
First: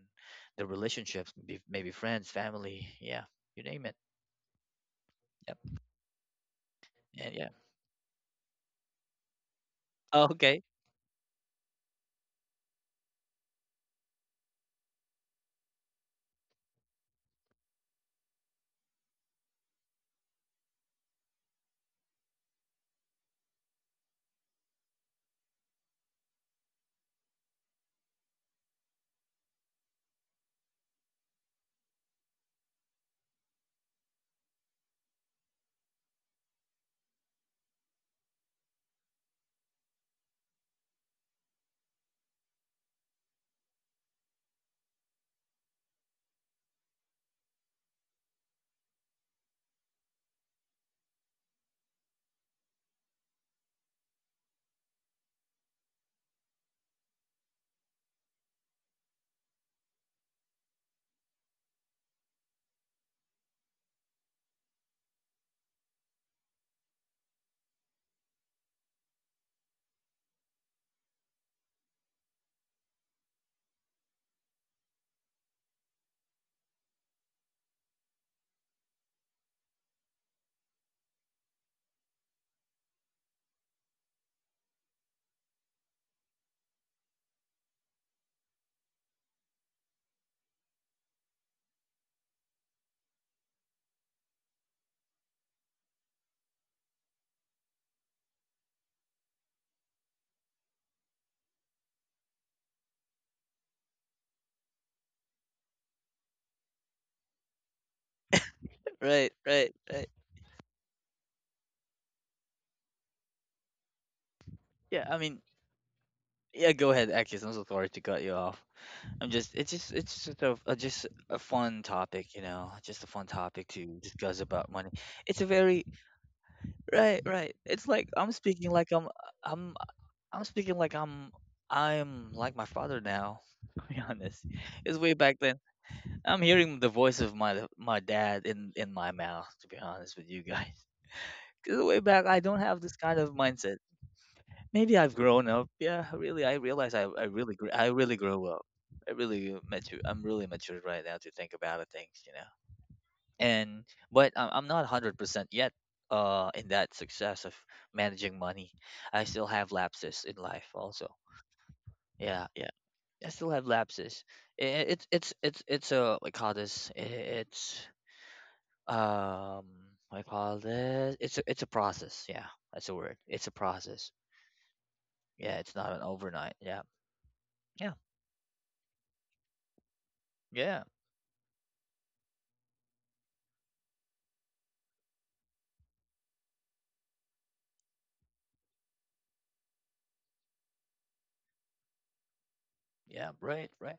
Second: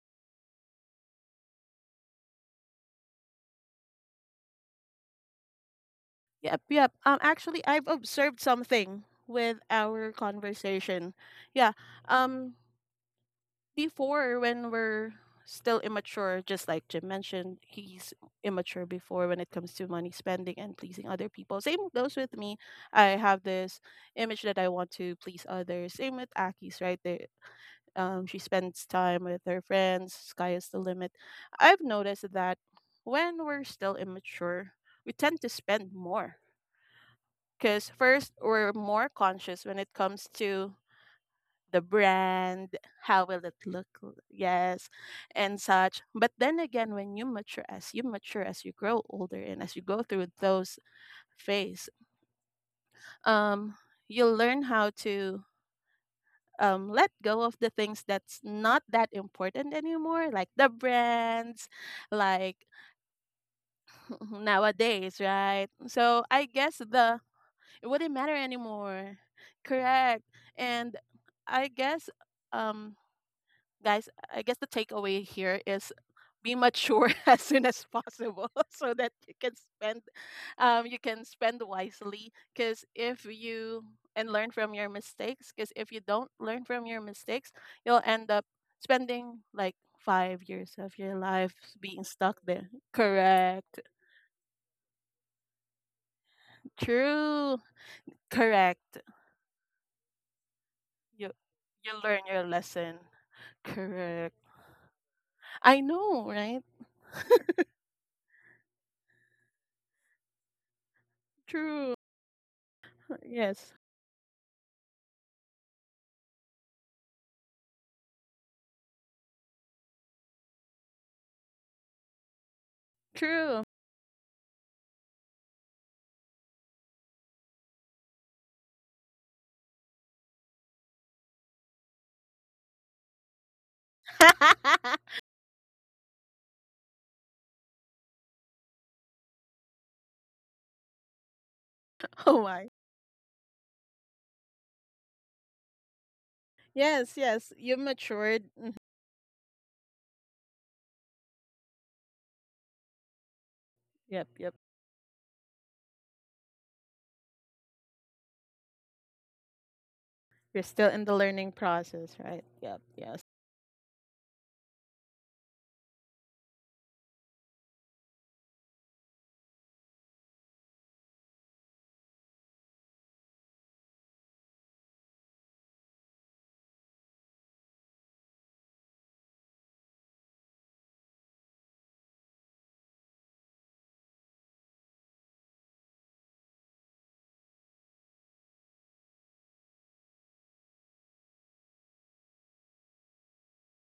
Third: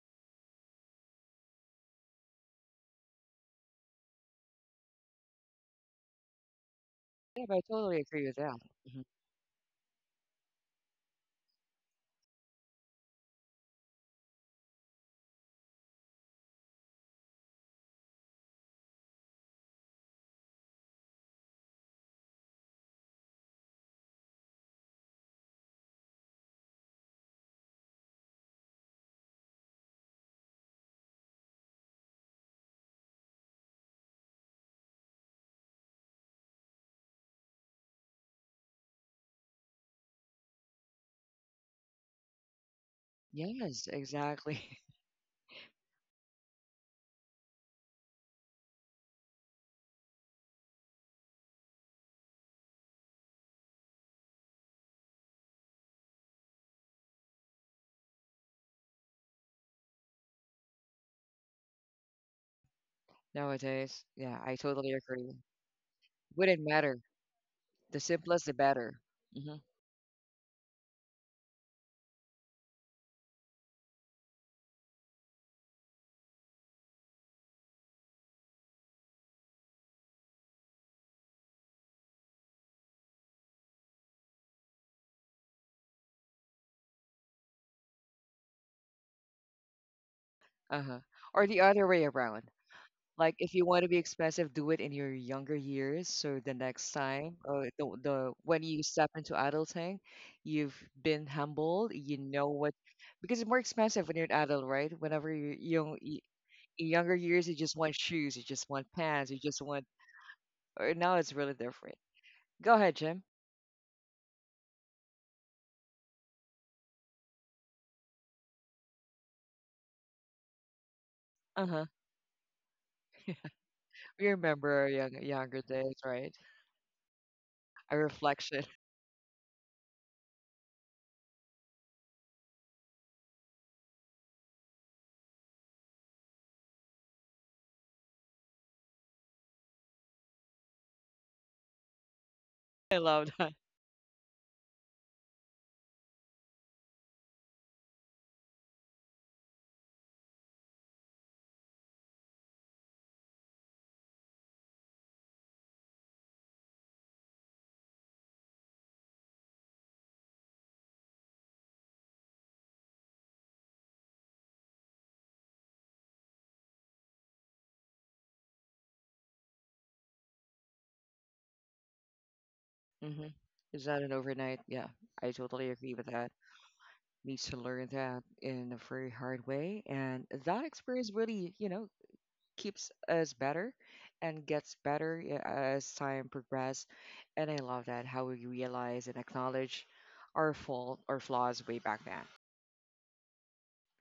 the relationships, maybe friends, family, yeah, you name it. Yep.
Yep, yep.
And
Yeah,
yeah.
but I
Actually, I've
totally agree with
observed
that. Hmm.
something with our
Oh, okay.
conversation. Yeah. Um Before, when we're still immature, just like Jim mentioned, he's immature before when it comes to money spending and pleasing other people. Same goes with me. I have this image that I want to please others. Same with Aki's, right? There she spends time with her friends. Sky is the limit. I've noticed that when we're still immature, we tend to spend more, because first we're more conscious when it comes to the brand, how will it
Yes,
look,
exactly.
yes, and such. But then again, when you mature, as you mature, as you grow older, and as you go through those phase, um, you learn how to let go of the things that's not that important anymore, like the brands, like
Nowadays, yeah, I totally
nowadays,
agree.
right? So I
Wouldn't
guess
matter.
the it
The
wouldn't matter
simplest, the better.
anymore.
Hmm.
Correct. And I guess, um guys, I guess the takeaway here is be mature as soon as possible so that you can spend, you can spend wisely, because if you, and learn from your mistakes, because if you don't learn from your mistakes, you'll end up spending like 5 years
Uh-huh.
of your
Or the
life
other way
being
around.
stuck there.
Like if you want to
Correct.
be expensive, do it in your younger years. So the next time,
True.
the when you
Correct.
step into adulting, you've been
you
humbled.
you
You
learn
know
your
what,
lesson.
because it's more expensive when you're an
Correct.
adult, right? Whenever you are
I
young, y-
know, right?
in younger years, you just want shoes, you just want
Right,
pants, you just
right,
want.
right.
Or now it's really different.
True.
Go ahead, Jim.
Yes.
Yeah, I mean. Yeah, go ahead. Actually, I'm so sorry to cut you off. I'm just it's just it's just a just a
Uh
fun
huh.
topic, you know, just a fun
True.
topic to
We
discuss
remember
about
our
money.
young,
It's a
younger
very
days, right?
Right, right. It's
Our
like
reflection.
I'm I'm speaking like I'm like my father now. To be honest, it's way back then. I'm hearing the voice of my dad in my mouth. To be honest with you guys, because way back I
Oh
don't
my.
have this
I
kind
love
of
that.
mindset. Maybe I've grown up. Yeah, really, I realize
Yes, yes. You
I really grew
matured.
up.
Mhm.
I really mature. I'm really mature right now to think about the things, you know. And
Yep,
but
yep.
I'm not 100% yet. In that success of managing money, I still have lapses in
You're
life.
still in
Also,
the learning process, right?
yeah, yeah,
Yep, yes.
I still have lapses. It's a, what I call this. It's um what I call this. It's a process. Yeah, that's a word.
Mm-hmm.
It's a
Is that an
process.
overnight? Yeah, I
Yeah,
totally
it's
agree
not an
with that.
overnight. Yeah,
Needs to learn
yeah.
that in a very hard way. And that
Yeah,
experience really, you know, keeps us better and gets better, yeah, as time progresses. And I love that how we realize and acknowledge our fault or flaws way back then.
Yeah, right, right.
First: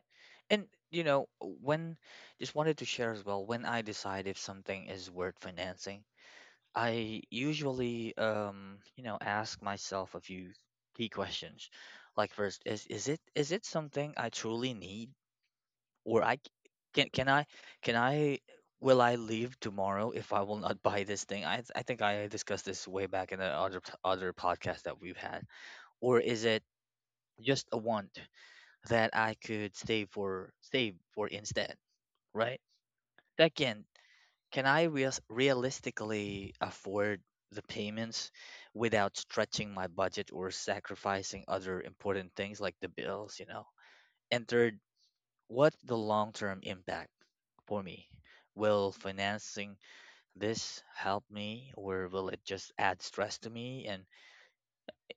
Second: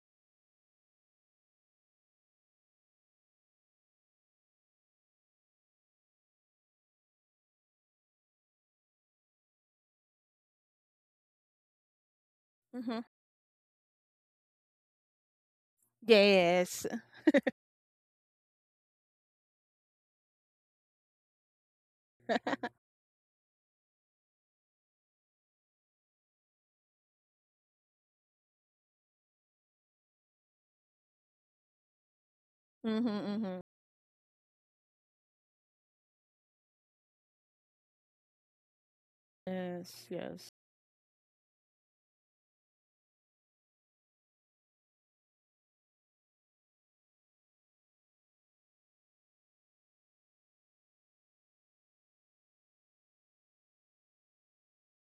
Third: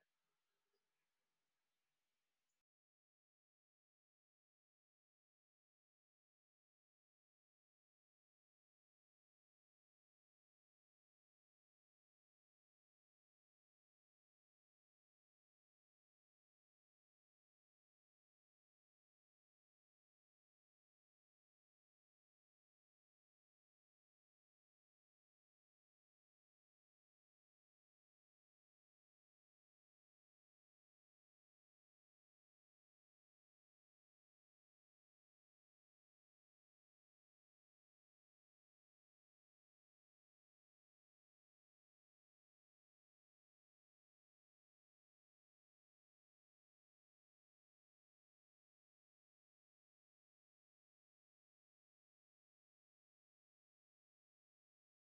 And you know, when, just wanted to share as well, when I decide if something is worth financing, I usually you know, ask myself a few key questions. Like first, is
Mm-hmm.
is it is it something I truly need, or I c-
Yes.
can I can I, will I leave tomorrow if I will not buy this thing? I think I discussed this way back in the other podcast that we've had. Or is it just a want that I could save for instead, right?
Mm-hmm, mm-hmm.
Second, can I reas realistically afford the payments without stretching my
Yes,
budget or
yes.
sacrificing other important things like the bills, you know? And third, what the long-term impact for me? Will financing this help me, or will it just add stress to me? And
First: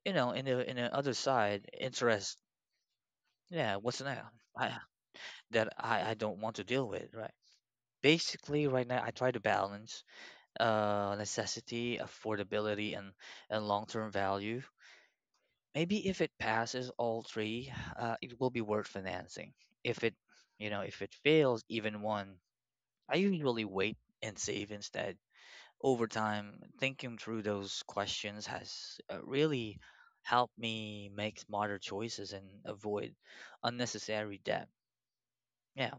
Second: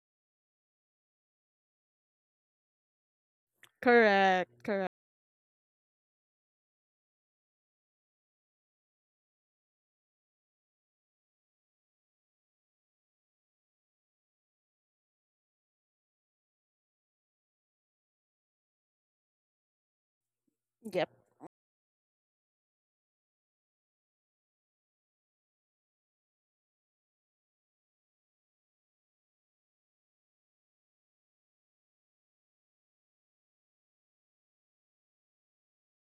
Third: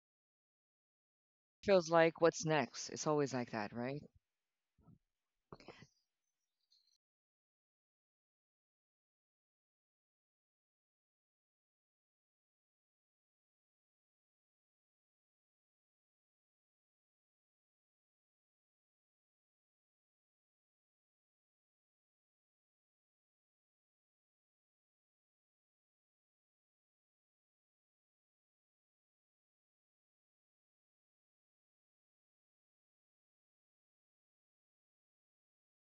you know, in the other side,
Feels like
interest,
what's next. It's always like that,
yeah, what's
right?
that?
Correct,
I,
correct.
that I don't want to deal with, right? Basically right now I try to balance necessity, affordability, and long-term value. Maybe if it passes all three, it will be worth financing. If it, you know, if
Yep.
it fails even one, I usually wait and save instead. Over time, thinking through those questions has really helped me make smarter choices and avoid unnecessary debt. Yeah,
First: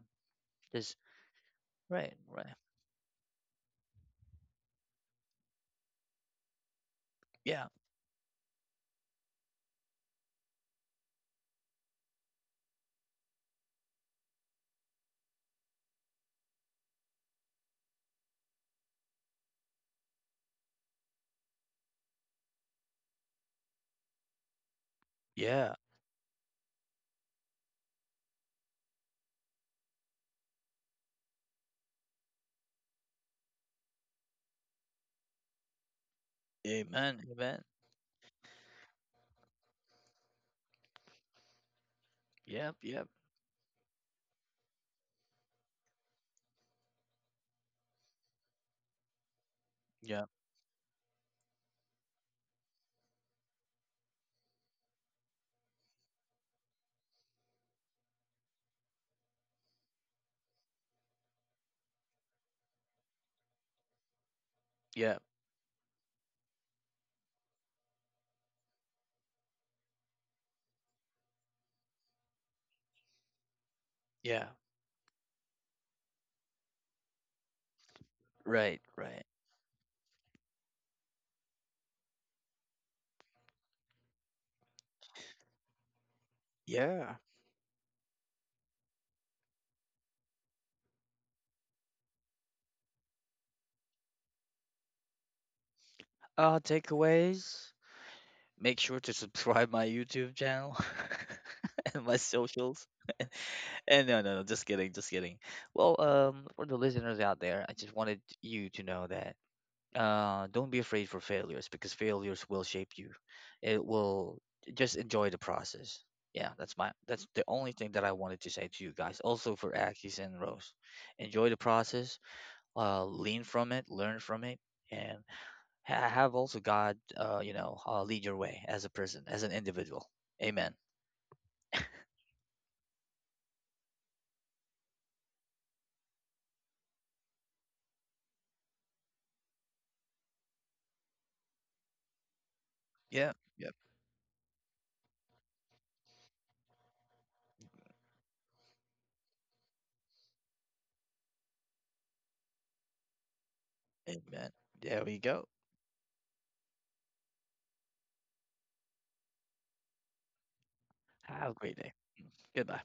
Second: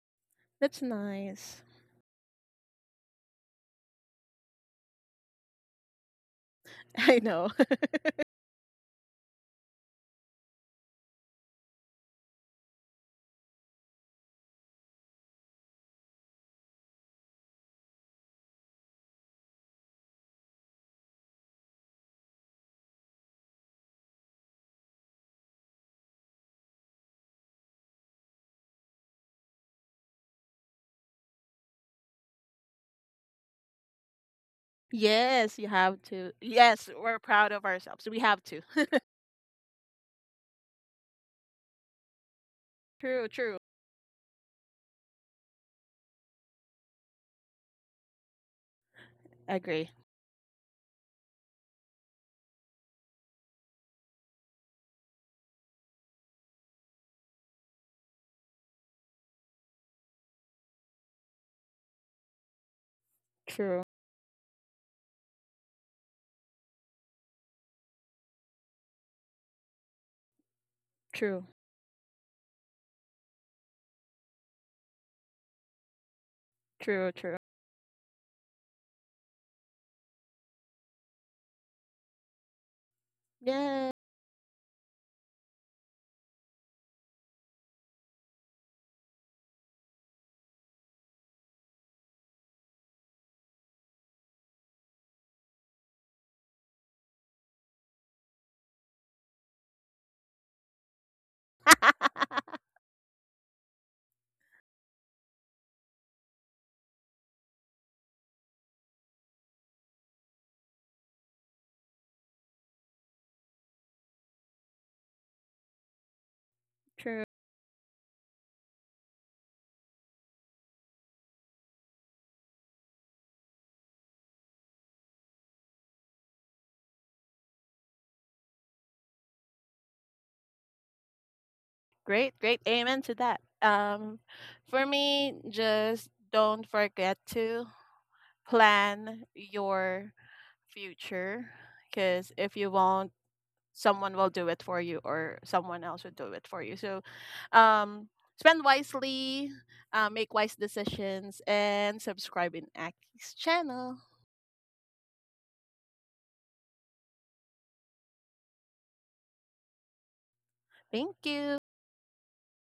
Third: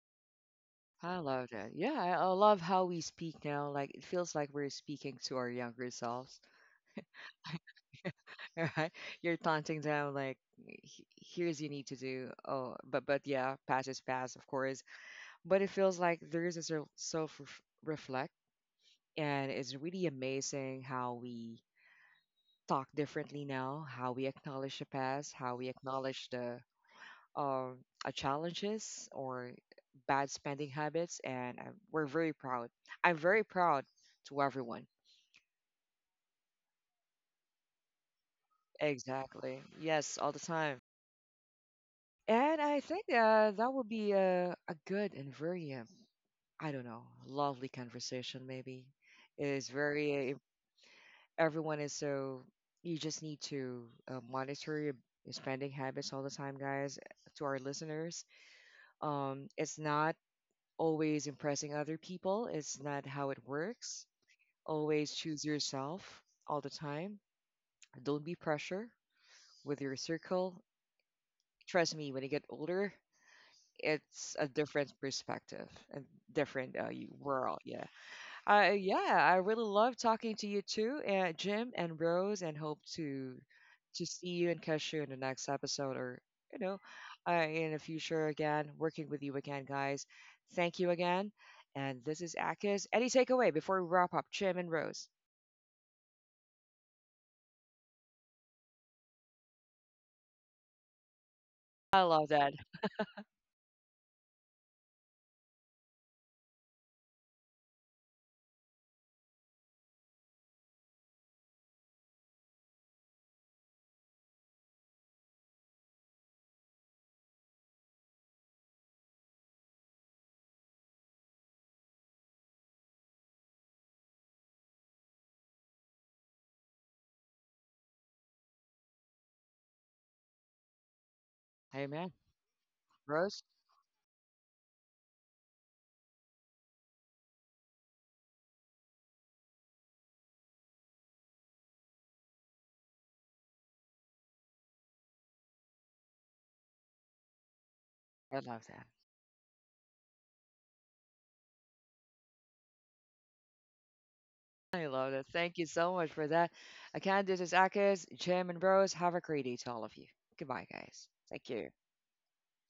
That's
just
I love
nice.
that. Yeah, I
right,
I
right.
love how we speak now. Like it feels like we're speaking to our younger selves.
I know.
Yeah,
Right? You're taunting them like, "H- here's you need to do. Oh, but yeah, past is past, of course. But it feels like there is a reflect, and it's really amazing how we talk differently now, how we acknowledge the past, how we
yeah,
acknowledge the um, challenges or bad spending habits, and we're very proud. I'm very proud to everyone.
Yes, you have to. Yes, we're
amen,
proud
amen.
of ourselves. We have to.
Exactly. Yes, all the time. And
Yep,
I
yep,
think
True, true.
that would be a good and very, I don't know, lovely conversation, maybe. It is
Agree.
yep,
very, everyone is so, you just need to monitor your spending habits all the time, guys, to our listeners. It's not always impressing other people, it's not how it
True,
works.
yep,
Always choose yourself all the time. Don't be pressure with your circle.
true,
Trust me, when you get older, it's
yeah.
a different perspective and different
true,
y-
true.
world. Yeah.
Right, right.
Yeah, I really love talking to you too, Jim and Rose, and hope
Yeah,
to see you and catch you in the next episode or you know
Yeah.
in the future again, working with you again, guys. Thank you again. And this is Akis. Any takeaway before we wrap up, Jim and Rose?
Takeaways. Make sure to subscribe my YouTube channel and
I
my
love that.
socials. And no, no, no, just kidding, just kidding. Well, for the listeners out there, I just wanted you to know that don't be afraid for failures because failures will shape you. It will, just enjoy the process. Yeah, that's my
true.
that's the only thing that I wanted to say to you guys. Also for Akis and Rose, enjoy the process, lean from it, learn from it, and have also God, you know, lead your way as a person, as an individual. Amen.
Amen.
Great, great. Amen to that.
Rose,
For me, just don't forget to plan your future, because if you won't,
Yeah. Yep.
someone will do it for you or someone else will do it for you. So, um,
I
spend
love that.
wisely, make wise decisions, and subscribe in Aki's channel.
Amen.
I
There we
love it.
go.
Thank you so much for that. Again, this is Akis, Jim, and Rose. Have a great day to all of you. Goodbye, guys.
Thank
Have a
you.
Thank
great
you.
day. Goodbye.